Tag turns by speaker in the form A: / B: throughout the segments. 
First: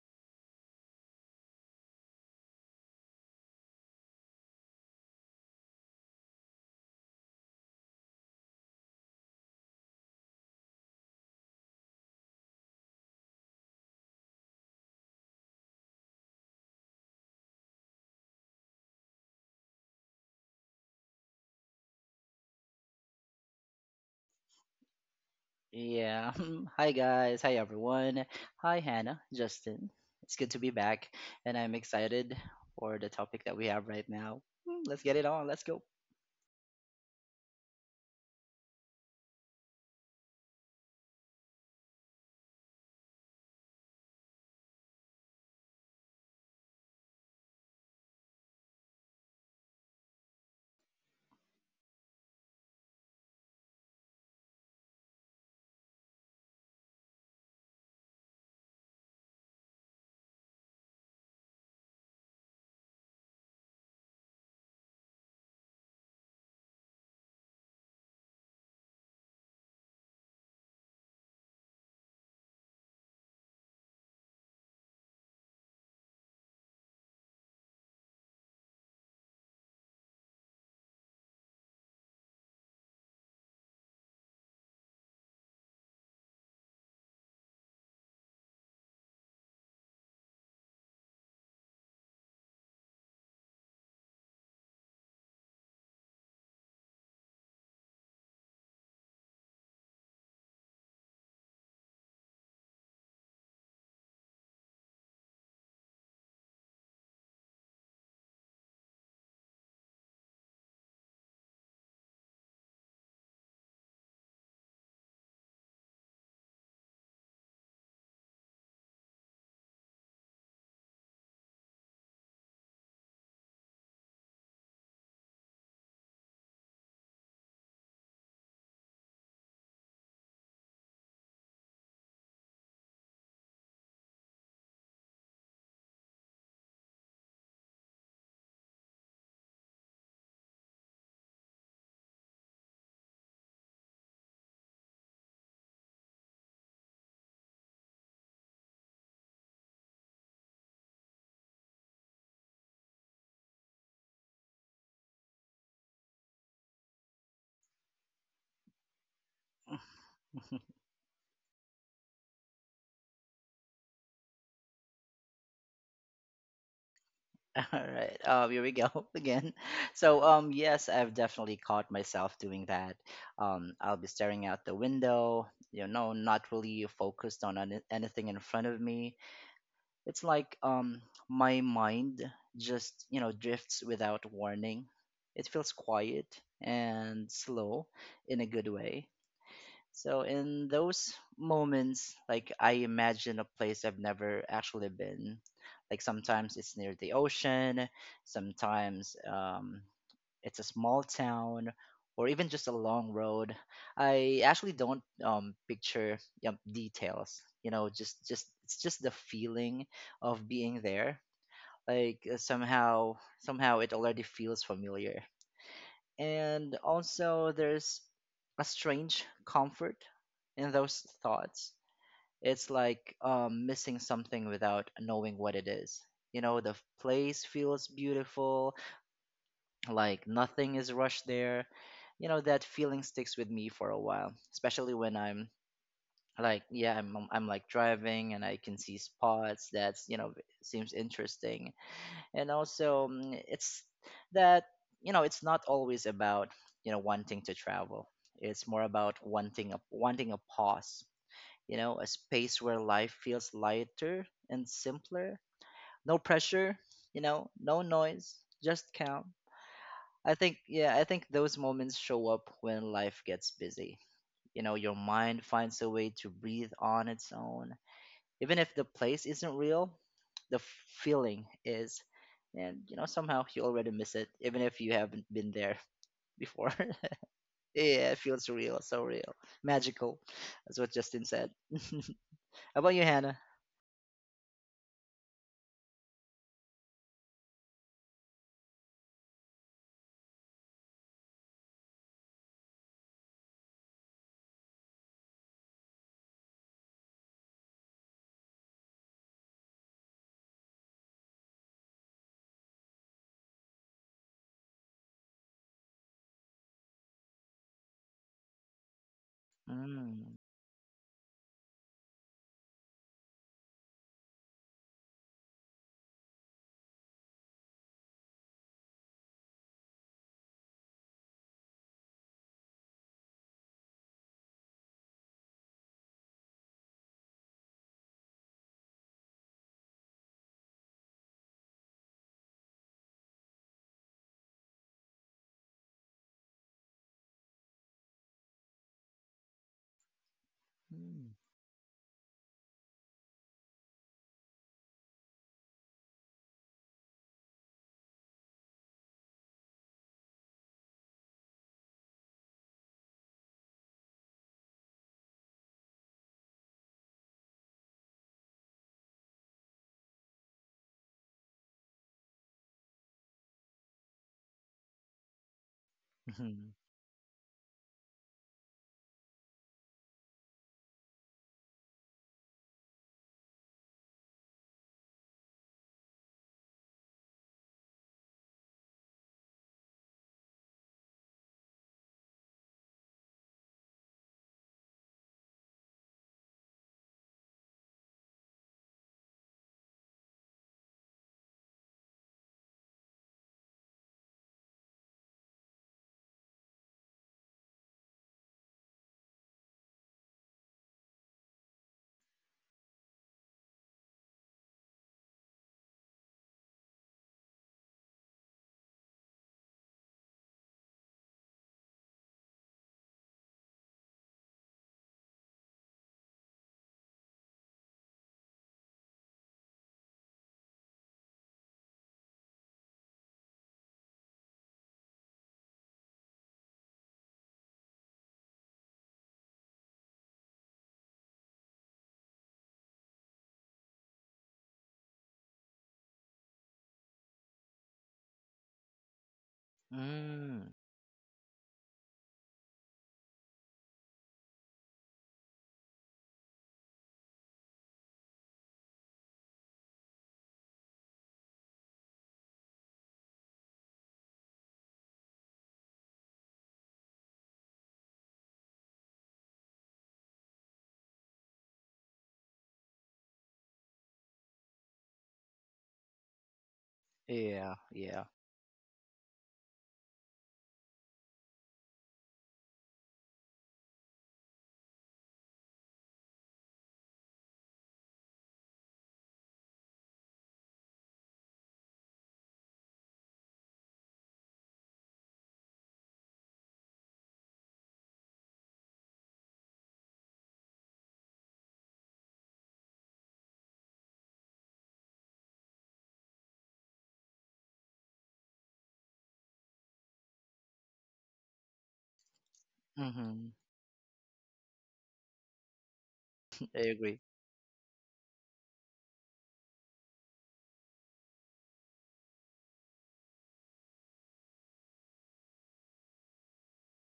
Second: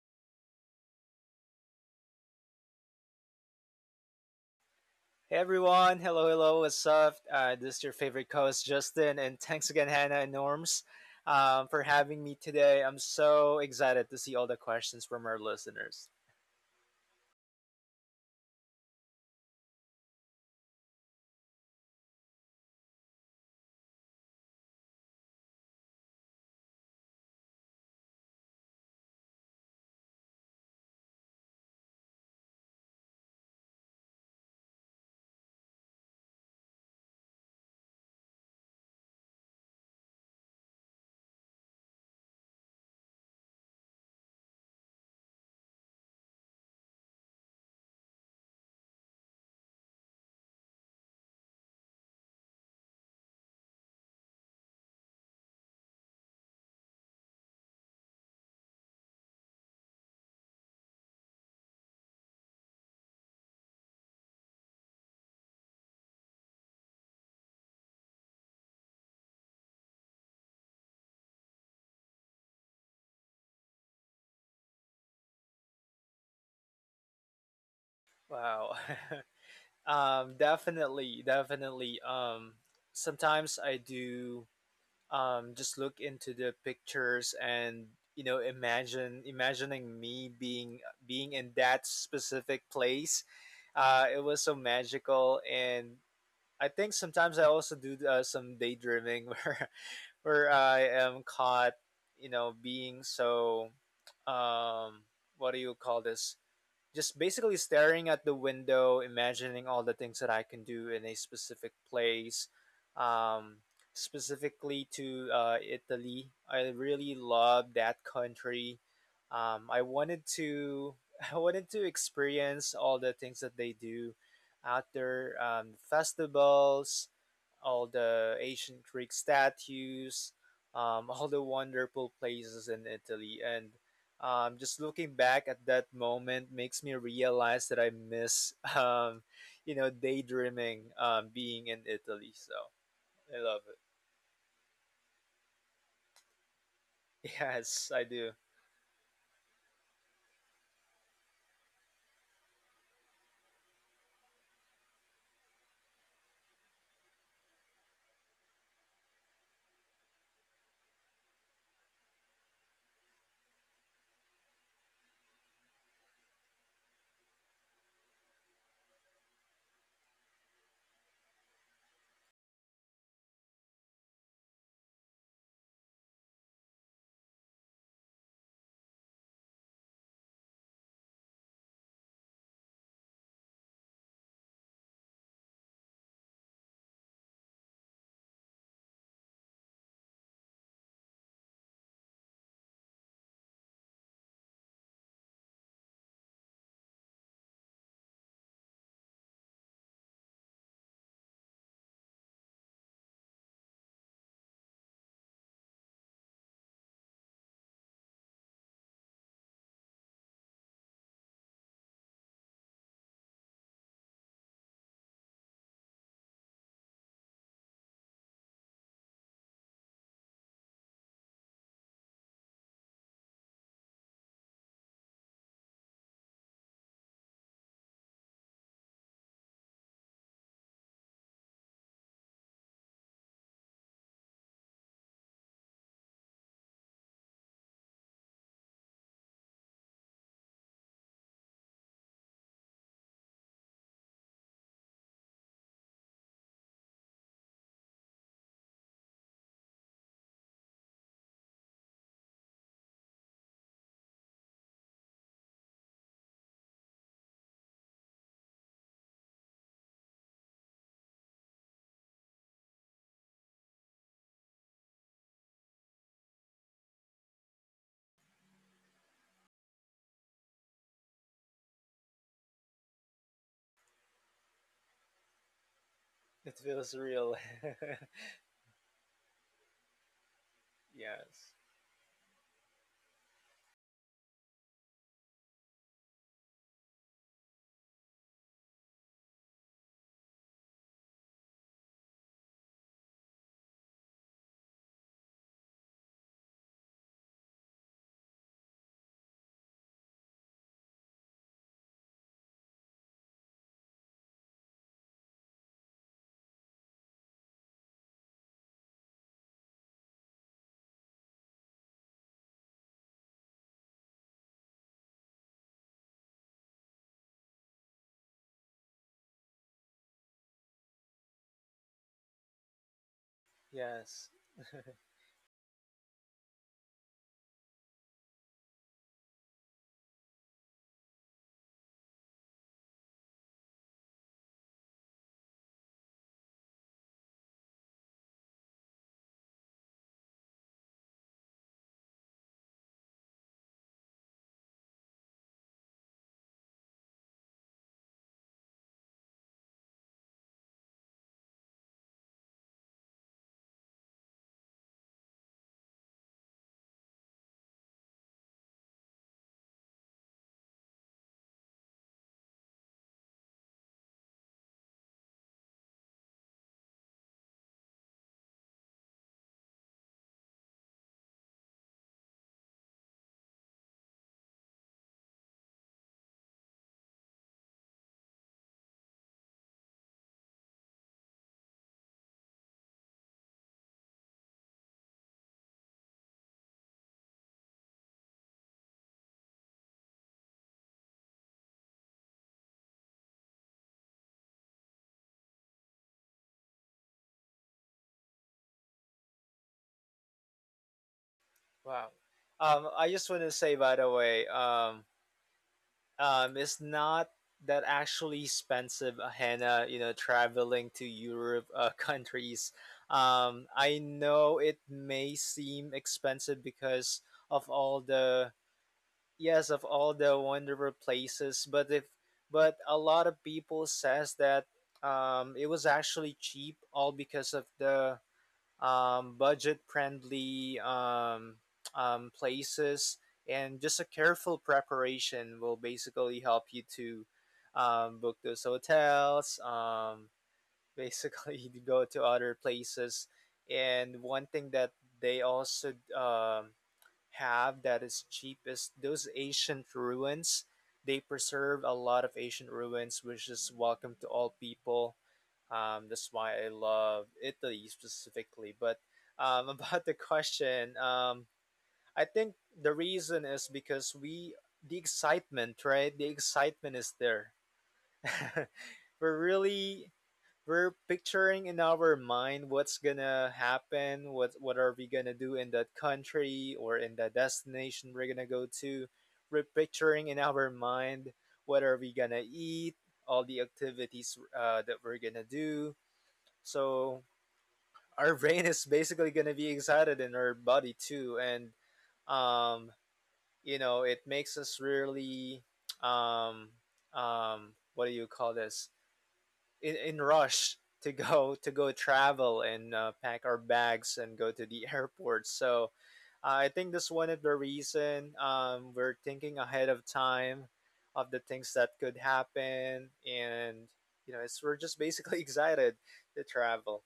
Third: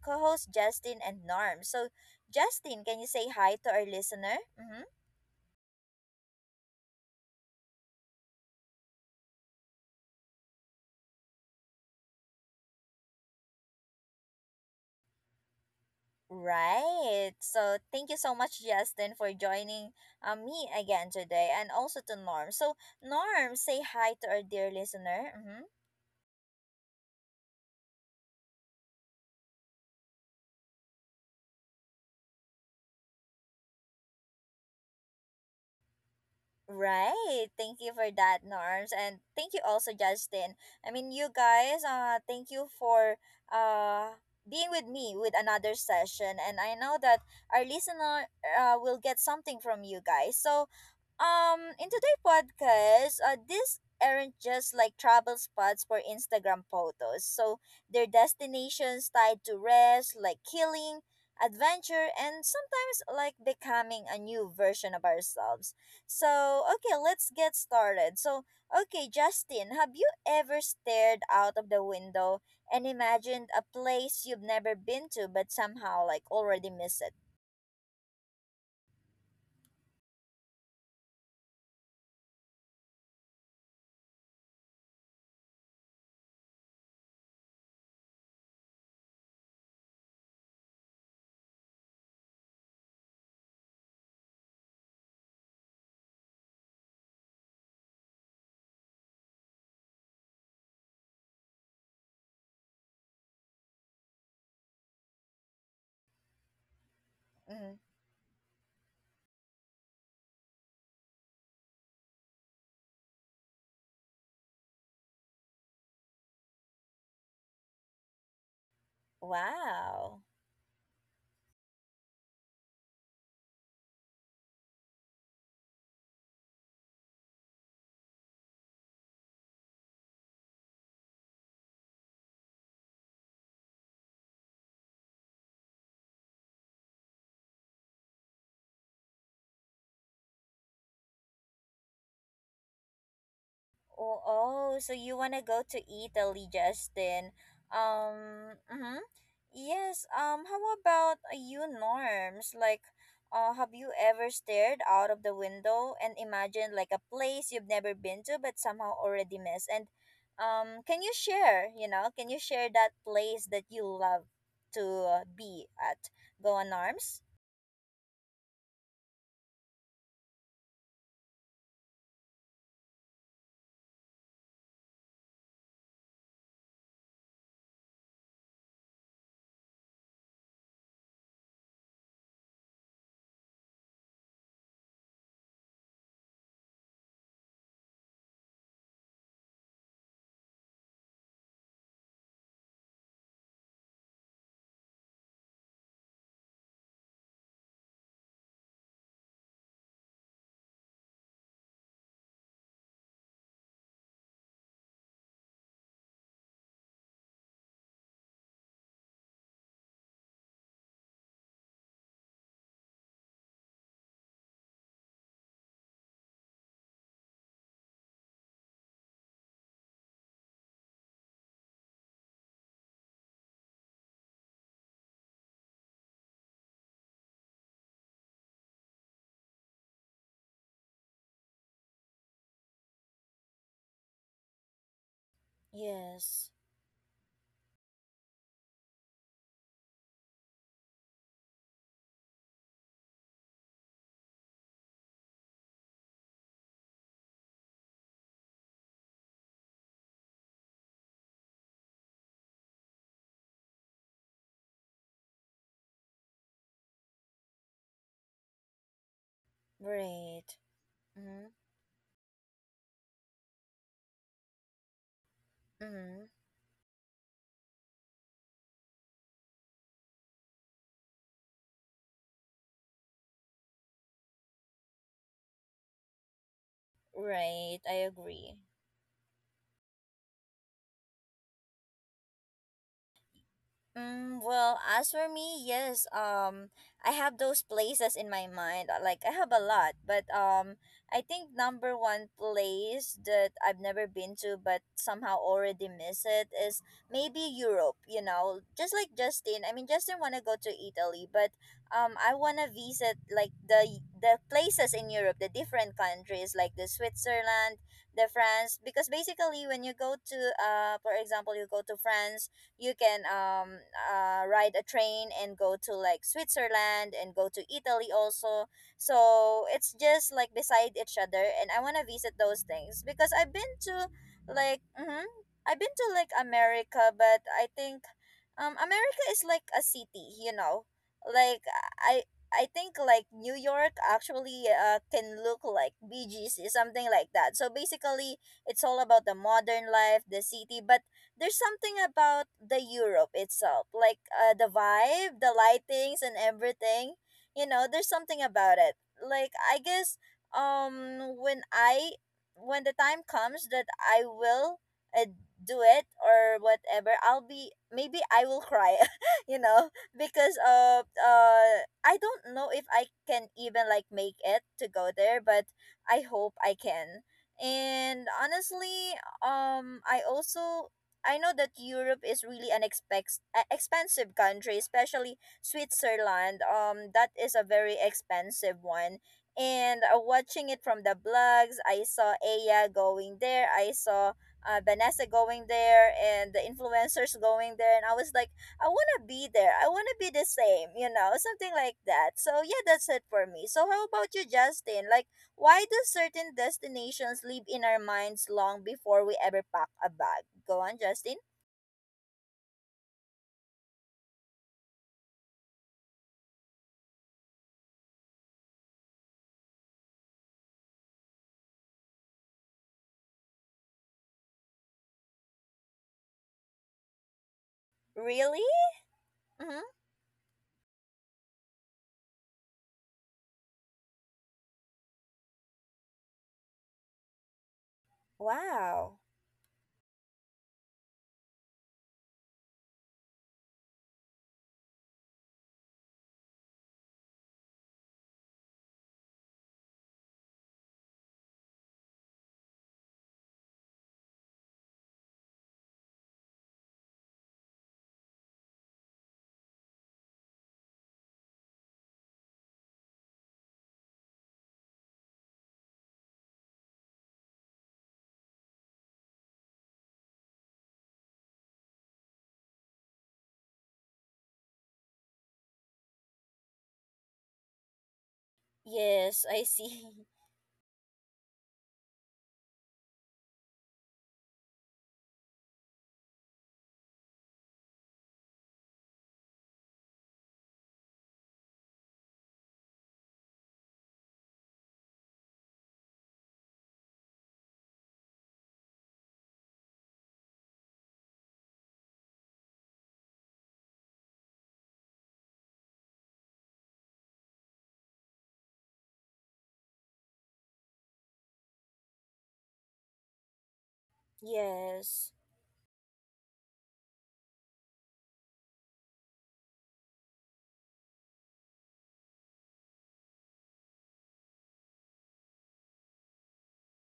A: co-host Justin and Norm. So, Justin, can you say hi to our listener? Mm-hmm.
B: Hey everyone, hello, hello, what's up? This is your favorite co-host Justin, and thanks again, Hannah and Norms, for having me today. I'm so excited to see all the questions from our listeners.
A: Right. So, thank you so much, Justin, for joining me again today, and also to Norm. So, Norm, say hi to our dear listener. Mm-hmm.
C: Yeah. Hi, guys. Hi, everyone. Hi, Hannah, Justin. It's good to be back, and I'm excited for the topic that we have right now. Let's get it on. Let's go.
A: Right. Thank you for that, Norms. And thank you also, Justin. I mean, you guys, thank you for uh, being with me with another session. And I know that our listener will get something from you guys. So in today's podcast, these aren't just like travel spots for Instagram photos. So they're destinations tied to rest, like healing, adventure, and sometimes like becoming a new version of ourselves. So okay, let's get started. So okay, Justin, have you ever stared out of the window and imagined a place you've never been to, but somehow like already miss it?
B: Wow, definitely, definitely. Sometimes I do just look into the pictures and you know imagine imagining me being in that specific place. It was so magical, and I think sometimes I also do some daydreaming where I am caught, you know, being so um what do you call this? Just basically
A: Mm-hmm.
B: staring at the window, imagining all the things that I can do in a specific place. Um, Specifically to Italy, I really love that country. I
A: Wow.
B: wanted to I wanted to experience all the things that they do out there, festivals, all the ancient Greek statues, all the wonderful places in Italy. And just looking back at that moment makes me realize that I miss, you know, daydreaming, being in Italy. So I love it.
A: Oh, oh, so you want to go to Italy, Justin?
B: Yes, I do.
A: Mm-hmm. Yes, how about you, Norms? Like, have you ever stared out of the window and imagined like a place you've never been to but somehow already missed? And can you share, you know, can you share that place that you love to be at? Go on, Norms?
C: All right. Here we go again. So, yes, I've definitely caught myself doing that. I'll be staring out the window, you know, not really focused on anything in front of me. It's like my mind just, you know, drifts without warning. It feels quiet and slow in a good way. So in those moments, like, I imagine a place I've never actually been. Like sometimes it's near the ocean, sometimes it's a small town, or even just a long road. I actually don't picture details. You know, just it's just the feeling of being there. Like somehow it already feels familiar, and also there's a strange comfort in those thoughts. It's like missing something without knowing what it is. You know, the place feels beautiful, like nothing is rushed there. You know, that feeling sticks with me for a while, especially when I'm
A: Yes,
C: like, yeah, I'm like driving, and I can see spots that's you know, seems interesting. And also, mm, it's that you know, it's not always about, you know, wanting to travel. It's more about wanting a pause, you know, a space where life feels lighter and simpler. No pressure, you know, no noise, just calm. I
A: right.
C: think Yeah, I think
A: Mm-hmm.
C: those moments show up when life gets busy. You know, your mind finds a way to
A: Mm-hmm.
C: breathe on its own. Even if the place isn't real, the feeling is, and you know, somehow you already miss it even if you haven't been there
B: It
C: before.
B: feels real.
A: Right, I
C: Yeah, it feels
A: agree.
C: real, so real. Magical. That's what Justin said.
B: Yes.
C: How about you, Hannah?
A: Mm, well, as for me, yes, I have those places in my mind. Like I have a lot, but I think number one place that I've never been to but somehow already miss it is maybe Europe. You know, just like Justin. I mean, Justin wanna go to Italy, but I wanna visit like the places in Europe, the different countries like the Switzerland, the France, because basically when you go
C: Mm.
A: to for example, you go to France you can ride a train and go to like Switzerland and go to Italy also. So it's just like beside each other, and I wanna visit those things because I've been to
B: Yes.
A: like mm-hmm, I've been to like America, but I think America is like a city, you know, like I. I think like New York actually can look like BGC, something like that. So basically, it's all about the modern life, the city, but
C: Mm.
A: there's something about the Europe itself, like the vibe, the lightings, and everything. You know, there's something about it. Like I guess, um, when I when the time comes that I will uh, do it or whatever, I'll be maybe I will cry. You know, because I don't know if I can even like make it to go there, but I hope
C: Mhm.
A: I can. And honestly, I also I know that Europe is really an expensive country, especially Switzerland. That is a very expensive one. And watching it from the blogs, I saw Aya going there. I saw Vanessa going there, and the influencers going there. And I was like, I wanna be there. I wanna be the same, you know, something like that. So yeah, that's it for me. So how about you, Justin? Like, why do certain destinations live in our minds long before we ever pack a bag? Go on, Justin.
B: Wow. I just want to say, by the way, it's not that actually expensive, Hannah, you know, traveling to Europe countries. I know it may seem expensive because of
A: Really?
B: yes, of
A: Mm-hmm.
B: all the wonderful places, but if, but a lot of people says that it was actually cheap all because of the
A: Wow.
B: budget friendly places, and just a careful preparation will basically help you to book those hotels,
C: Mm.
B: basically to go to other places. And one thing that they also have that is cheapest, those ancient ruins. They preserve a lot of ancient ruins, which is welcome to all people. That's why I love Italy specifically. But about the question, I think the reason is the excitement, right? The excitement is there.
C: Yeah, yeah.
B: We're
A: Yes, I see.
B: really we're picturing in our mind what's gonna happen, what are we gonna do in that country or in that destination we're gonna go to. We're picturing in our mind what are we gonna eat, all the activities that we're gonna do. So our brain is basically gonna be excited in our body too, and um, you know it makes us really um, what do you call this? In rush to go to go travel and pack
C: Hmm.
B: our bags and go to the
A: Yes.
B: airport. So I
C: I
B: think that's
C: agree.
B: one of the reason we're thinking ahead of time of the things that could happen, and you know, it's we're just basically excited to travel.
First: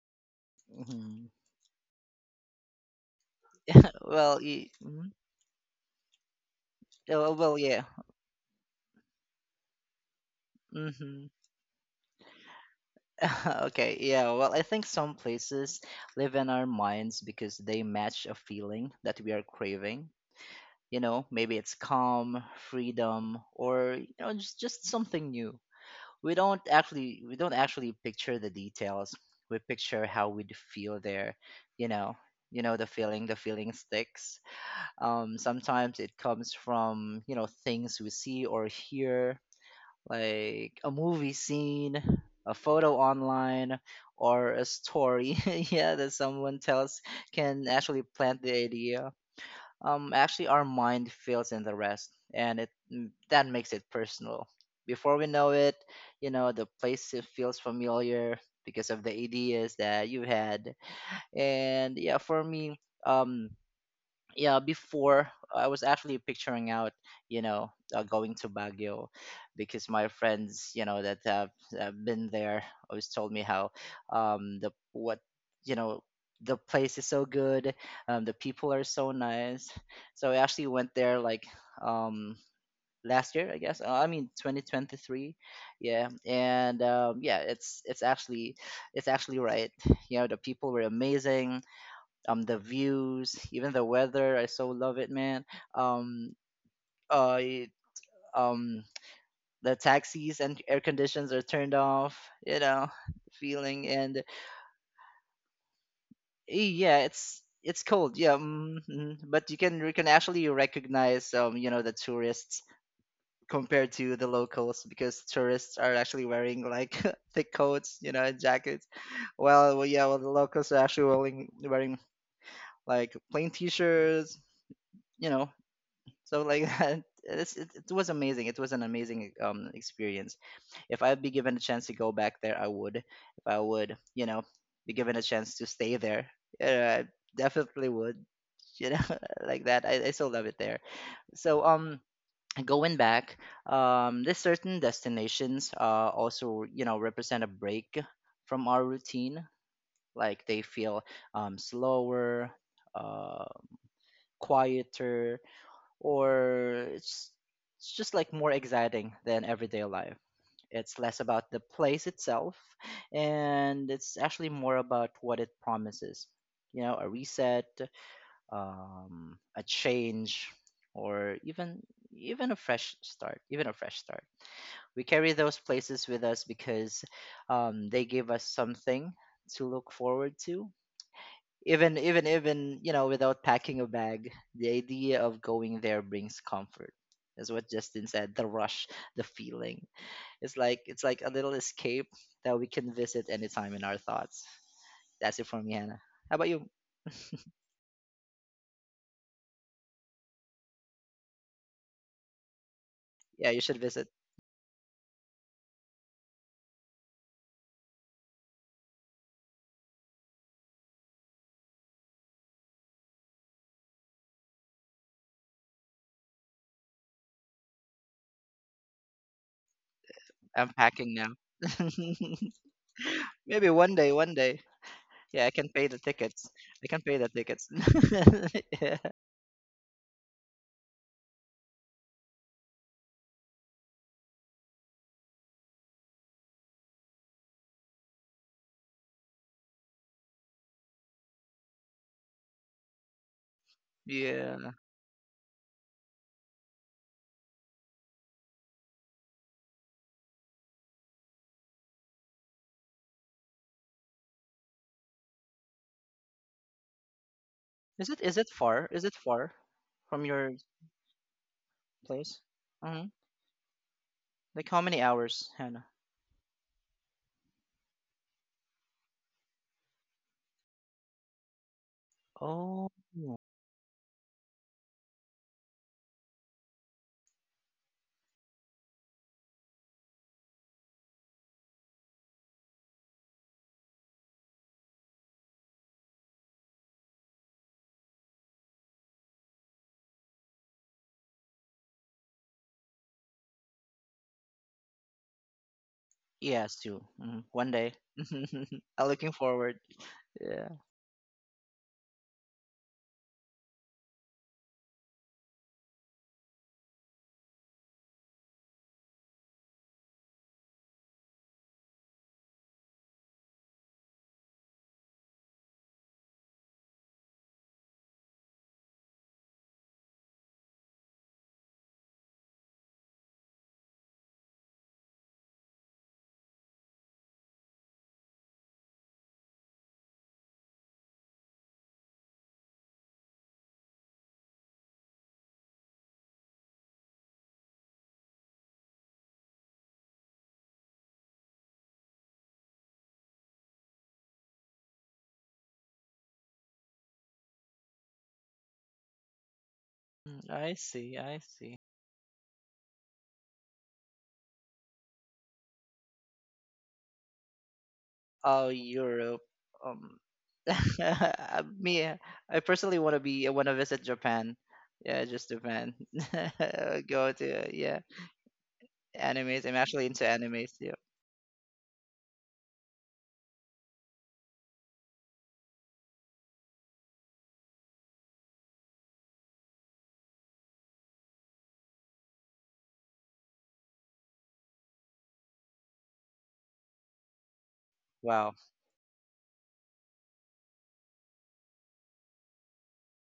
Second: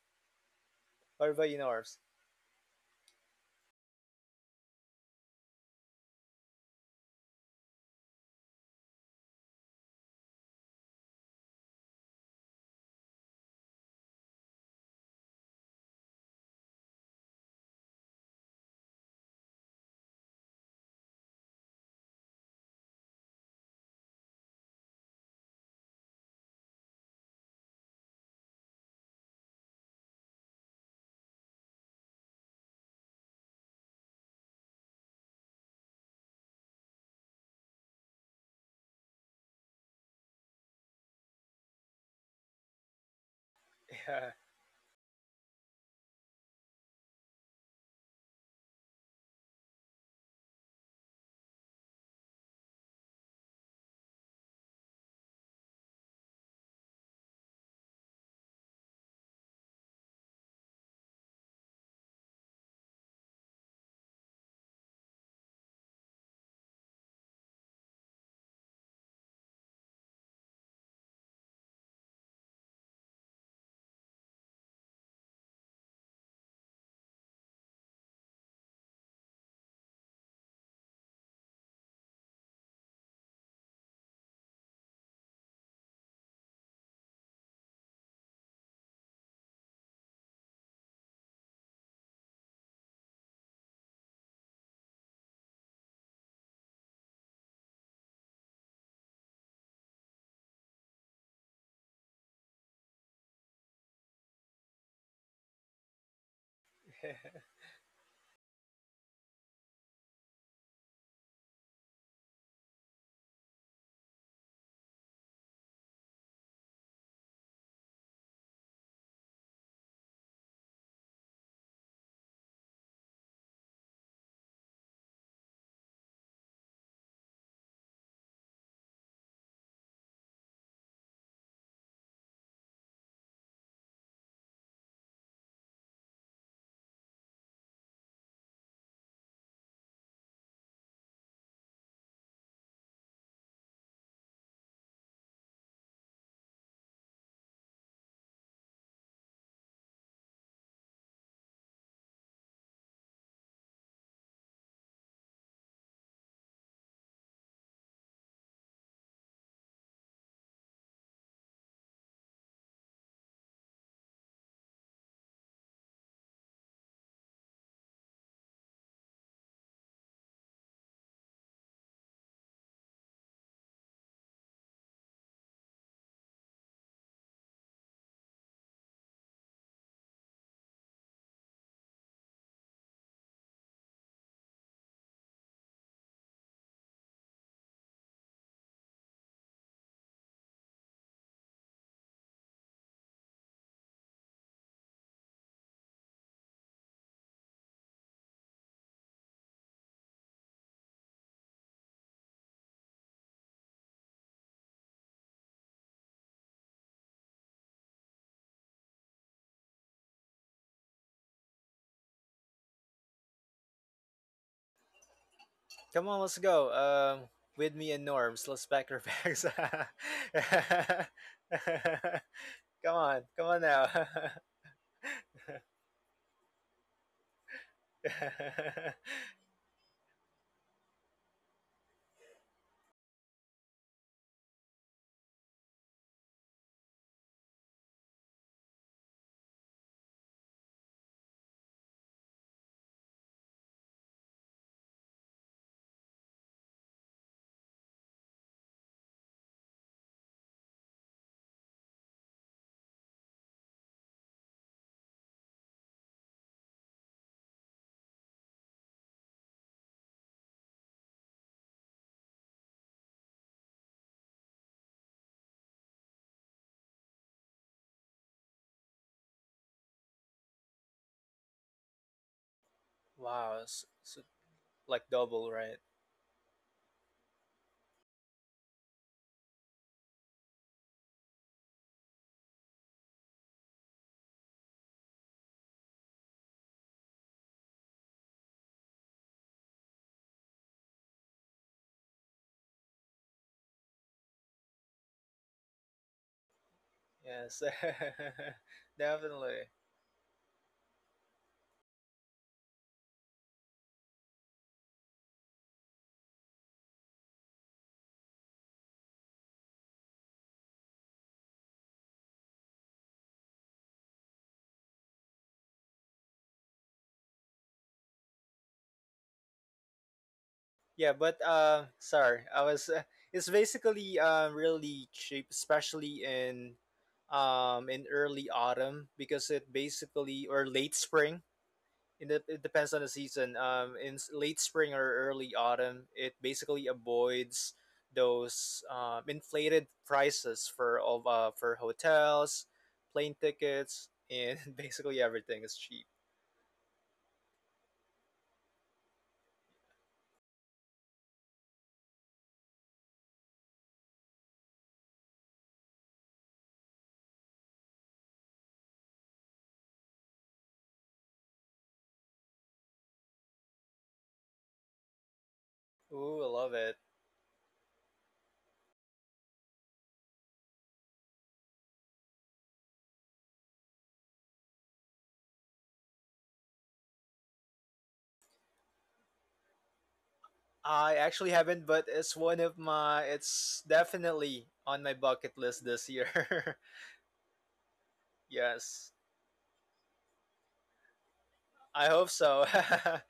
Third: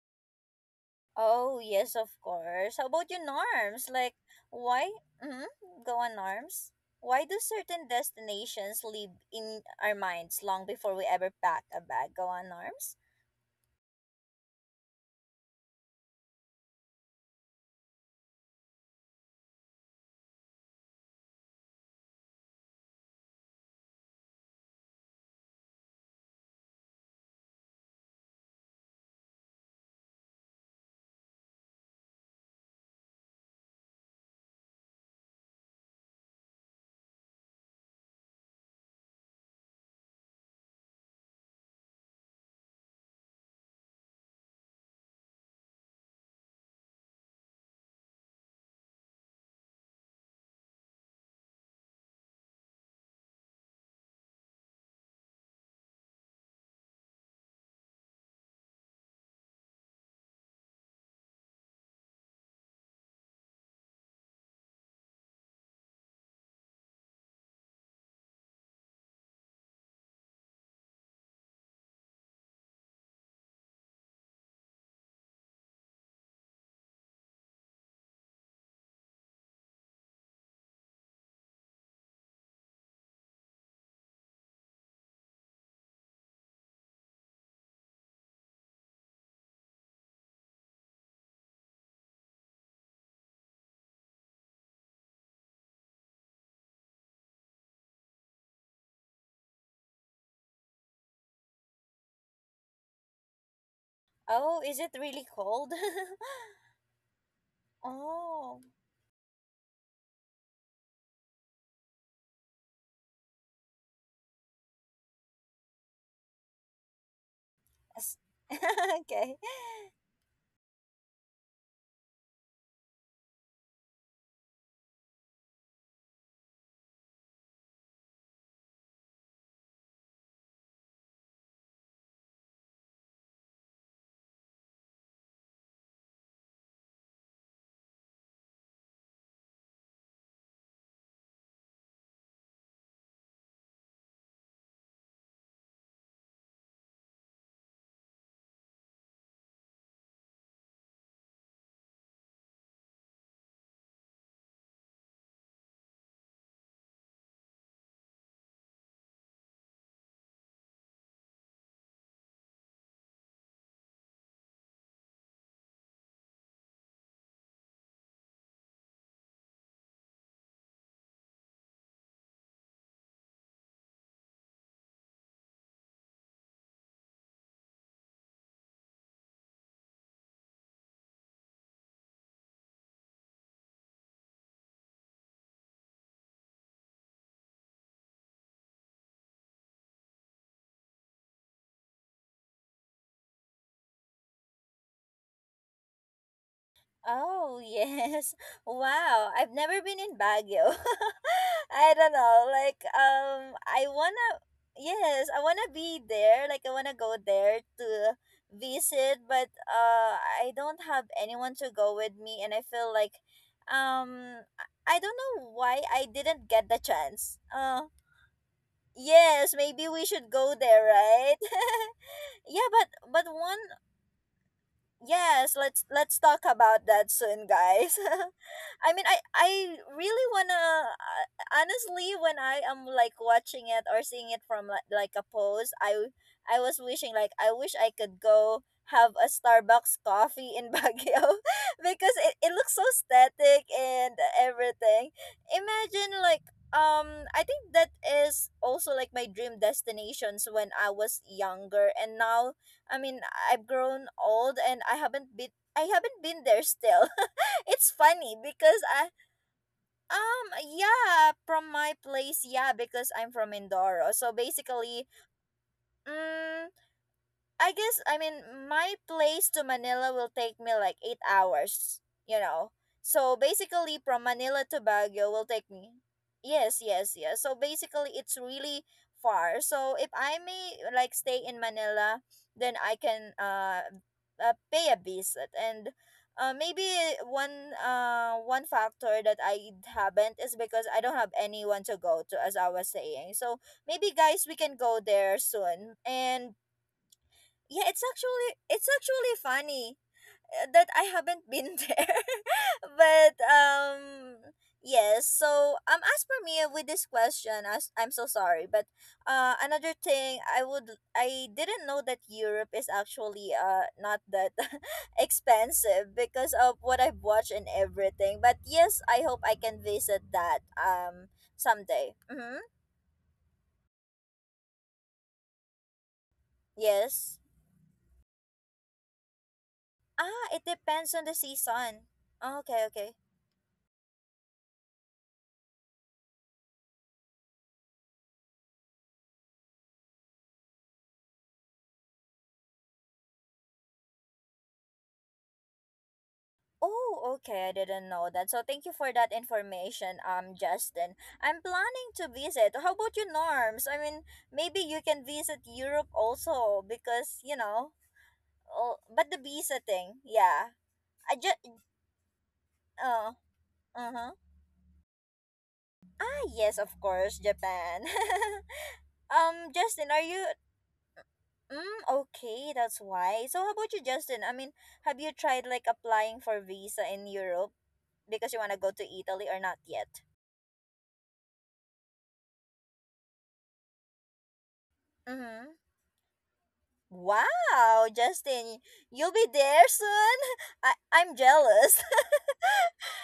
B: What
C: Hmm.
B: about you,
A: Oh, yes,
B: Norms?
A: of course. How about your norms? Like,
C: well, y-
A: why? Mm-hmm. Go on, norms. Why
C: Oh,
A: do
C: well, yeah.
A: certain destinations live in our minds long before we
C: Hmm.
A: ever pack a bag? Go on, norms.
C: Okay, yeah. Well, I think some places live in our minds because they match a feeling that we are craving. You know, maybe it's calm, freedom, or, you know, just something new. We don't actually picture the details. We picture how we'd feel there. You know, you know the feeling. The feeling sticks. Sometimes it comes from, you know, things we see or hear, like a movie scene, a photo online,
B: Yeah,
C: or a story, yeah, that someone tells can actually plant the idea. Actually, our mind fills in the rest, and that makes it personal. Before we know it, you know, the place, it feels familiar because of the ideas that you had. And yeah, for me, um, yeah, before I was actually picturing out, you know, going to Baguio, because my friends, you know, that have been there always told me how, the what you know, the place is so good, the people are so nice. So I actually went there, like, um last year, I guess, I mean 2023. Yeah, and yeah, it's actually right. You know, the people were amazing, the views, even the weather, I so love it, man. um uh it- um the taxis and air conditions are turned off, you know. Feeling and
A: Oh, is it really cold?
C: eh, yeah, it's it's cold, yeah,
A: Oh.
C: but you can actually recognize, you know, the tourists compared to the locals, because tourists are actually wearing like thick coats, you know, and jackets.
A: Okay.
C: Well, yeah, well, the locals are actually wearing like plain t-shirts, you know. So, like that, it was amazing. It was an amazing experience. If I'd be given a chance to go back there, I would. If I would, you know, be given a chance to stay there, yeah, I definitely would. You know, like that. I still love it there. So, going back, there's certain destinations, also, you know, represent a break from our routine. Like they feel slower, uh quieter, or it's just like more exciting than everyday life. It's less about the place itself, and it's actually more about what it promises. You know, a reset, a change, or even a fresh start. We carry those places with us because, they give us something to look forward to, even, you know, without packing a bag, the idea of going there brings comfort. That's what Justin said. The rush, the feeling. It's like a little escape that we can visit anytime in our thoughts. That's it for me, Hannah. How about you?
A: Oh, yes. Wow. I've never been in Baguio. I don't know. Like,
C: Yeah, you should
A: I
C: visit.
A: wanna, yes, I wanna be there. Like, I wanna go there to visit, but I don't have anyone to go with me, and I feel like, I don't know why I
B: come on, let's
A: didn't get
B: go.
A: the chance.
B: With me and Norms, let's pack our bags.
A: Yes, maybe we should go
C: I'm
A: there,
C: packing now.
A: right? Yeah,
B: Come on,
A: but
B: come
A: one
B: on
C: Maybe
B: now.
C: one day, one day. Yeah, I
A: yes,
C: can
A: let's
C: pay the
A: let's talk
C: tickets. I
A: about
C: can
A: that
C: pay the
A: soon,
C: tickets.
A: guys. I
C: Yeah.
A: mean, I really wanna honestly when I am like watching it or seeing it from like a post, I was wishing like I wish I could go have a Starbucks coffee in Baguio because it looks so static and
C: Yeah.
A: everything. Imagine like I think that is also like my dream destinations when I was younger and now I mean, I've grown old and I haven't been there still. It's
C: Is it
A: funny
C: is it
A: because
C: far? Is
A: I
C: it far from your
A: yeah, from my
C: place?
A: place, yeah, because I'm from Mindoro. So
C: Like, how many
A: basically,
C: hours, Hannah?
A: mm I guess I mean my place to Manila will take me like 8 hours, you know.
C: Oh,
A: So
B: Wow,
A: basically
B: it's
A: from Manila to
B: like
A: Baguio will
B: double,
A: take
B: right?
A: me yes, yes, yes. So basically it's really far. So if I may like stay in Manila, then I can pay a visit and maybe one factor that I haven't is because I don't have anyone to go to as I was saying. So maybe guys we can go there soon and
C: yes, you. Mm,
B: Yes,
C: one
A: yeah
C: day.
A: it's
C: I'm looking
A: actually
B: definitely.
C: forward.
A: funny
C: Yeah.
A: that I haven't been there but yes so as for me with this question as I'm so sorry but another thing I would I didn't know that Europe is actually not that expensive because of what I've watched and everything but yes I hope I can visit that
B: Yeah, but
A: someday
B: sorry,
A: mm-hmm.
B: I was. It's basically really cheap, especially
A: Yes,
B: in early autumn because it
A: ah
B: basically
A: it
B: or late
A: depends on the
B: spring.
A: season.
B: It
A: Okay,
B: depends on the
A: okay.
B: season. In late spring or early autumn, it basically avoids those inflated prices for all for hotels, plane tickets, and basically everything is cheap.
A: Oh, okay. I didn't know that. So thank you for that information,
C: Mm, I
A: Justin.
C: see. I
A: I'm
C: see.
A: planning to visit. How about you, Norms? I mean, maybe you can visit Europe also because you know.
C: Oh,
A: Oh, but
C: Europe.
A: the visa
C: Um,
A: thing, yeah. I just,
C: me. I personally want to
A: uh,
C: be. I want to visit
A: huh.
C: Japan. Yeah, just Japan.
B: Ooh, I
A: Ah,
B: love
A: yes,
B: it.
A: of
C: Go
A: course,
C: to, yeah.
A: Japan.
C: Animes. I'm
A: Um,
C: actually
A: Justin,
C: into
A: are you?
C: animes. Yeah.
A: Mm, okay, that's why. So how about you, Justin? I mean, have you tried like applying for visa in Europe because you wanna go to Italy or not yet?
B: I actually haven't, but it's one of my. It's definitely on my bucket
A: Mm-hmm.
B: list this year.
A: Wow,
C: Wow.
A: Justin,
B: Yes,
A: you'll be there soon? I'm jealous.
B: I hope so. I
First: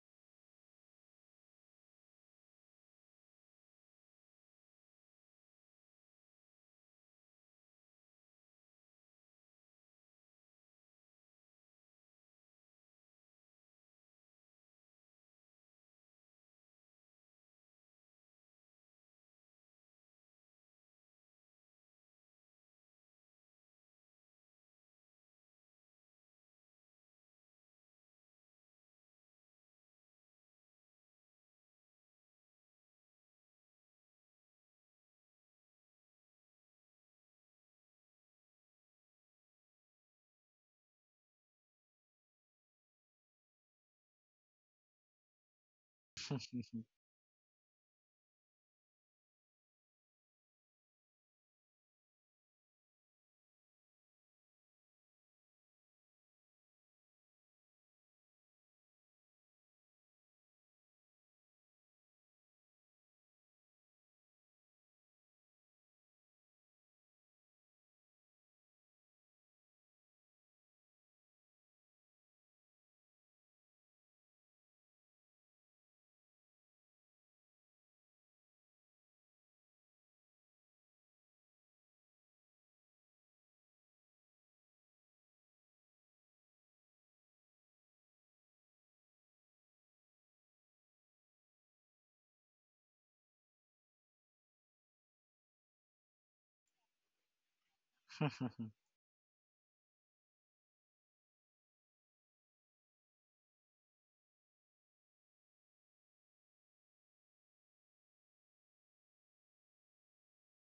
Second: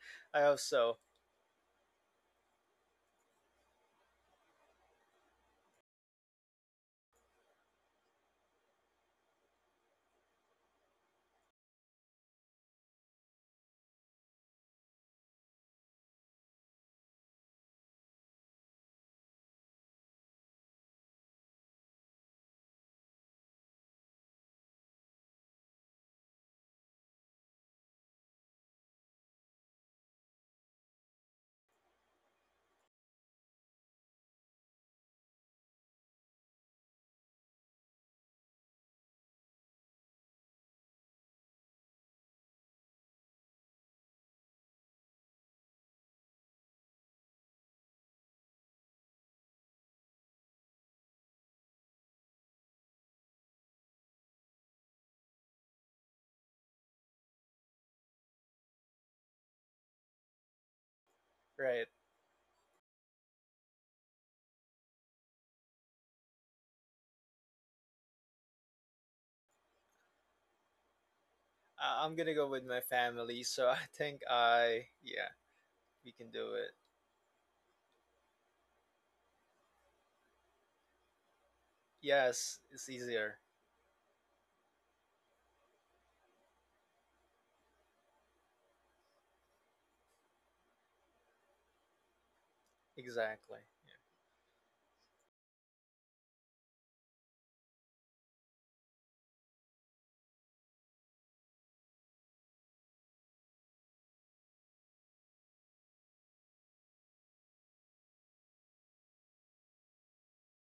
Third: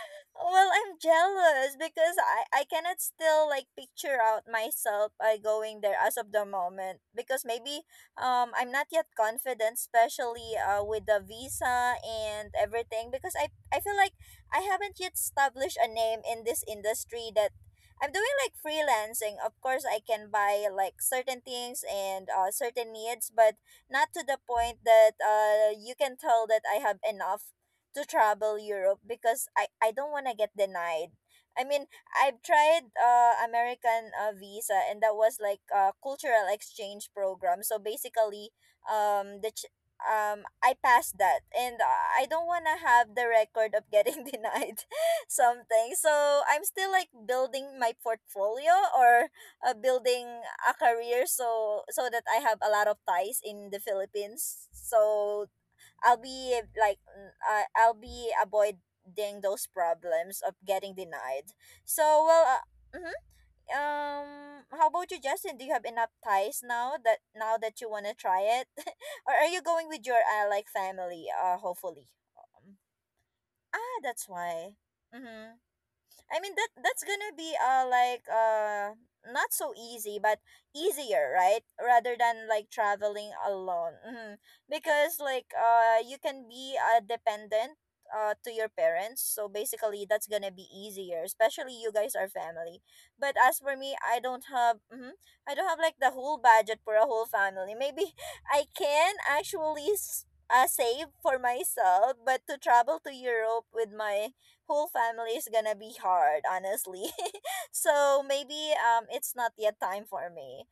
B: hope
A: Well, I'm
B: so.
A: jealous because I cannot still like picture out myself going there as of the moment because maybe I'm not yet confident especially with the visa and everything because I feel like I haven't yet established a name in this industry that I'm doing like freelancing. Of course, I can buy like certain things and certain needs, but not to the point that you can tell that I have enough to travel Europe because I don't want to get denied. I mean, I've tried American visa and that was like a cultural exchange program. So basically, um the ch- I passed that and I don't want to have the record of getting denied something. So I'm still like building my portfolio or building a career so that I have a lot of ties in the Philippines. So I'll be like I'll be avoiding those problems of getting denied.
B: Right.
A: So well, mhm. um, how about you, Justin? Do you have enough ties now that you wanna try it, or are you going with your like family? Hopefully.
B: I'm gonna go with
A: Um,
B: my family, so I
A: ah,
B: think
A: that's why.
B: I. Yeah,
A: Mm-hmm.
B: we can
A: I mean
B: do it.
A: that's gonna be not so easy but easier right rather than
B: Yes,
A: like
B: it's
A: traveling
B: easier.
A: alone. Hmm, because like you can be dependent to your parents so basically that's gonna be easier especially you guys are family but as
B: Exactly.
A: for me I don't have hmm I don't have like the whole budget for a whole family. Maybe I can actually save for myself but to travel to Europe with my whole family is gonna be hard, honestly. So maybe it's not yet time for me.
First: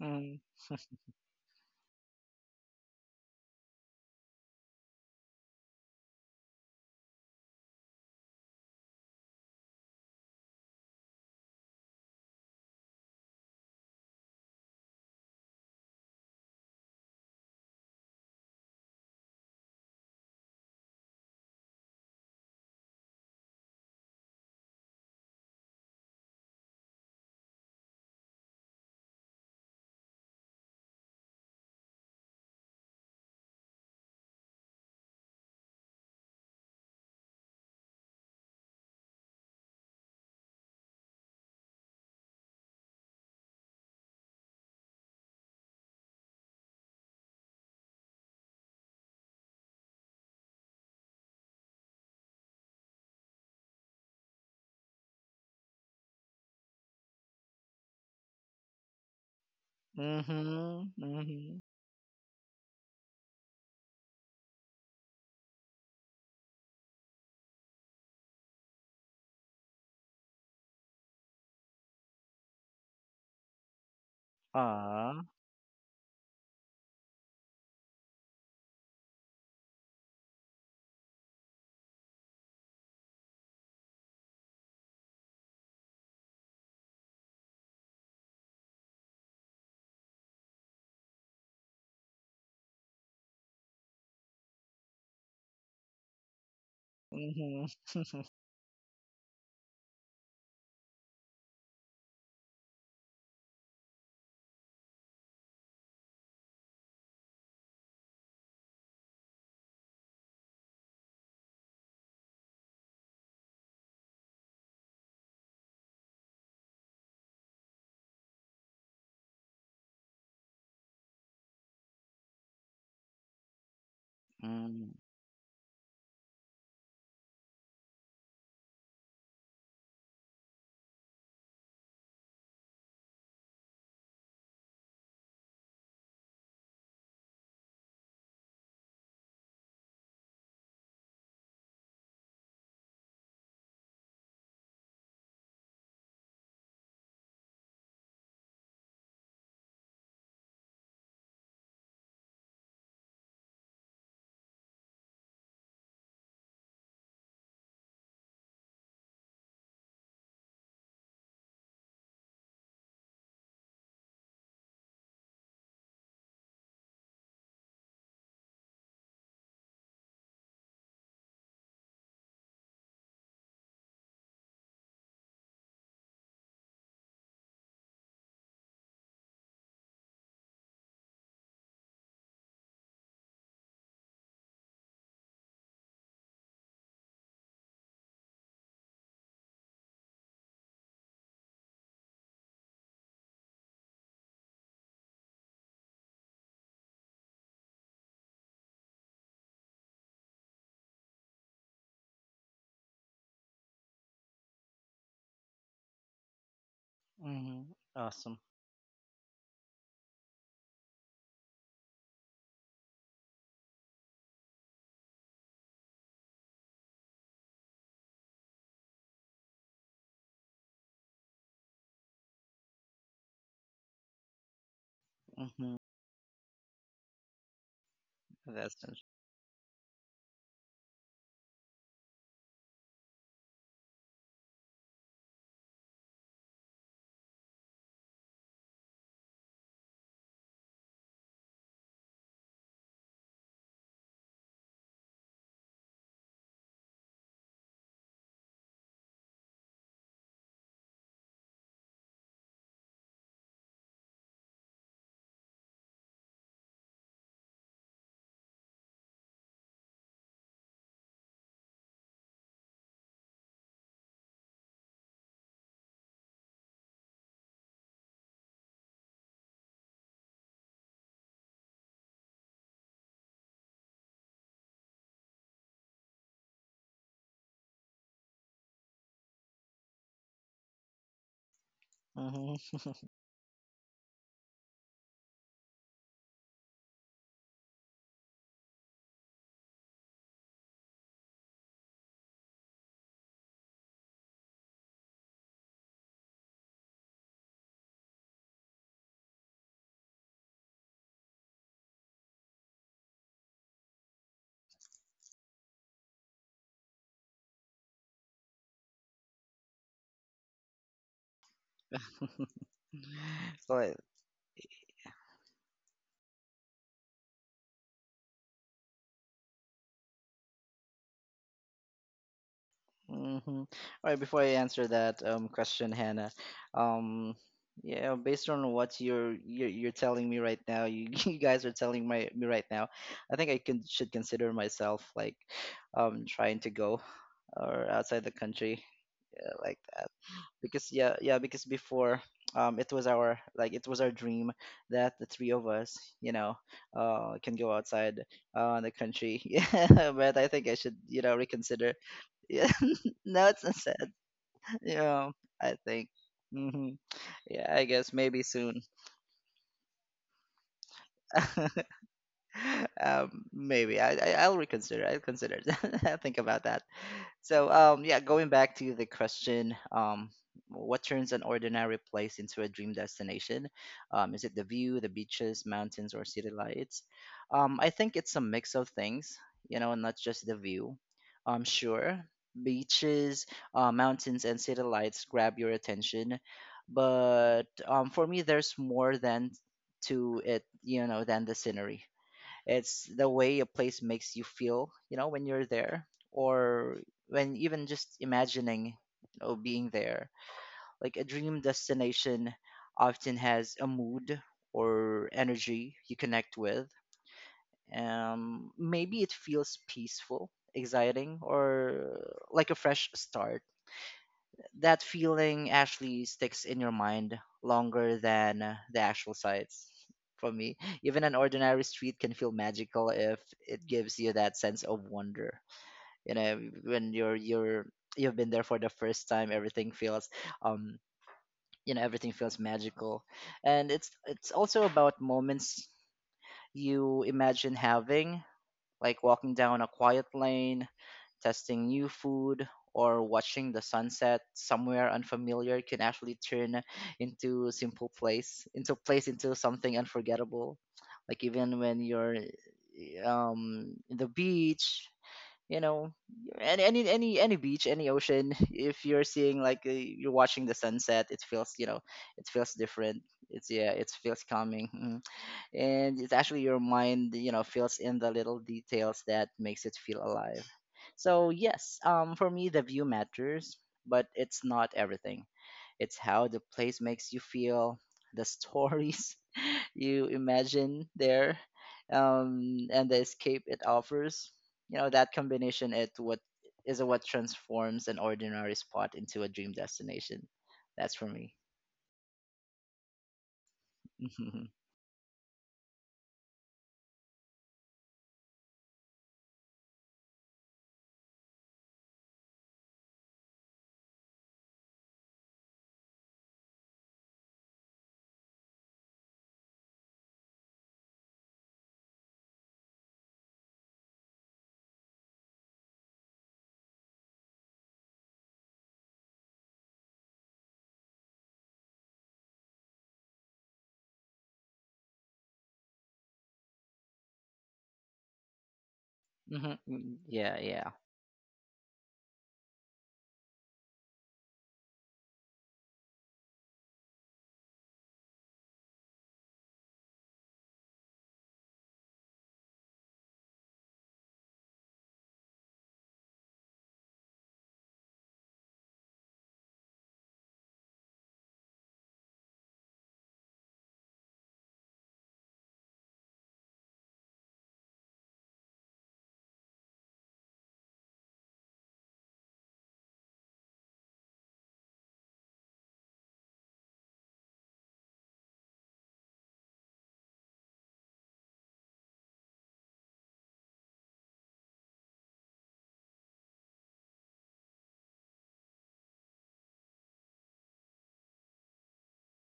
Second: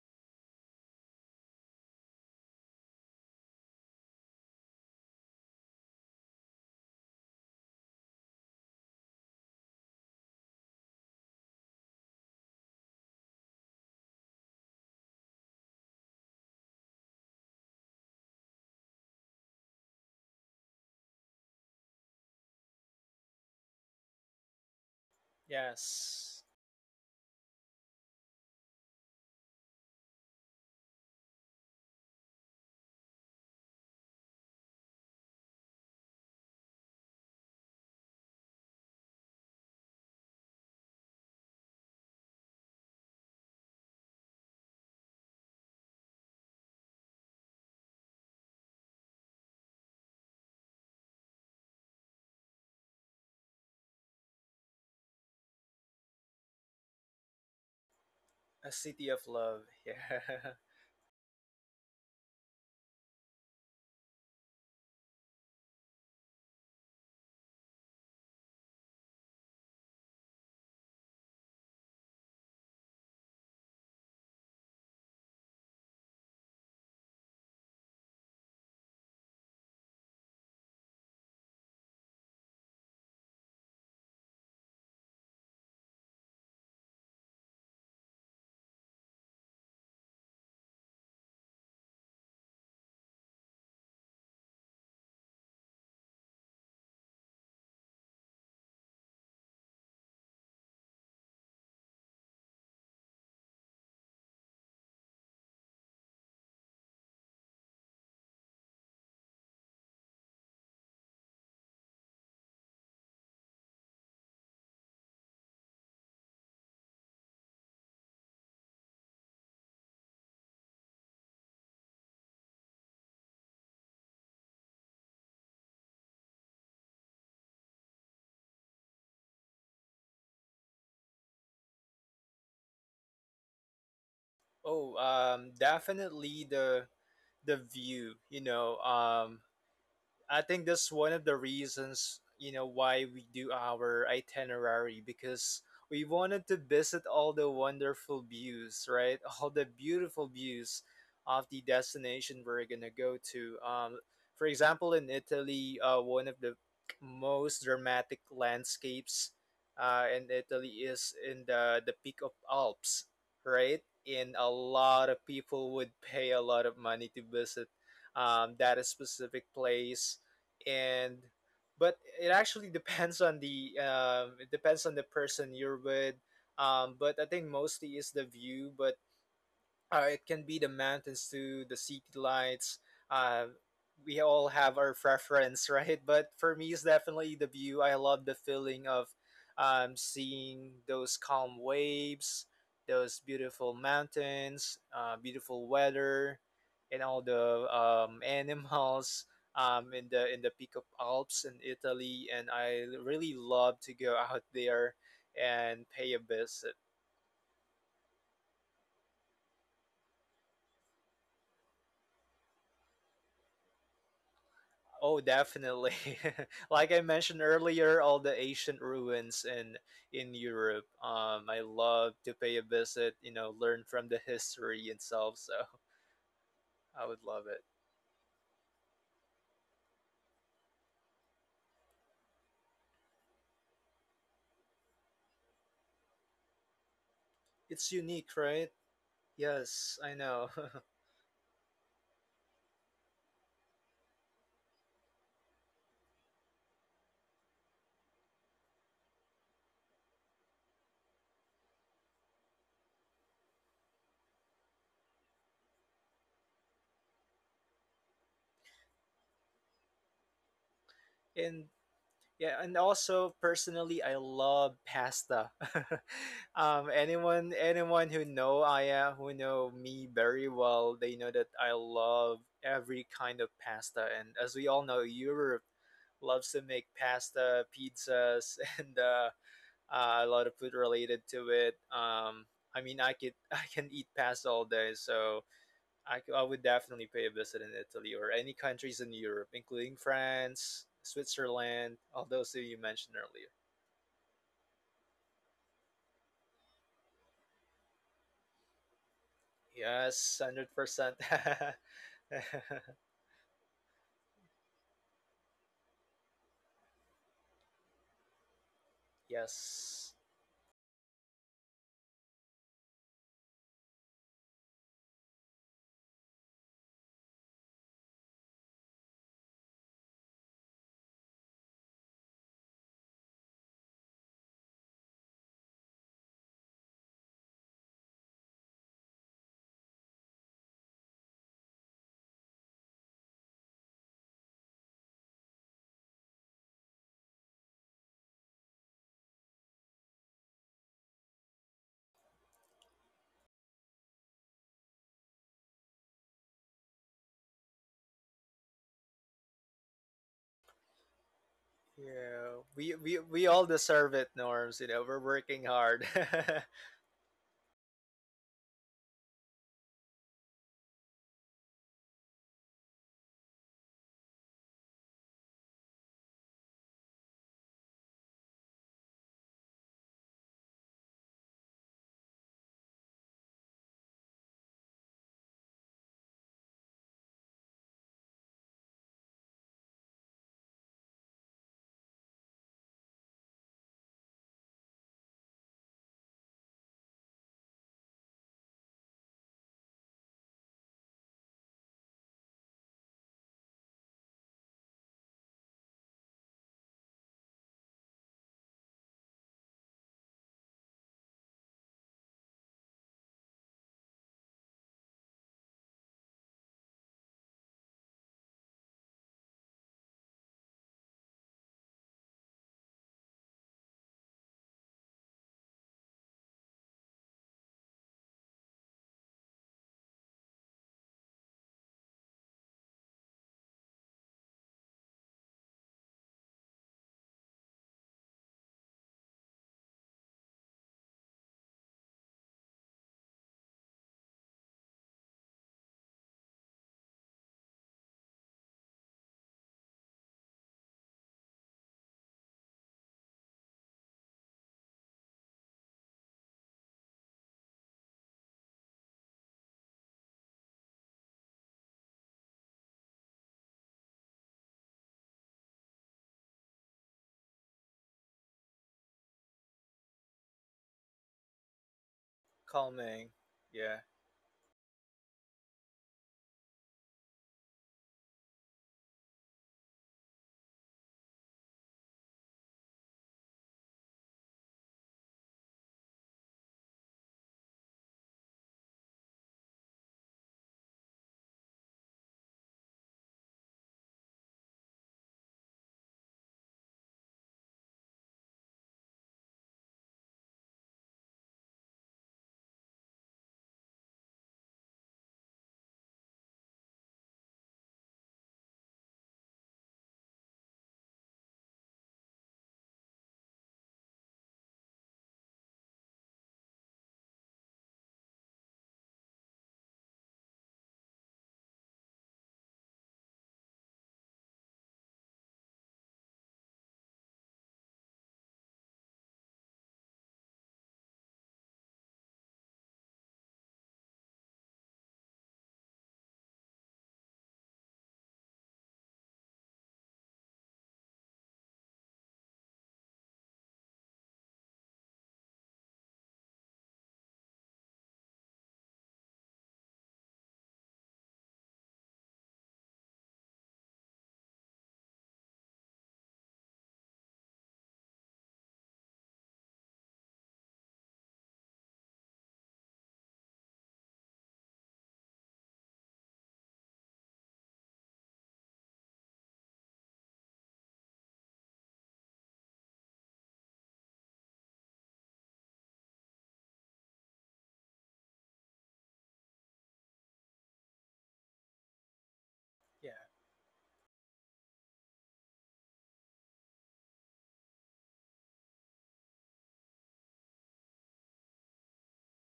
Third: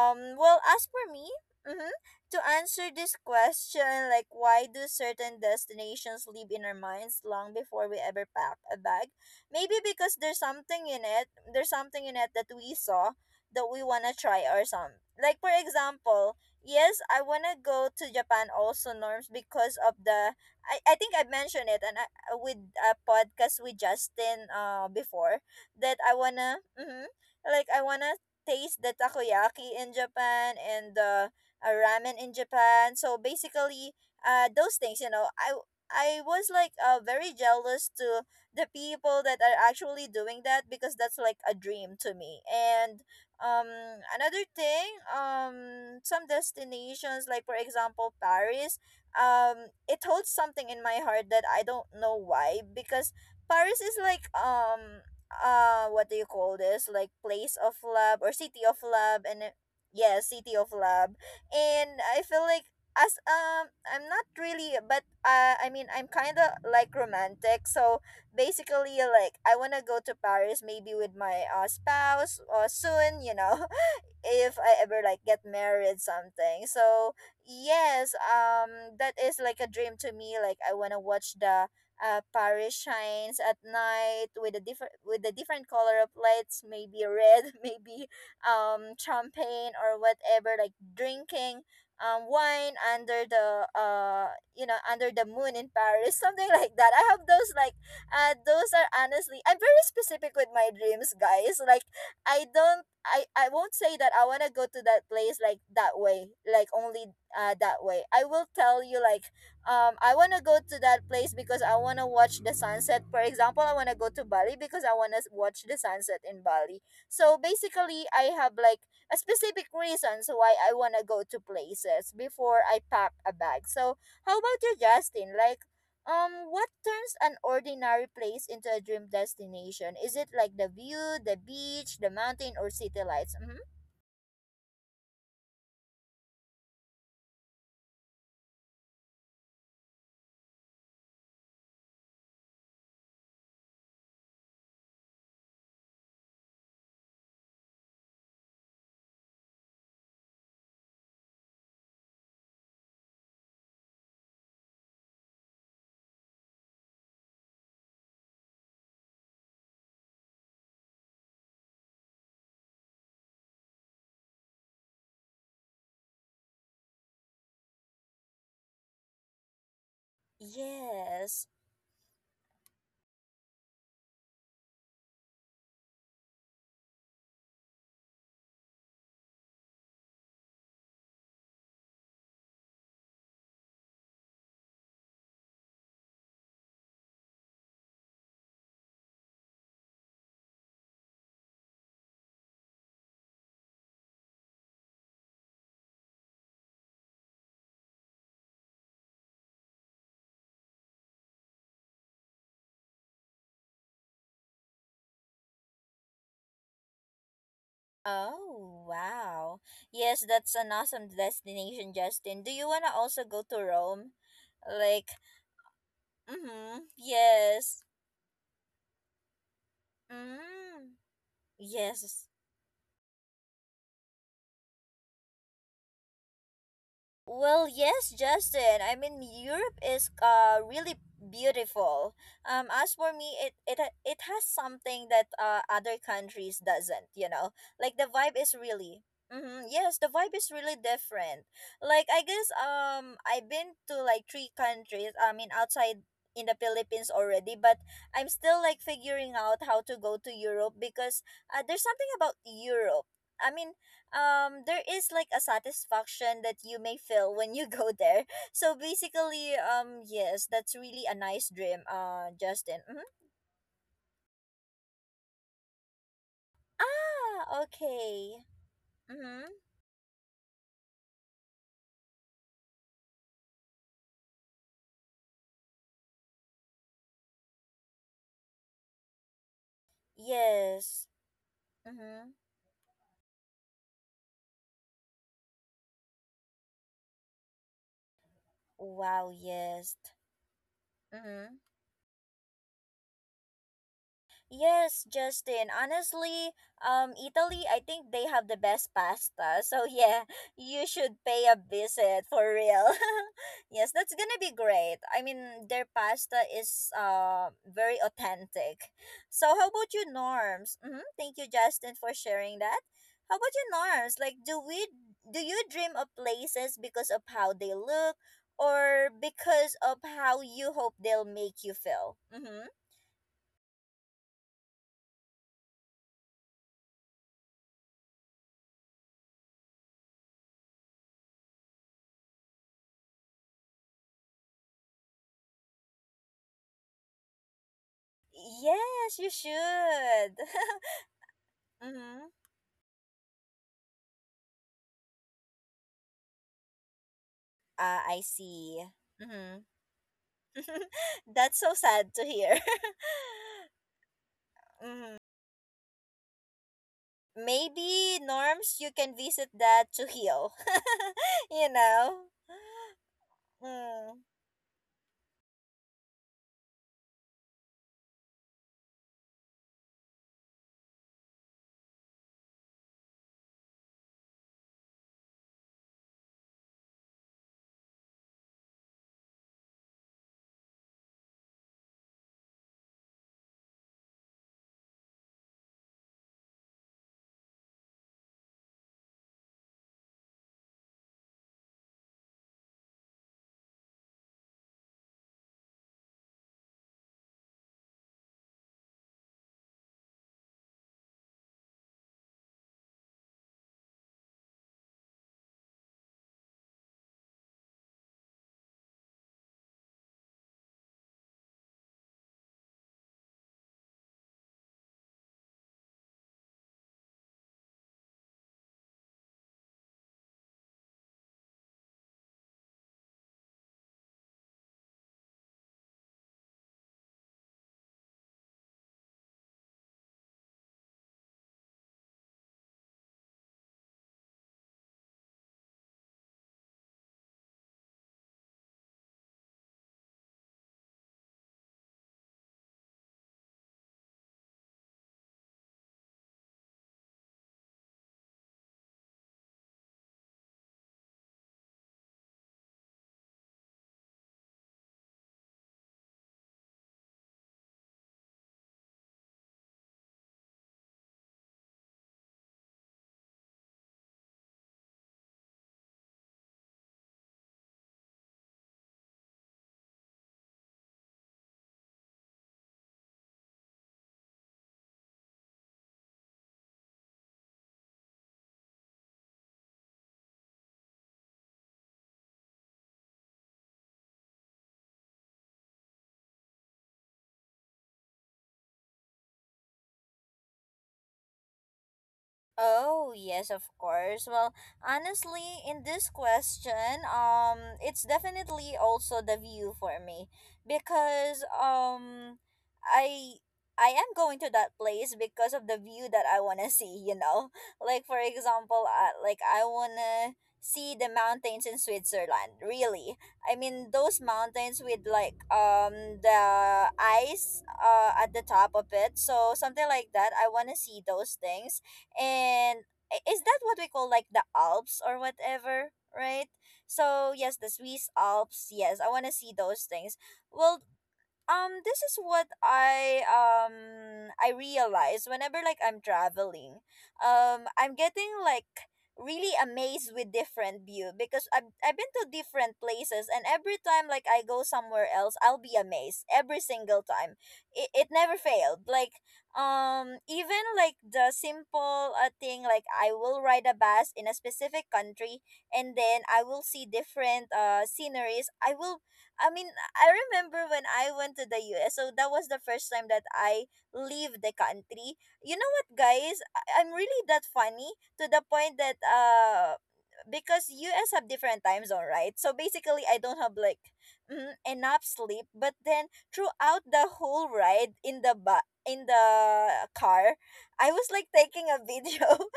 C: Mm, mm-hmm.
A: well as for me, mm-hmm, to answer this question like why do certain destinations live in our minds long before we ever pack a bag? Maybe because there's something in it, that we saw that we wanna try or some like for example yes, I wanna go to Japan also norms because of the I think I mentioned it and with a podcast with Justin before
B: Yeah.
A: that I
B: Yes,
A: wanna mm-hmm, like I wanna taste the takoyaki in Japan and the ramen in Japan. So basically, those things, I was like very jealous to the people that are actually doing that because that's like a dream to me. And um another thing, some destinations like for example Paris, it holds something in my heart that I don't know why, because Paris is like, what do you call this, like place of love or city
B: a
A: of
B: city of
A: love?
B: love.
A: Yeah,
B: Yeah.
A: city of love.
C: Mm-hmm.
A: And I feel like, as, I'm not really, but I mean I'm kind of like romantic, so basically like I want to go to Paris maybe with my spouse or soon, you know, if I ever
C: Ah.
A: like get married something. So yes, that is like a dream to me. Like I wanna watch the Paris shines at night with a different, with a different color of lights, maybe red, maybe champagne or whatever, like drinking wine under the, you know, under the moon in Paris, something like that. I have those
C: Mm-hmm.
A: like, those are, honestly, I'm very specific with my dreams, guys. Like I don't, I won't say that I want to go to that place like that way, like only that way. I will tell you like, I want to go to that place because I want to watch the sunset. For example, I want to go to Bali because I want to watch the sunset in Bali. So basically, I have like a specific reasons why I want to go to places before I pack a bag. So how about you,
C: Mm-hmm.
A: Justin? Like what turns an ordinary place into a dream destination? Is it like the view, the beach, the mountain, or city lights? Mm-hmm.
B: Oh, Definitely the view. You know, I think that's one of the reasons, you know, why we do our itinerary because we wanted to visit all the wonderful views, right? All the beautiful views of the destination we're gonna go to. For example, in Italy, one of the most dramatic landscapes in Italy is in the peak of Alps, right? And a lot of people would pay a lot of money to visit that specific place and
A: Yes.
B: but it actually depends on the it depends on the person you're with but I think mostly is the view but it can be the mountains to the city lights. Uh, we all have our preference, right? But for me, it's definitely the view. I love the feeling of seeing those calm waves, those beautiful mountains, beautiful weather, and all the animals in the peak of Alps in Italy. And I really love to go out there and pay a visit.
C: Awesome.
A: Oh, wow. Yes, that's an awesome destination, Justin. Do you want to also go to Rome? Like,
B: Oh, definitely.
A: mm-hmm.
B: Like I mentioned
A: Yes.
B: earlier, all the ancient ruins in Europe.
A: Mm.
B: I love
A: Yes.
B: to pay a visit, you know, learn from the history itself, so
C: Mhm.
B: I would love it.
A: Well, yes,
C: That's
A: Justin. I mean, Europe is really beautiful. As for me, it it has something that other countries doesn't. You know,
B: It's
A: like the
B: unique,
A: vibe is
B: right?
A: really. Mm-hmm,
B: Yes,
A: yes, the
B: I
A: vibe
B: know.
A: is really different. Like I guess I've been to like three countries. I mean, outside in the Philippines already, but I'm still like figuring out how to go to Europe because there's something about Europe. I mean, there is like a satisfaction that you may feel when you go there. So basically, yes, that's really a nice
B: And
A: dream,
B: yeah, and
A: Justin. Hmm.
B: also personally, I love pasta. Anyone
A: Ah,
B: anyone who
A: okay.
B: know I am, who
A: Mhm.
B: know me very well, they know that I love every kind of pasta. And as we all know, Europe loves to make pasta, pizzas, and a lot of food
A: Yes.
B: related to it.
A: Mhm.
C: mhm. Well,
B: I mean, I could I can eat pasta all day, so I would definitely pay a visit in Italy or any countries in
A: Wow,
B: Europe,
A: yes.
B: including France,
A: Mhm.
B: Switzerland, all those that you mentioned earlier.
A: Yes, Justin. Honestly, Italy, I think they have the best pasta. So yeah,
B: Yes, hundred
A: you
B: percent.
A: should pay a visit for real. Yes, that's gonna be great. I mean, their pasta is very authentic. So how about you,
B: Yes,
A: Norms? Mm-hmm. Thank you, Justin, for
C: mhm.
A: sharing that. How about you, Norms? Like, do you dream of places because of how they look, or because of how you hope they'll make you feel? Mm-hmm.
C: All right, before I answer that question, Hannah, um yeah, based on what you're telling me right now, you, you guys are telling my me right now, I think I can should consider myself, like, trying to go, or outside the country,
A: Yes, you
C: like,
A: should.
C: because yeah, yeah, because before,
A: Mm-hmm.
C: it was our dream that the three of us, you know, can go
A: I
C: outside
A: see.
C: the country.
A: Mm-hmm.
C: Yeah, but I think I should, you know,
A: That's so
C: reconsider.
A: sad to hear.
B: yeah,
C: Yeah.
B: we, we we
C: No, it's
B: all
C: not sad.
B: deserve it, Norms. You know,
A: Mm-hmm.
B: we're
C: Yeah,
B: working
C: I
B: hard.
C: think. Hmm. Yeah, I guess
A: Maybe,
C: maybe
A: Norms,
C: soon.
A: you can visit that to heal. You know?
C: Maybe,
A: Mm.
C: I I'll reconsider I'll consider. I'll think about that. So, yeah, going back to the question, what turns an ordinary place into a dream destination? Is it the view, the beaches, mountains, or city lights? I think it's a mix of things, you know, not just the view. Sure, beaches, mountains, and city lights grab your attention, but, for me, there's more than to it, you know, than the scenery. It's the way a place makes you feel, you know, when you're there, or when even just imagining, you know, being there. Like, a dream destination often has a mood or energy you connect with. Maybe it feels peaceful, exciting, or like a fresh start. That feeling actually sticks in your mind longer than, the actual sights. For me, even an ordinary street can feel magical if it gives you that sense of wonder. You know, when you've been there for the first time, everything feels um you know, everything feels magical. And it's also about moments you imagine having, like walking down a quiet lane, testing new food, or watching the sunset somewhere unfamiliar can actually turn into simple place into something unforgettable. Like, even when you're in the beach, you know, any beach, any ocean, if you're seeing, like, you're watching the sunset, it feels, you know, it feels different.
B: Calming.
C: It's Yeah,
B: Yeah,
C: it feels calming. And it's actually your mind, you know, feels in the little details that makes it feel alive. So yes, for me, the view matters, but it's not everything. It's how the place makes you feel, the stories you imagine there, and the escape it offers. You know, that combination, it what is what transforms an ordinary spot into a dream destination. That's for me.
A: Oh, yes, of course. Well,
C: Mhm.
A: honestly, in this question, it's definitely also the view for me because I I am going to that place because of the view that I want to see, you know. Like for example, like I want to see the mountains in Switzerland, really. I mean, those mountains with like the ice at the top of it. So, something like that. I want to see those things, and is that what we call like the Alps or whatever, right? So yes, the Swiss Alps. Yes, I want to see
C: Mhm.
A: those
C: Mm,
A: things.
C: yeah,
A: Well,
C: yeah.
A: this is what I realize whenever like I'm traveling, I'm getting like really amazed with different view, because I've been to different places and every time like I go somewhere else, I'll be amazed every single time. It never failed, like, even like the simple thing, like I will ride a bus in a specific country and then I will see different sceneries. I will, I mean, I remember when I went to the US, so that was the first time that I leave the country. You know what, guys? I'm really that funny, to the point that because US have different time zone, right? So basically,
B: yeah,
A: I don't have like enough sleep. But then throughout the whole ride in the in the car, I was like taking a video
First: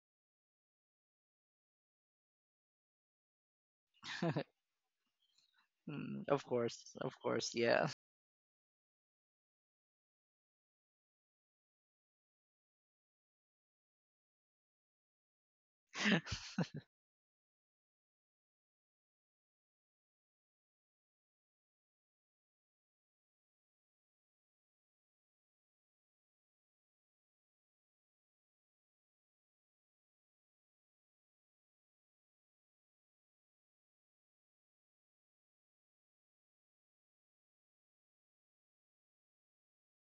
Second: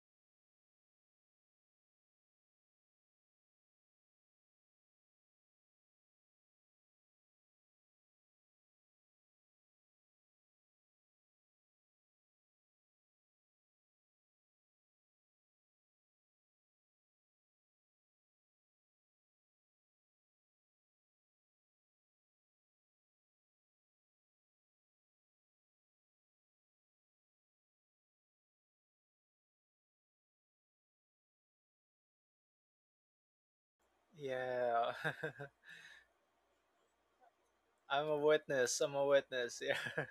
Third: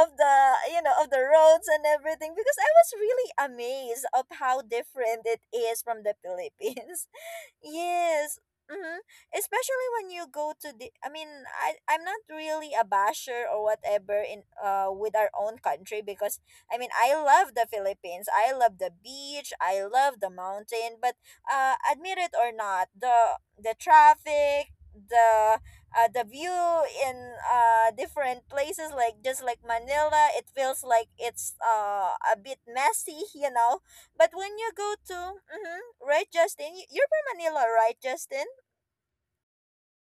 A: of the, you know, of the roads and everything, because I was really amazed of how different it is from the
C: Mm,
A: Philippines.
C: of course, yeah.
A: Yes. Mm-hmm. Especially when you go to the, I mean, I'm not really a basher or whatever in with our own country, because I mean, I love the Philippines. I love the beach, I love the mountain, but admit it or not, the traffic, the view in different places, like just like Manila, it feels like it's a bit messy, you know. But when you
B: yeah.
A: go to, mm-hmm, right, Justin, you're Manila, right,
B: I'm a
A: Justin?
B: witness. I'm a witness. Yeah.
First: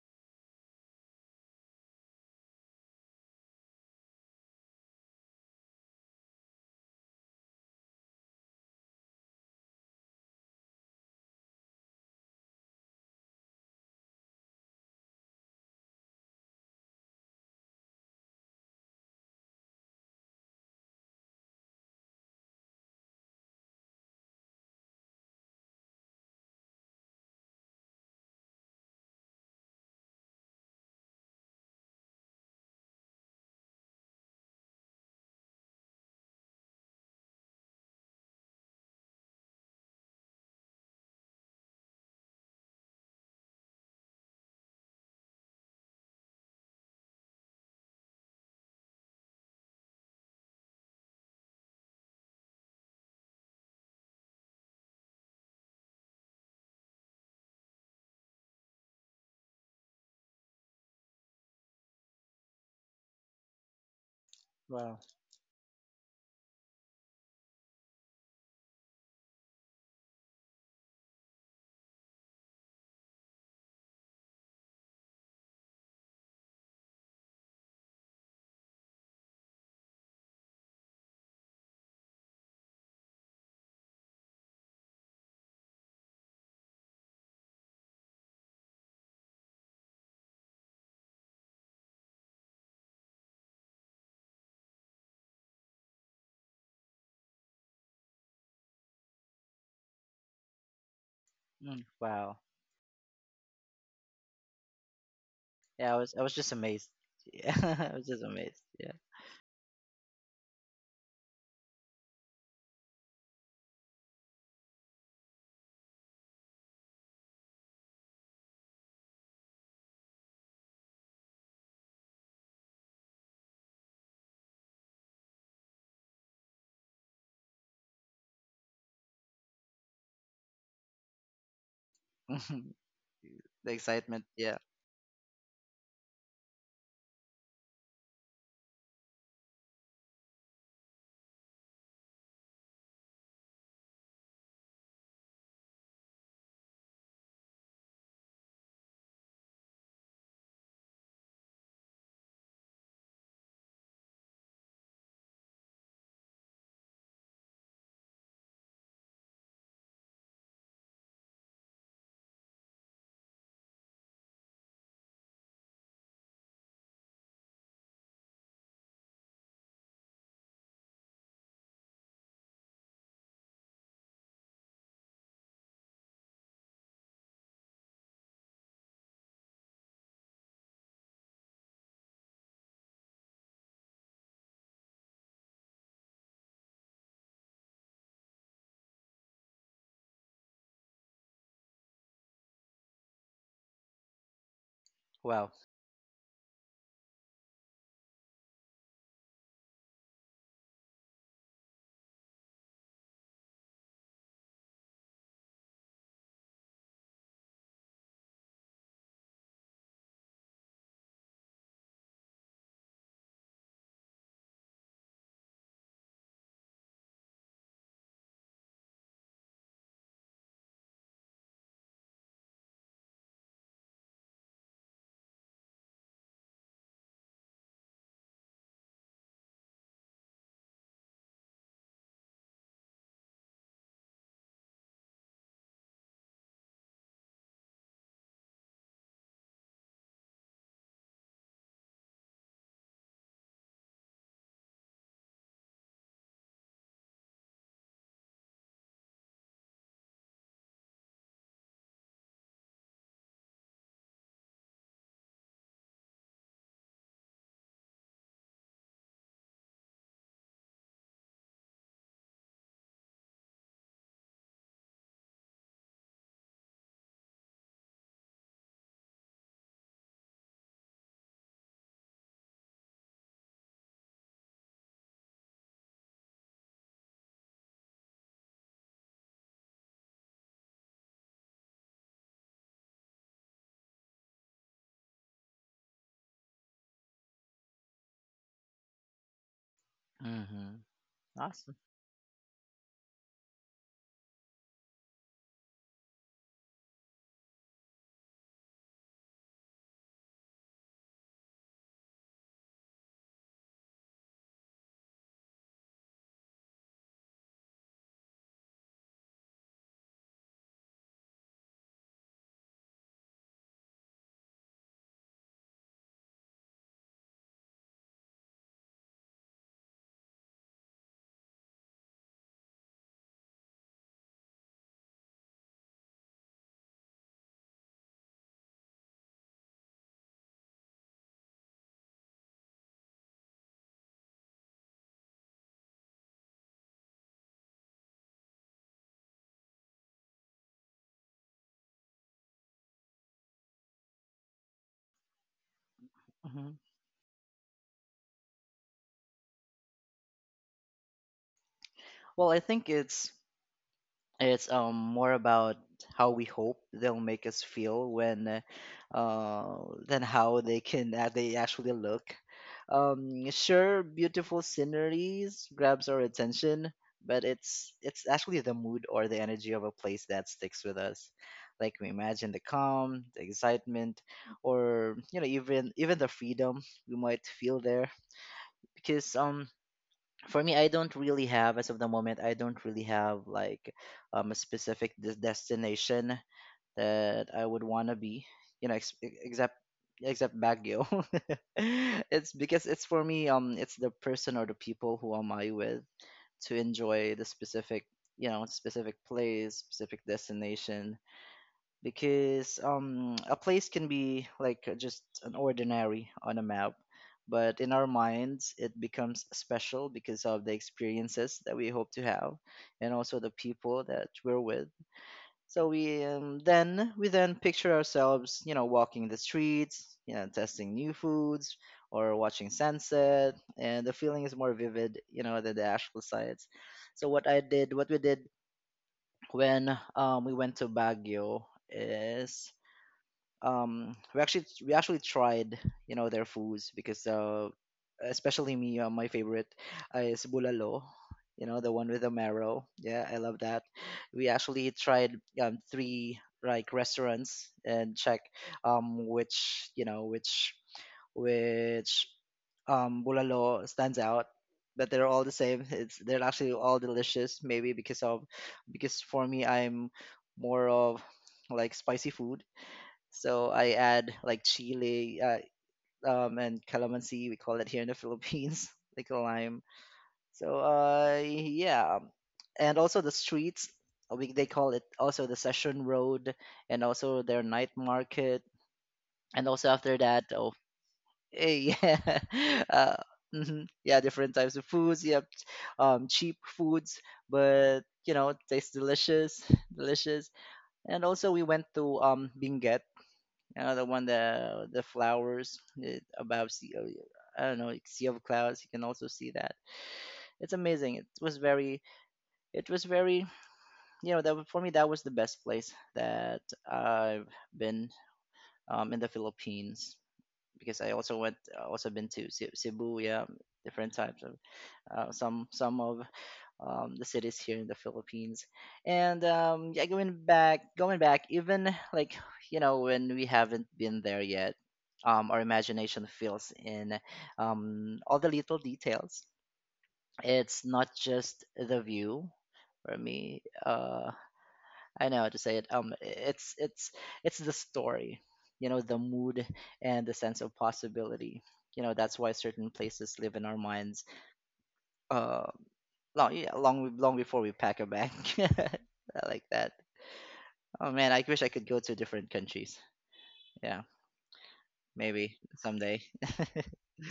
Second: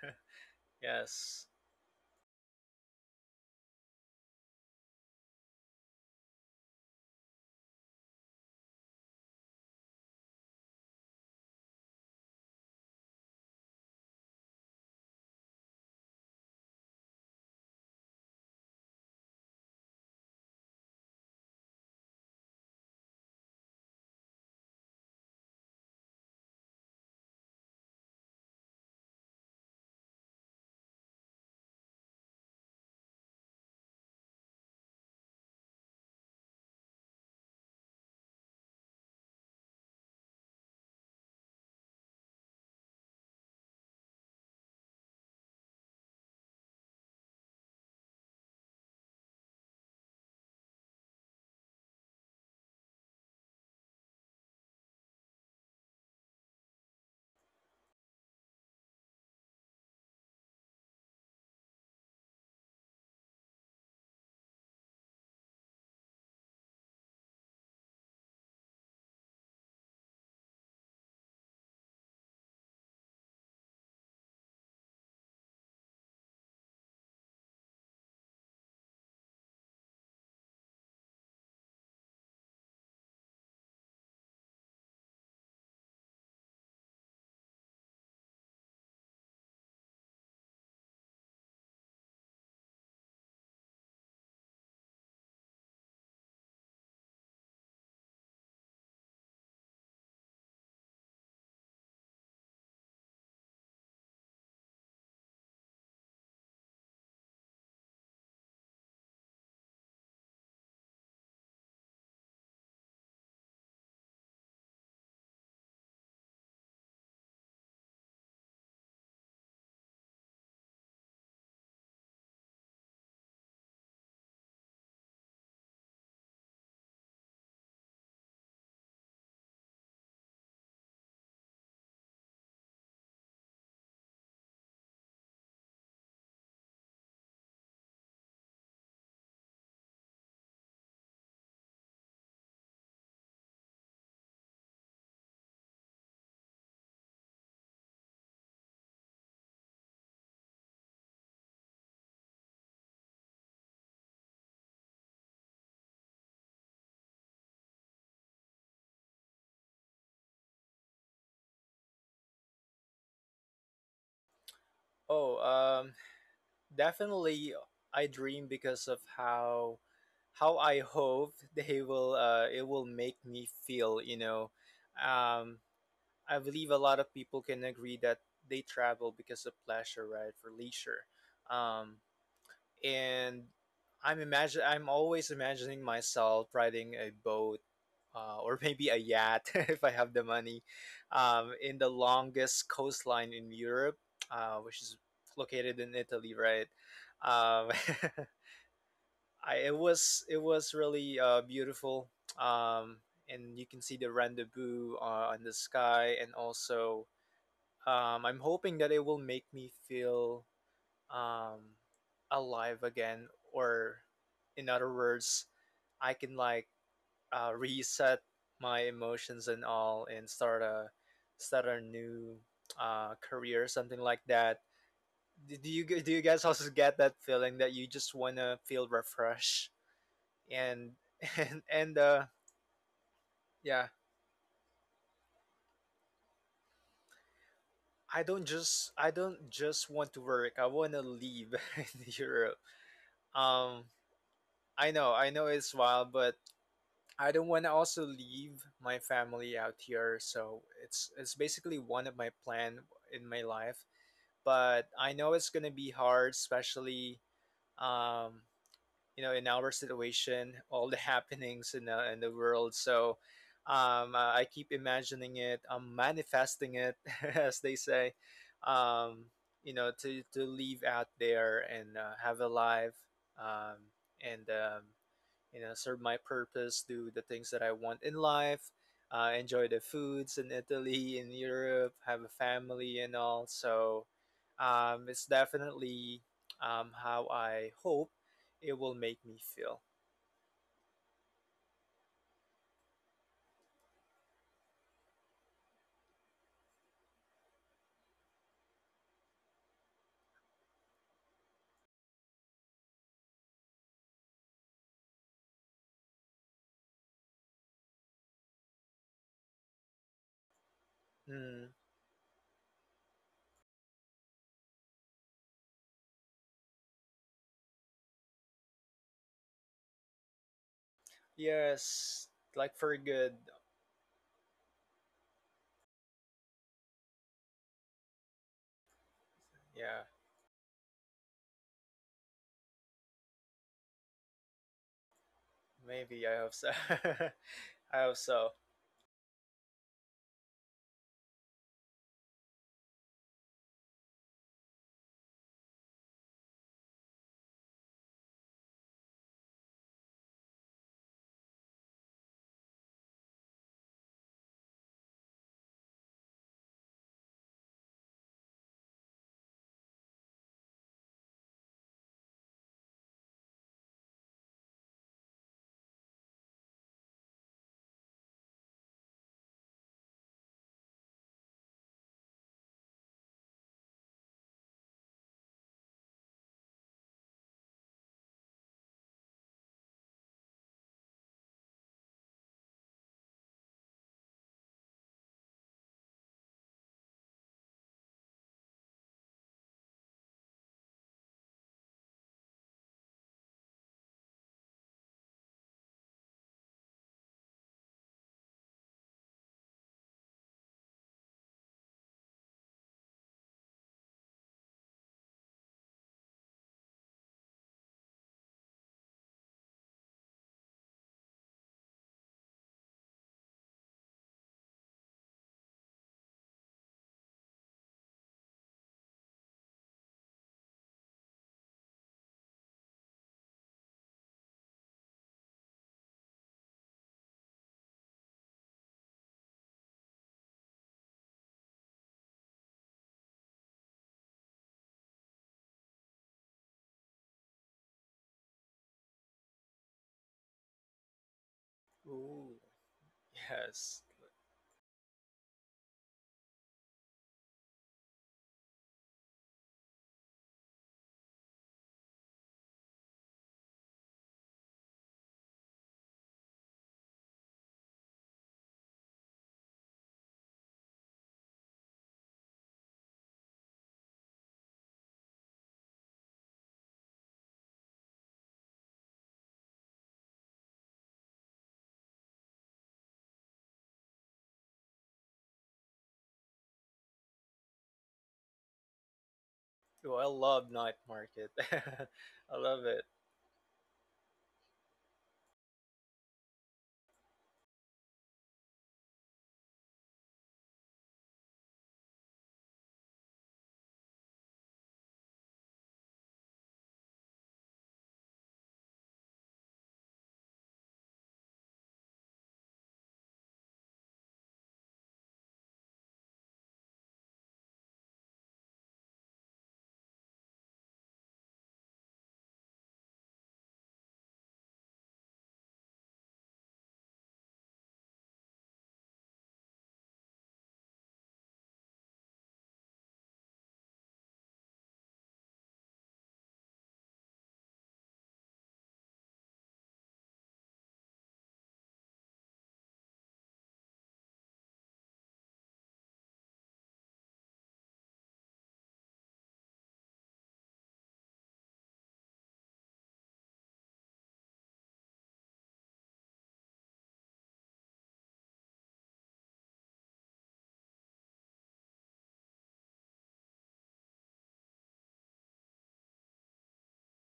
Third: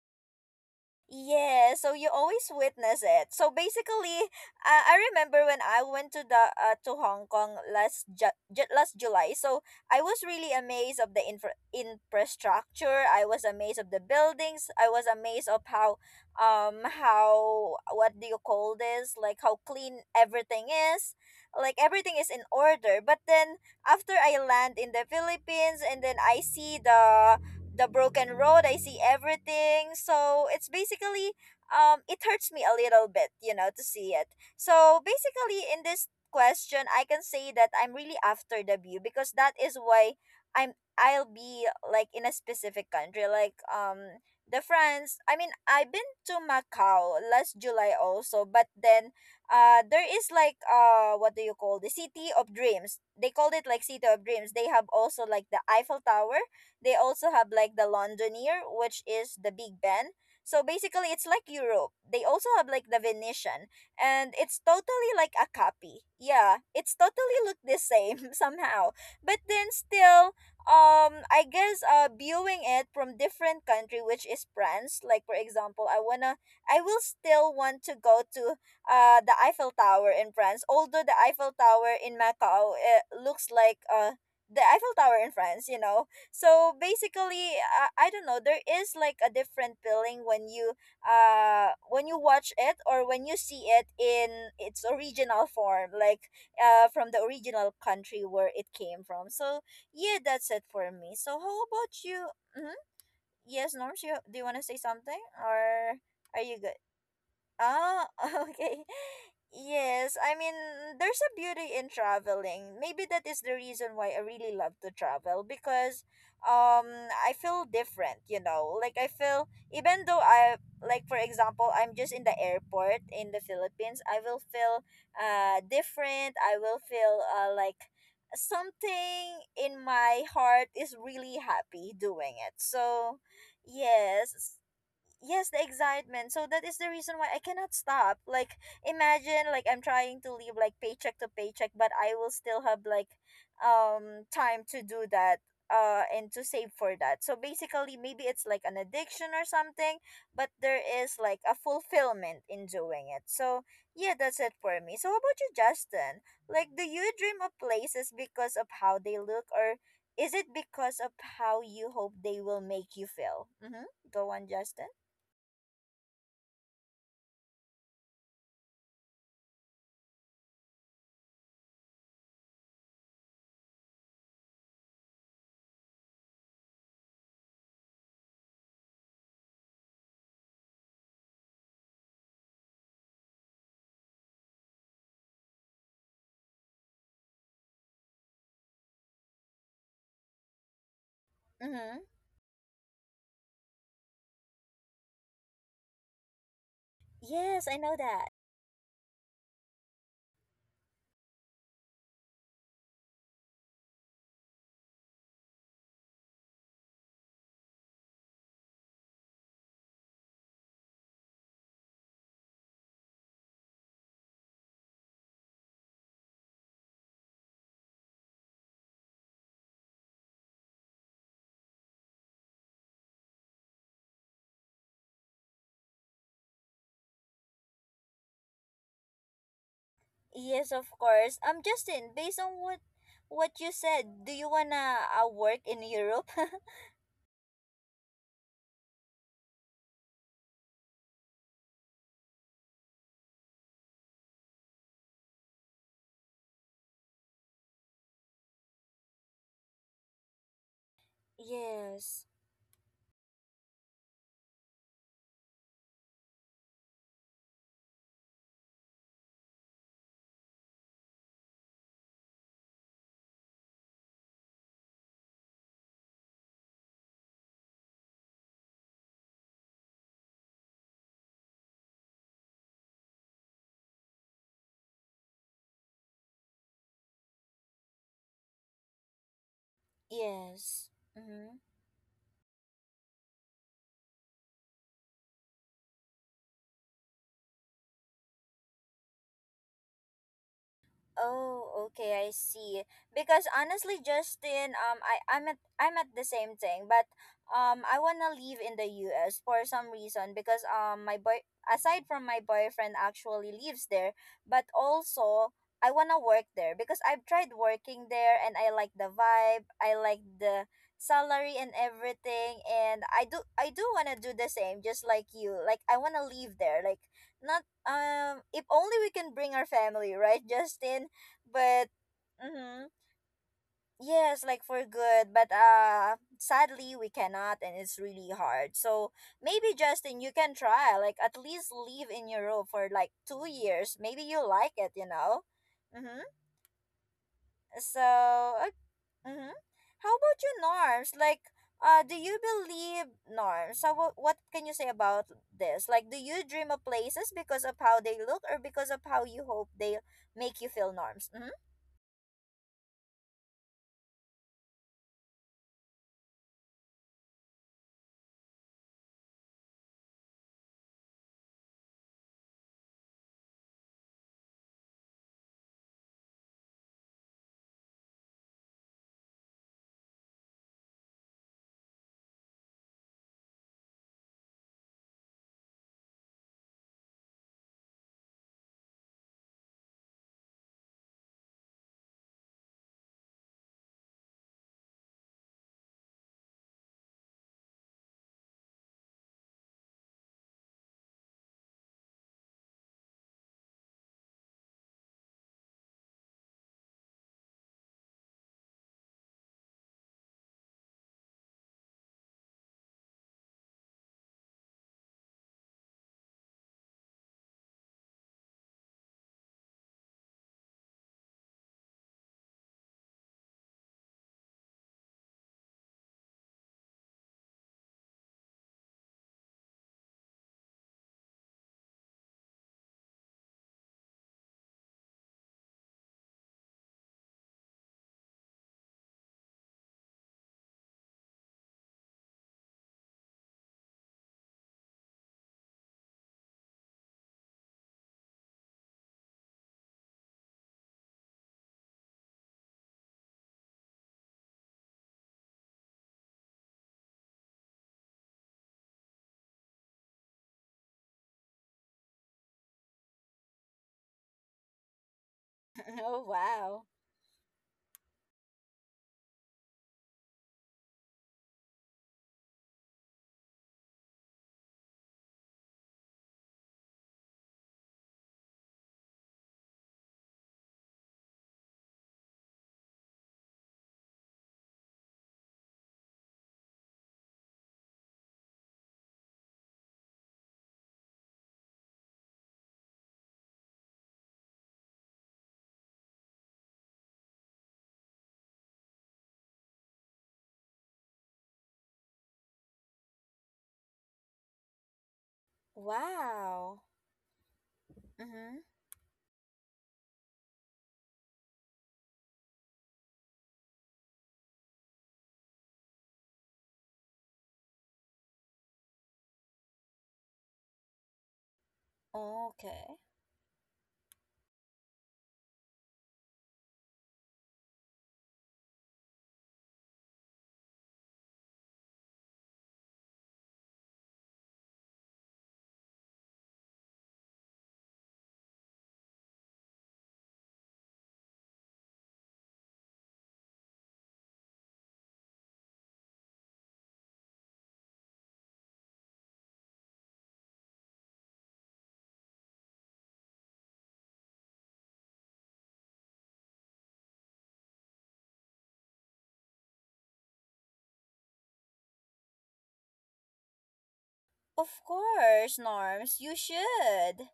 B: Yes.
A: Yeah, so you always witness it. So basically, I remember when I went to the to Hong Kong last last July. So I was really amazed of the infrastructure. I was amazed of the buildings. I was amazed of how, how, what do you call this? Like, how clean everything is. Like everything is in order. But then after I land in the Philippines and then I see the broken road, I see everything. So it's basically, it hurts me a little bit, you know, to see it. So basically, in this question, I can say that I'm really after the view, because that is why I'm, I'll be like in a specific country, like the France. I mean, I've been to Macau last July also, but then there is like, what do you call, the City of Dreams, they called it, like City of Dreams. They have also like the Eiffel Tower. They also have like the Londonier, which is the Big Ben. So basically, it's like Europe. They also have like the Venetian, and it's
C: Wow.
A: totally like a copy. Yeah, it's totally look the same somehow. But then still, I guess viewing it from different country, which is France. Like for example, I will still want to go to the Eiffel Tower in France. Although the Eiffel Tower in Macau, it looks like the Eiffel Tower in France, you know, so basically, I don't know, there is like a different feeling when you, when you watch it or when you see it in its original form, like from the original country where it came from. So yeah, that's it for me. So how
C: Mm,
A: about you?
C: wow.
A: Hmm. Yes, Norms, you, do you want to say something,
C: Yeah,
A: or
C: I was
A: are
C: just
A: you good?
C: amazed. Yeah, I was
A: Ah,
C: just amazed.
A: okay.
C: Yeah,
A: Yes, I mean, there's a beauty in traveling. Maybe that is the reason why I really love to travel, because um I feel different, you know. Like I feel, even though I, like for example, I'm just in the airport in the Philippines, I will feel different. I will feel like something in my heart is really happy doing it. So,
C: the excitement.
A: yes.
C: Yeah.
A: Yes, the excitement. So that is the reason why I cannot stop, like, imagine like I'm trying to live like paycheck to paycheck, but I will still have like time to do that and to save for that. So basically, maybe it's like an addiction or something, but there is like a fulfillment in doing it. So yeah, that's it for me. So how about you, Justin? Like, do you dream of places because of how they look, or is it because of how you hope they will make you feel? Mm-hmm. Go on, Justin.
B: Oh, um, Definitely. I dream because of how I hope they will it will make me feel. You know, um, I believe a lot of people can agree that they travel because of pleasure, right, for leisure. Um, and I'm imagine I'm always imagining myself riding a boat. Or maybe a yacht if I have the money, in the
A: Mm-hmm.
B: longest coastline in Europe, which is
C: Wow.
B: located in Italy, right?
A: Yes,
B: Um,
A: I know that.
B: I, it was really beautiful, um, and you can see the rendezvous on the sky, and also I'm hoping that it will make me feel um, alive again, or in other words, I can like reset my emotions and all, and start a start a new career, something like that. Do you do you guys also get that feeling that you just wanna feel refreshed?
A: Yes, of
B: And
A: course.
B: and
A: Justin, based on what you
B: yeah
A: said, do you wanna work in Europe?
B: I don't just want to work, I want to leave in europe. um I know, I know it's wild, but I don't want to also leave my family out here, so it's basically one of
A: Yes.
B: my plan in my life. But I know it's gonna be hard, especially um you know, in our situation, all the happenings in in the world. So I keep imagining it, I'm manifesting it, as they say, um, you know, to live out there and have a life, um, and you know, serve my purpose, do the things that I want in life, enjoy the foods in
A: Yes.
B: Italy, in
A: Mm-hmm.
B: Europe, have a family and all. So it's definitely how I hope it will make me feel.
C: Hmm. Awesome.
A: Oh, okay, I see. Because honestly, Justin, I'm at the same thing, but I wanna live in the U.S. for some reason, because my boy, aside from my boyfriend, actually lives there, but also I wanna work there, because I've tried working there and I like the vibe, I like the salary
B: Hmm.
A: and everything, and I do wanna do the same, just like you. Like I wanna live there, like not if only we can bring our family right Justin? But
B: Yes, like
A: mm-hmm,
B: for good.
A: yes, like for good. But sadly we cannot and it's really hard. So maybe
B: Yeah,
A: Justin you can try like at least live in Europe for like 2 years, maybe you like it.
B: maybe
A: Mm-hmm.
B: I hope so. I
A: so
B: hope so.
A: uh, mm-hmm. How about you Norms, like do you believe Norms, so what can you say about this, like do you dream
C: Hmm.
A: of places because of how they look or because of how you hope they make you feel Norms? Mm-hmm.
C: Well, I think it's more about how we hope they'll make us feel, when than how they can, they actually look. Sure, beautiful sceneries grabs our attention, but it's actually the mood or the energy of a place that sticks with us, like we imagine the calm, the excitement, or, you know, even the freedom we might feel there. Because, for me, I don't really have, like, a specific destination that I would want to be, you know, except Baguio. It's because it's for me it's the person or the people who am I with to enjoy the specific place, specific destination. Because a place can be like just an ordinary on a map, but in our minds it becomes special because of the experiences that we hope to have, and also the people that we're with. So we then we then picture ourselves, you know, walking the streets, you know, testing new foods or watching sunset, and the feeling is more vivid, you know, than the actual sights. So what we did when we went to Baguio is we actually tried, you know, their foods. Because especially me, my favorite is bulalo, you know, the one with the
B: Ooh,
C: marrow. Yeah, I love that.
B: yes.
C: We actually tried three like restaurants and check which you know which bulalo stands out. But they're all the same. It's
A: Oh
C: they're actually
A: wow.
C: all delicious. Maybe because of, because for me, I'm more of like spicy food. So I add like chili, and calamansi, we call it here in the Philippines, like a lime. So yeah, and also the streets, we they call it also the Session Road, and also their night market, and also
B: Ooh,
C: after
B: I
C: that,
B: love
C: oh,
B: night market.
C: eh, yeah,
B: I love it.
C: uh, mhm, yeah, different types of foods. Yep, cheap foods, but you know, tastes delicious, delicious. And also we went to Benguet. The one, the flowers it, above
A: Wow.
C: sea. I don't know, like sea of
A: Mm-hmm.
C: clouds. You can also see that. It's amazing. It was very. It was very. You know, that was for me that was the best place that I've been in the Philippines, because I also went. Also been to
A: Okay.
C: Cebu. Yeah, different types of some of the cities here in the Philippines. And yeah, going back, even like, you know, when we haven't been there yet, our imagination fills in all the little details. It's not just the view for me. I know how to say it. Um, it's the story, you know, the mood and the sense of possibility. You know, that's why certain places live in our minds, uh, long, yeah, long before we pack a bag. I like that. Oh man, I wish I could go to different countries. Yeah,
A: Of course,
C: maybe
A: Norms,
C: someday.
A: you should.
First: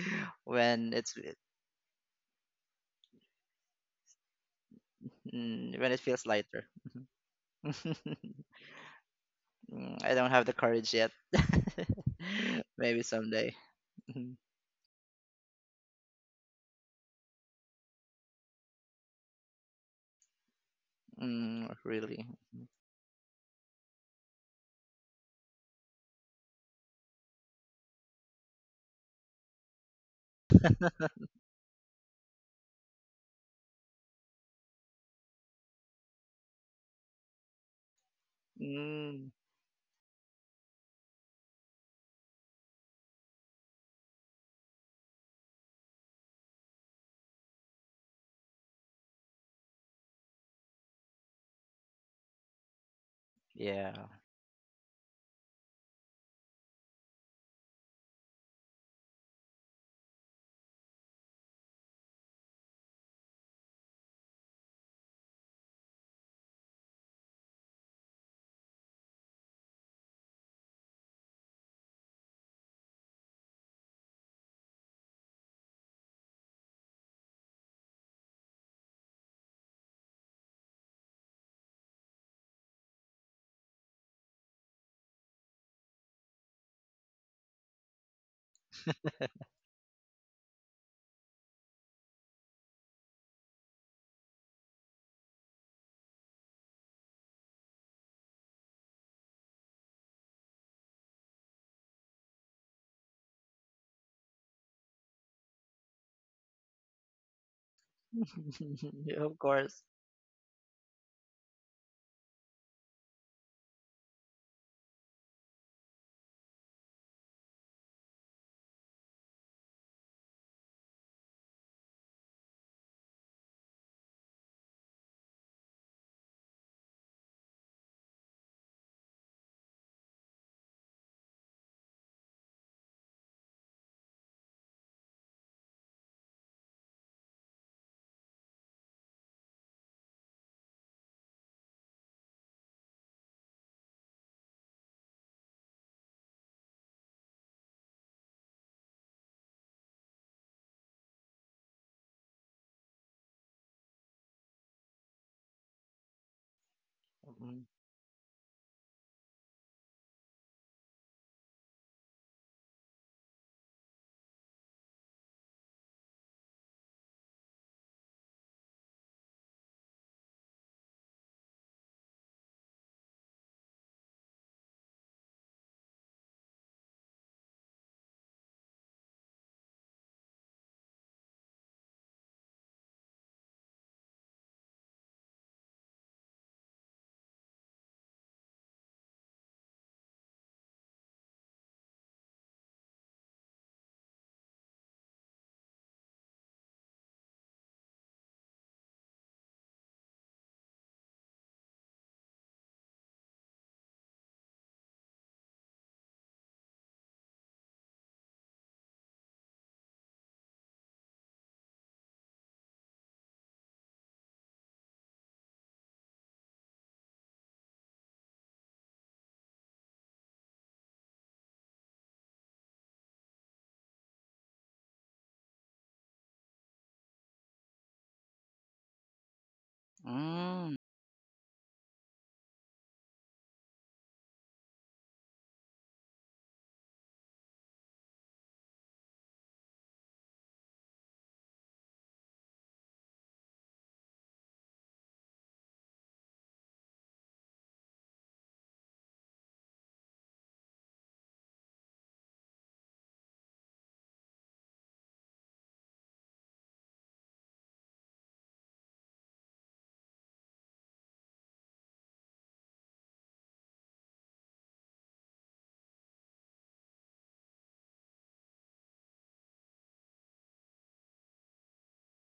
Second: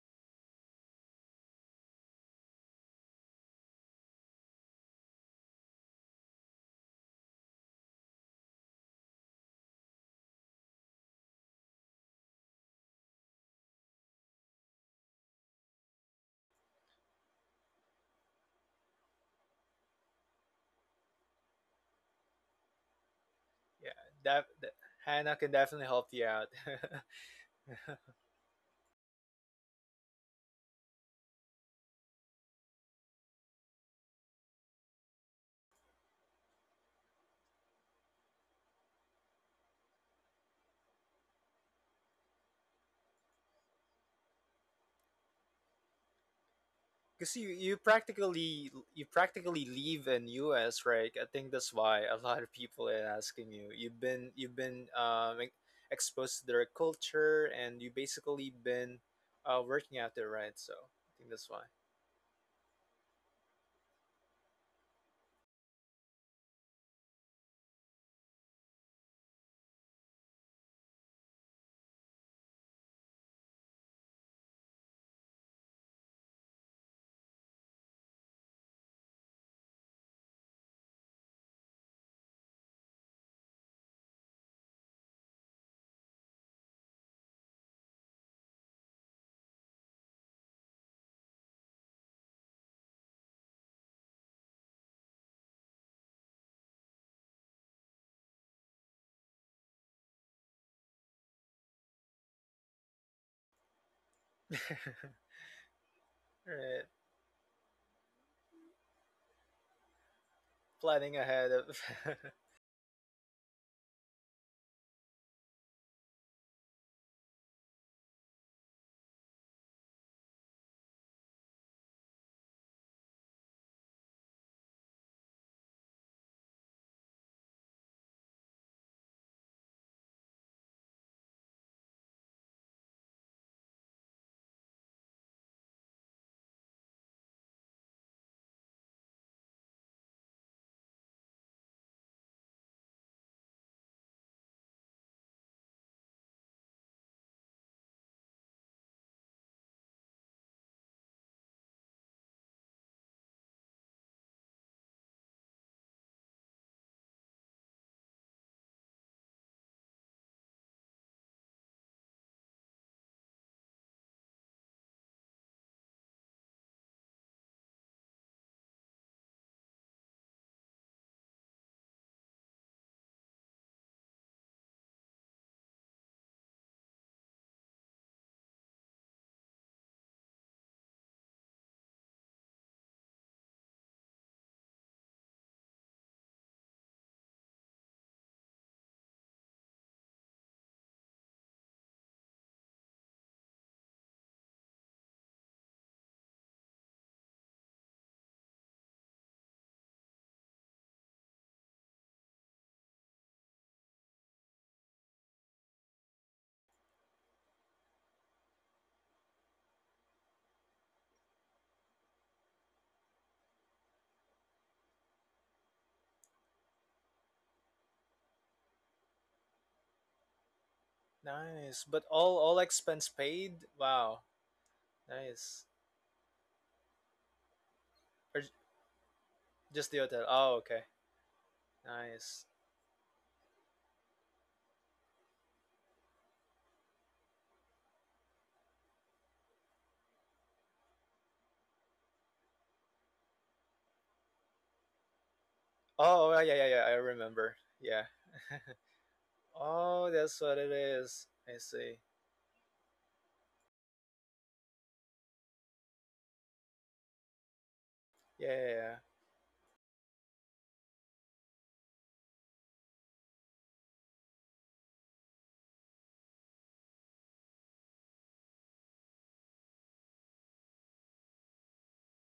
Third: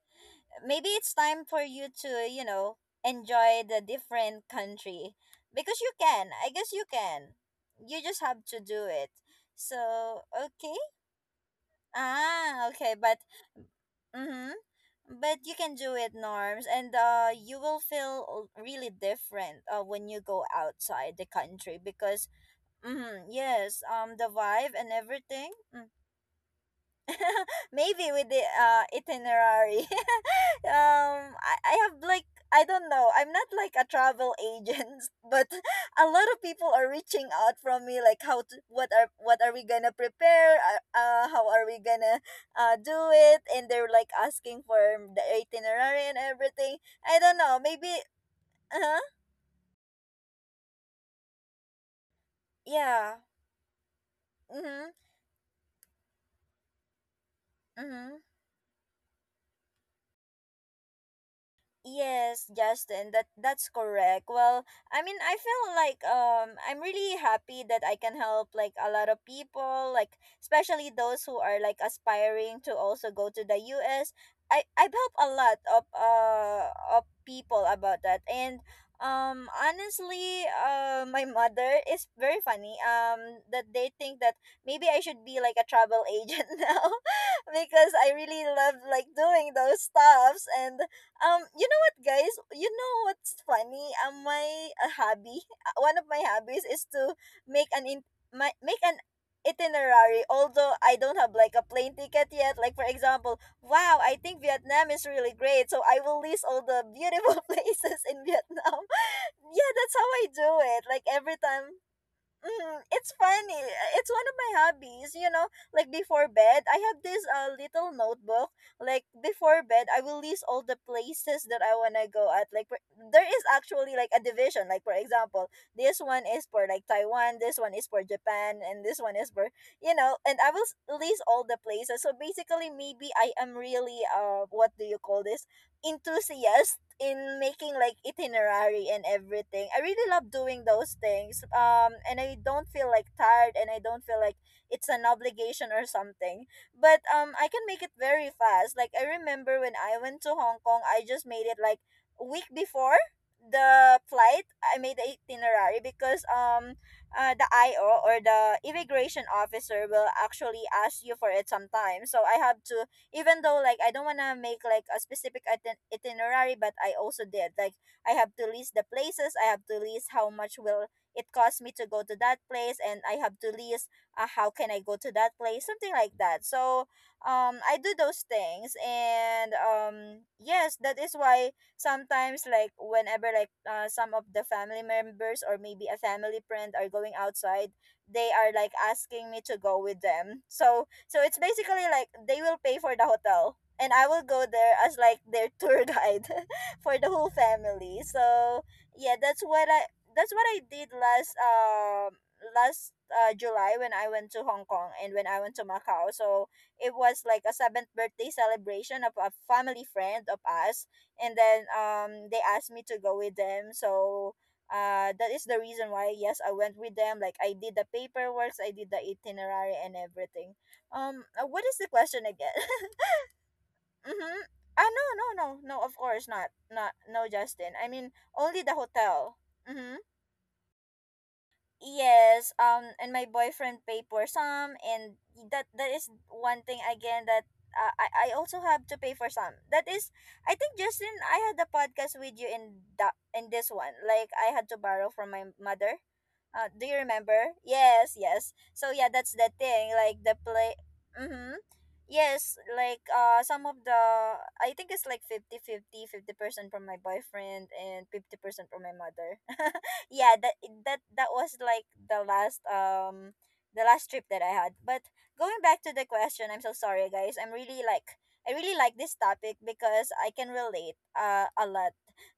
A: Maybe
C: When
A: it's
C: it's,
A: time for you to, you know, enjoy the different country. Because
C: mm,
A: you
C: when it feels
A: can. I
C: lighter.
A: guess you can. You just have to do it.
C: I
A: So,
C: don't have the
A: okay.
C: courage yet.
A: Ah, okay.
C: Maybe
A: But,
C: someday.
A: mm-hmm. But you can do it, Norms. And you will feel really different when you go outside the
C: Mm,
A: country,
C: really.
A: because mm-hmm, yes,
B: Yeah,
A: the
B: that, that
A: vibe and
B: Hannah
A: everything.
B: can
A: Mm.
B: definitely help you out.
A: Maybe with the itinerary. I have like I don't know, I'm not like a travel agent, but a lot of people are reaching out from me like how to,
C: Mm,
A: what are we gonna prepare, uh, how are we gonna do it, and they're like asking for the itinerary and everything. I
B: Because
A: don't know, maybe. Uh-huh.
B: you practically live in US, right? I think that's why a lot of people are
A: Yeah.
B: asking you.
C: yeah.
B: You've been you've been
A: Mm-hmm,
B: exposed to their culture and you
A: mm-hmm.
B: basically been working out there, right? So I think that's why.
A: Yes, Justin, that that's correct. Well, I mean, I feel like I'm really happy that I can help like a lot of people, like especially those who are like aspiring to also go to the U. S. I have helped a lot of people about that. And honestly, my mother is very funny. That they think that maybe I should be like a travel agent now, because I really love like doing those stuffs. And you guys, you know what's funny? My hobby, one of my hobbies is to make an in my make an itinerary. Although I don't have like a plane ticket yet. Like for example, wow, I think Vietnam is really great, so I will list
B: All
A: all the
B: right.
A: beautiful places in Vietnam.
C: Yeah, of
A: Yeah,
C: course.
A: that's how I do it. Like
B: Planning
A: every
B: ahead of
A: time. Mm, it's funny. It's one of my hobbies, you know. Like before bed, I have this little notebook. Like before bed, I will list all the places that I want to go at. There is actually like a division. Like for example, this one is for like Taiwan, this one is for Japan, and this one is for, you know, and I will list all the places. So basically maybe I am really what do you call this? Enthusiast in making like itinerary and everything. I really love doing those things. And I don't feel like tired and I don't feel like it's an obligation or something. But I can make it very fast. Like I remember when I went to Hong Kong, I just made it like a week before the flight. I made the itinerary because the
C: Mm,
A: IO or the immigration officer will actually ask you for it sometime, so I have to. Even though like I don't want to make like a specific itinerary, but I also did like I have to list the places, I have to list how much will it cost me to go to that place, and I have to list how can I go to that place, something like that. So I do those things. And yes, that is why sometimes like whenever like some of the family members or maybe a family friend are going outside, they are like asking me to go with them. So it's basically like they will pay for the hotel and I will go there as like their tour guide for the whole family. So yeah, that's what I did last July, when I went to Hong Kong and when I went to Macau. So it was like a seventh birthday celebration of a family friend of us, and then they asked me to go with them. So that is the reason why, yes, I went with them. Like I did the paperwork, I did the itinerary and everything. What is
B: nice
A: the
B: but
A: question
B: all
A: again?
B: expense paid. Wow.
A: Mm-hmm. Ah, no, no, no,
B: Nice.
A: no. Of course not. Not no, Justin. I mean,
B: Or
A: only the hotel.
B: just the
A: Mm-hmm.
B: hotel? Oh,
C: mm,
B: okay. Nice.
A: Yes, and my boyfriend paid for some, and that is one thing again that I also have to pay for some. That is, I think Justin, I had a podcast with you in that in this one. Like I had to borrow from my mother.
B: Oh yeah, yeah, yeah,
A: Do
B: I
A: you
B: remember.
A: remember?
B: Yeah.
A: Yes, yes. So yeah, that's the thing.
B: Oh,
A: Like the
B: that's what it
A: play.
B: is, I
A: Mm-hmm.
B: see.
A: Yes, like some of the I think it's like 50 percent from my boyfriend and fifty
B: Yeah, yeah,
A: percent from
B: yeah.
A: my mother. Yeah, that was like the last trip that I had. But going back to the question, I'm so sorry guys, I'm really like I really like this topic because I can relate a lot.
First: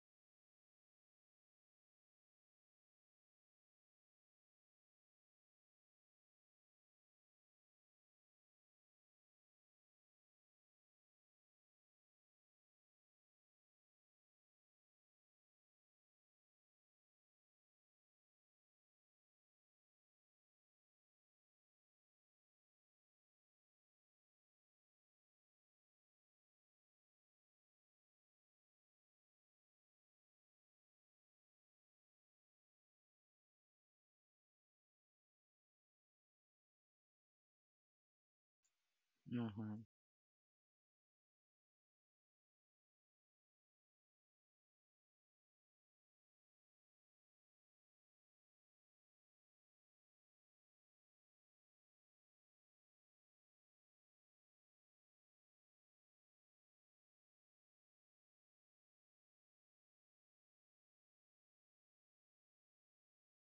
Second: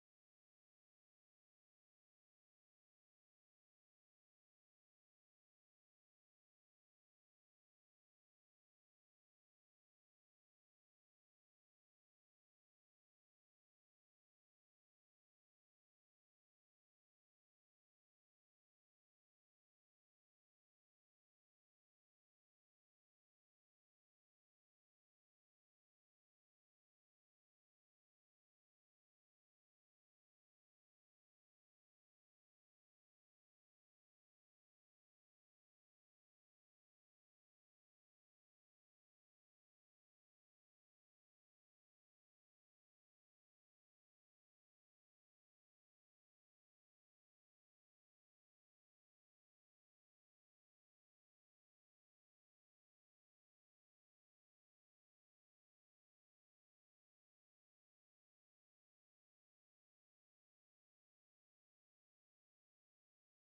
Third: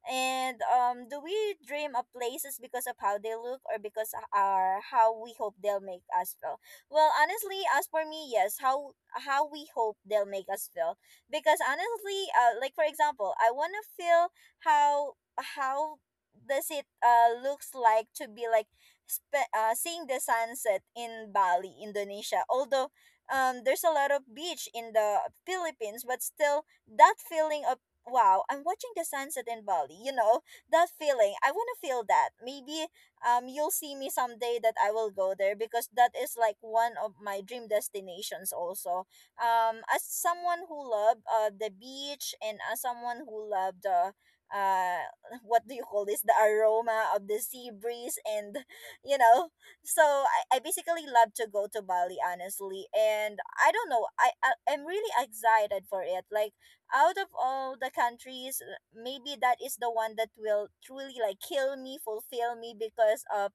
A: And do we dream of places because of how they look or because are how we hope they'll make us feel? Well honestly, as for me, yes, how we hope they'll make us feel. Because honestly, like for example, I want to feel how how does it looks like to be like seeing the sunset in Bali, Indonesia. Although there's a lot of beach in the Philippines, but still that feeling of wow, I'm watching the sunset in Bali, you know, that feeling. I want to feel that. Maybe you'll see me someday that I will go there, because that is like one of my dream destinations also.
C: mhm.
A: As someone who love the beach, and as someone who love the uh what do you call this, the aroma of the sea breeze and you know. So I basically love to go to Bali honestly, and I don't know, I'm really excited for it. Like out of all the countries, maybe that is the one that will truly like kill me fulfill me, because of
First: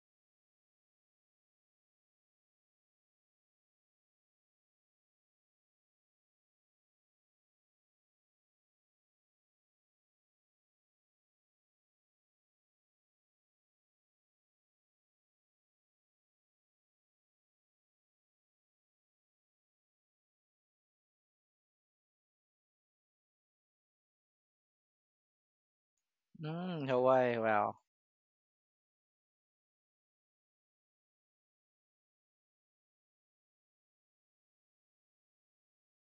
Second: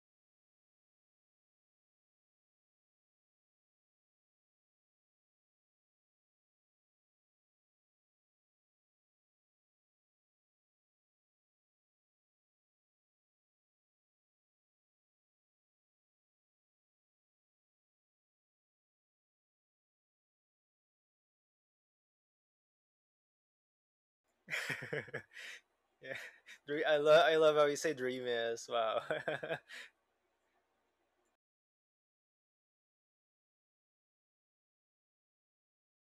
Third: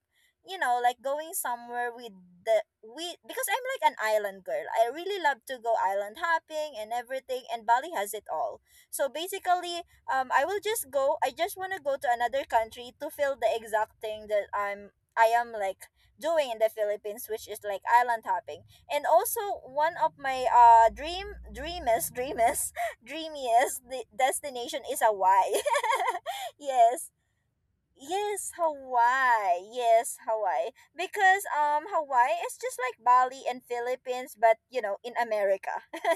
A: you know, like going somewhere with the we because I'm like an island girl, I really love to go island hopping and everything, and Bali has it all. So basically I just want to go to another country to feel the exact thing that I'm I am like doing in the Philippines, which is like island hopping. And also one of my dream dreamest dreamest dreamiest destination is Hawaii.
B: Yeah. Dre-
C: Mm,
A: Yes.
B: I
C: Hawaii,
B: love how
C: wow.
B: you say dream
A: Yes,
B: is. Wow.
A: Hawaii. Yes, Hawaii. Because Hawaii is just like Bali and Philippines but you know, in America.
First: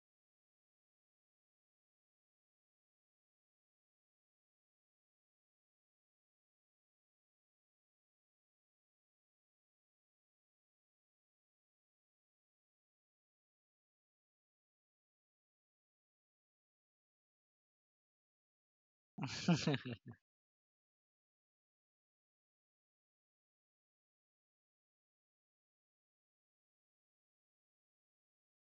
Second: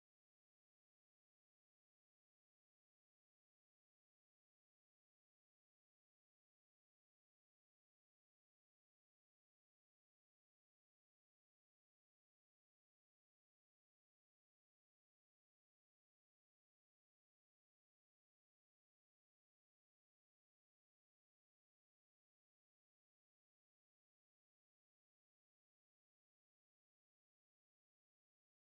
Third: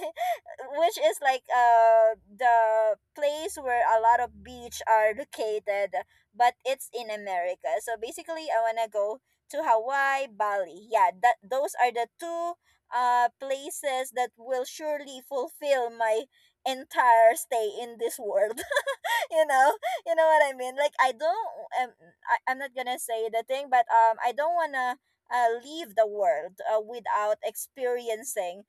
A: Which is like the place where a lot of beach are located, but it's in America. So basically I want to go to Hawaii, Bali. Yeah, that those are the two places that will surely fulfill my entire stay in this world. You know, what I mean, like I don't um, I'm not gonna say the thing, but I don't wanna leave the world without experiencing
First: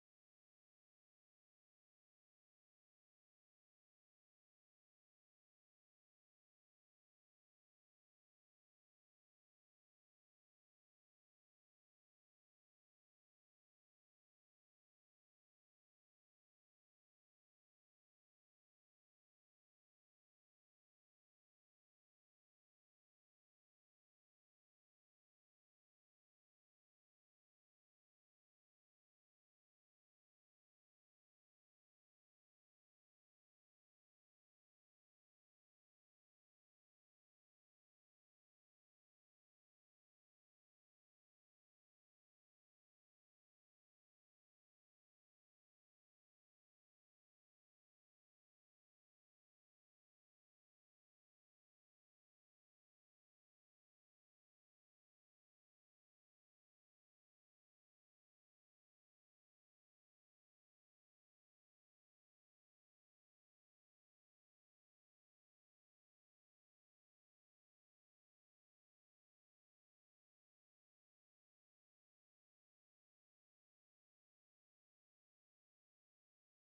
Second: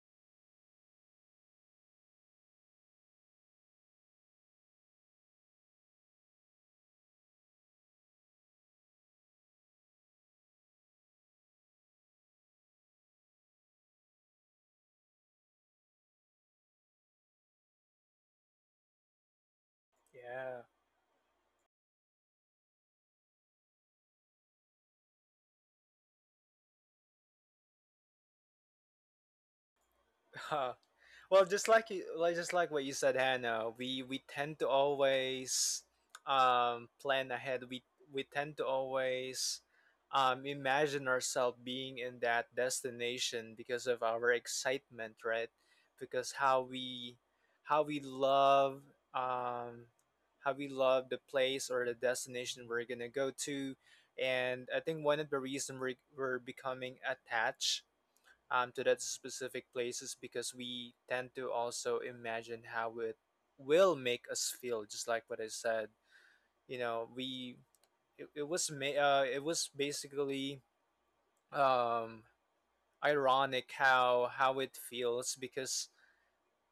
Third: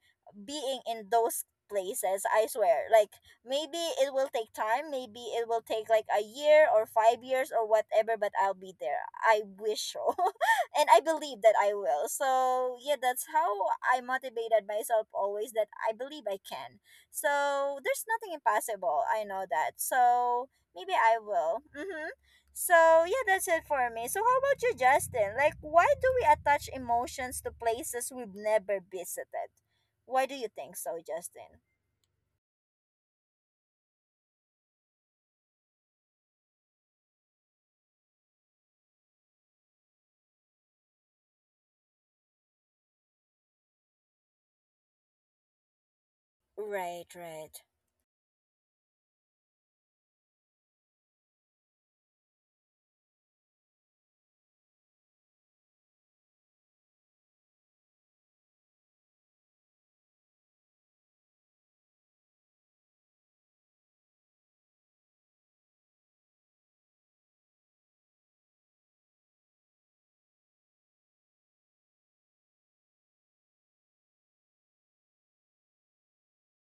A: being in those places. I swear, like maybe it will take time, maybe it will take like a year or 5 years or whatever, but I'll be there, I wish so. And I believe that I will, so yeah, that's how I motivated myself always, that I believe I can. So there's nothing impossible. I know that. So
B: Yeah.
A: maybe I will. Mm-hmm. So yeah, that's it for me. So how about you, Justin? Like, why do we attach emotions to places we've never visited? Why do you
B: Huh.
A: think so,
B: Well,
A: Justin?
B: just like you, like just like what you said, Hannah, we tend to always plan ahead. We tend to always imagine ourselves being in that destination because of our excitement, right? Because how
A: Right,
B: we
A: right.
B: how we love um, how we love the place or the destination we're gonna go to, and I think one of the reason we're becoming attached, to that specific places, because we tend to also imagine how it will make us feel, just like what I said. You know we It it was basically um ironic how it feels, because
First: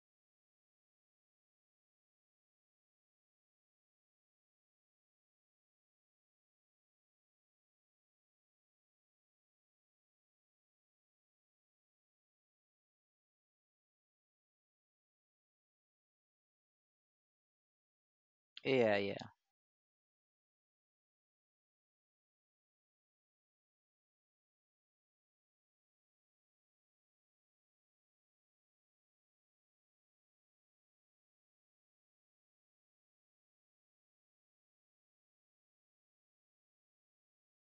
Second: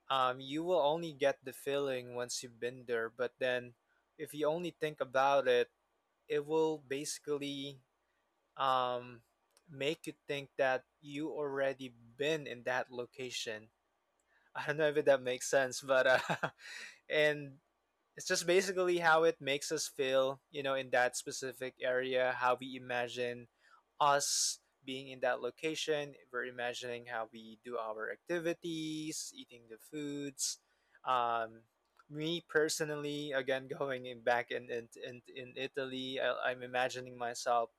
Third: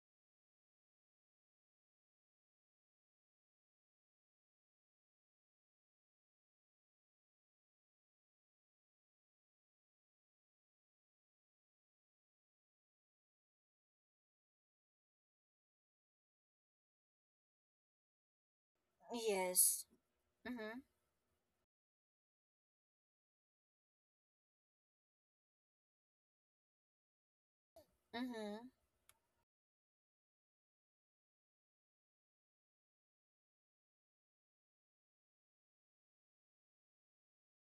B: you will only get the feeling once you've been there. But then, if you only think about it, it will basically um make you think that you already been in that location. I don't know if that makes sense, but and it's just
C: Yeah,
B: basically
C: yeah.
B: how it makes
A: Yes.
B: us feel, you know,
A: Mm-hmm.
B: in that specific area. How we imagine us being in that location. We're imagining how we do our
A: Mm-hmm.
B: activities, eating the foods. Um, me personally, again, going in back in Italy, I'm imagining myself,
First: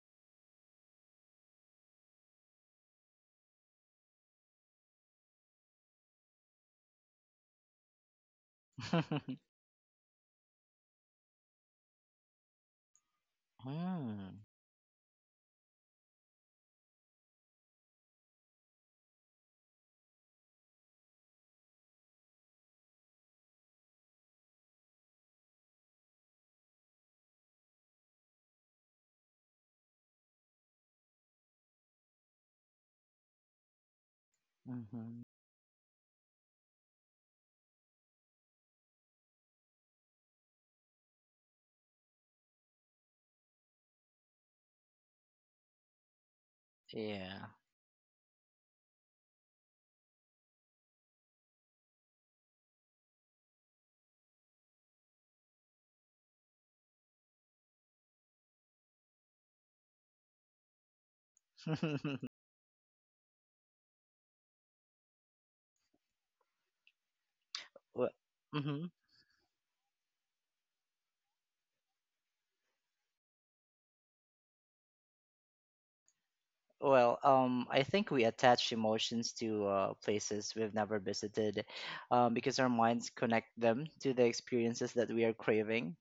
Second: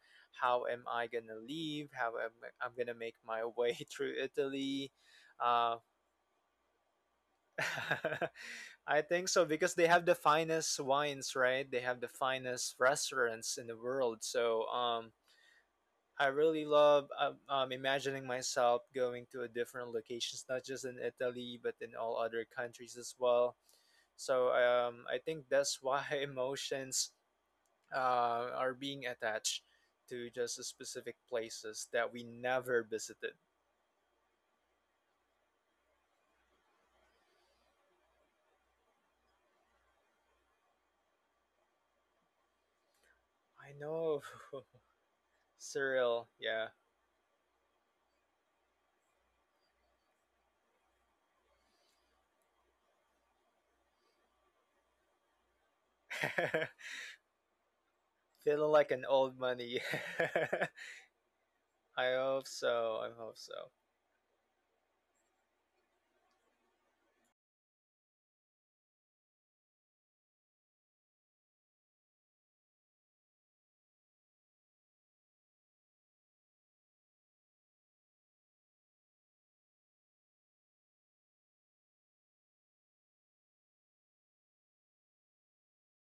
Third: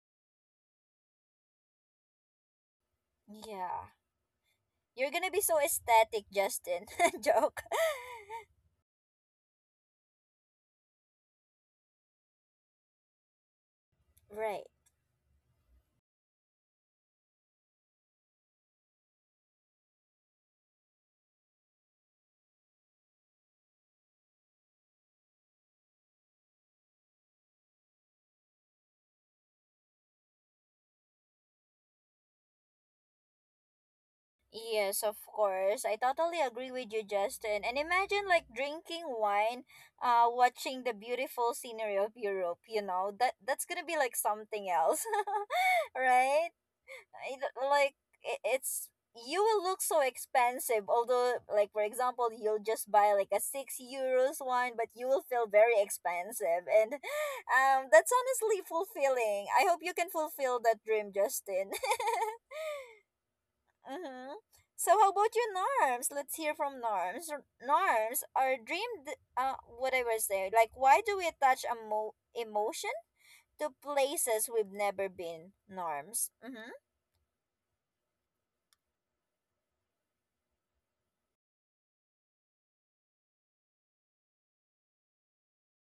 B: how am I gonna leave? I'm gonna make my way
A: Yeah.
B: through Italy?
A: You're gonna be so
B: Uh.
A: aesthetic, Justin. Joke.
B: I think so, because they have the finest wines, right? They have the finest restaurants in the world.
C: Mm,
A: Right.
B: So I really love imagining myself going to a different locations, not just in Italy but in all other countries as well. So I think that's why emotions are being attached to just the specific places that we never visited.
A: Yes, of
C: hmm.
A: course. I totally agree with you, Justin. And imagine like drinking wine, watching the beautiful scenery of Europe, you know. That that's
B: I
A: going to be like
B: know,
A: something else.
B: surreal,
A: Right?
B: yeah.
A: It,
C: Yeah.
A: like it's you will look so expensive, although like for example you'll just buy like a 6 euro wine, but you will feel very expensive and that's honestly
B: Feeling like an old
A: fulfilling. I hope
B: money.
A: you can fulfill that dream, Justin.
B: I hope so. I hope so.
A: Mm-hmm. So how about you, Norms? Let's hear from Norms.
C: Well,
A: Norms, our
C: hmm,
A: dream, whatever is there. Like, why do we attach a emotion to places we've never been? Norms. Mm-hmm.
C: well, I think we attach emotions to places we've never visited, because our minds connect them to the experiences that we are craving.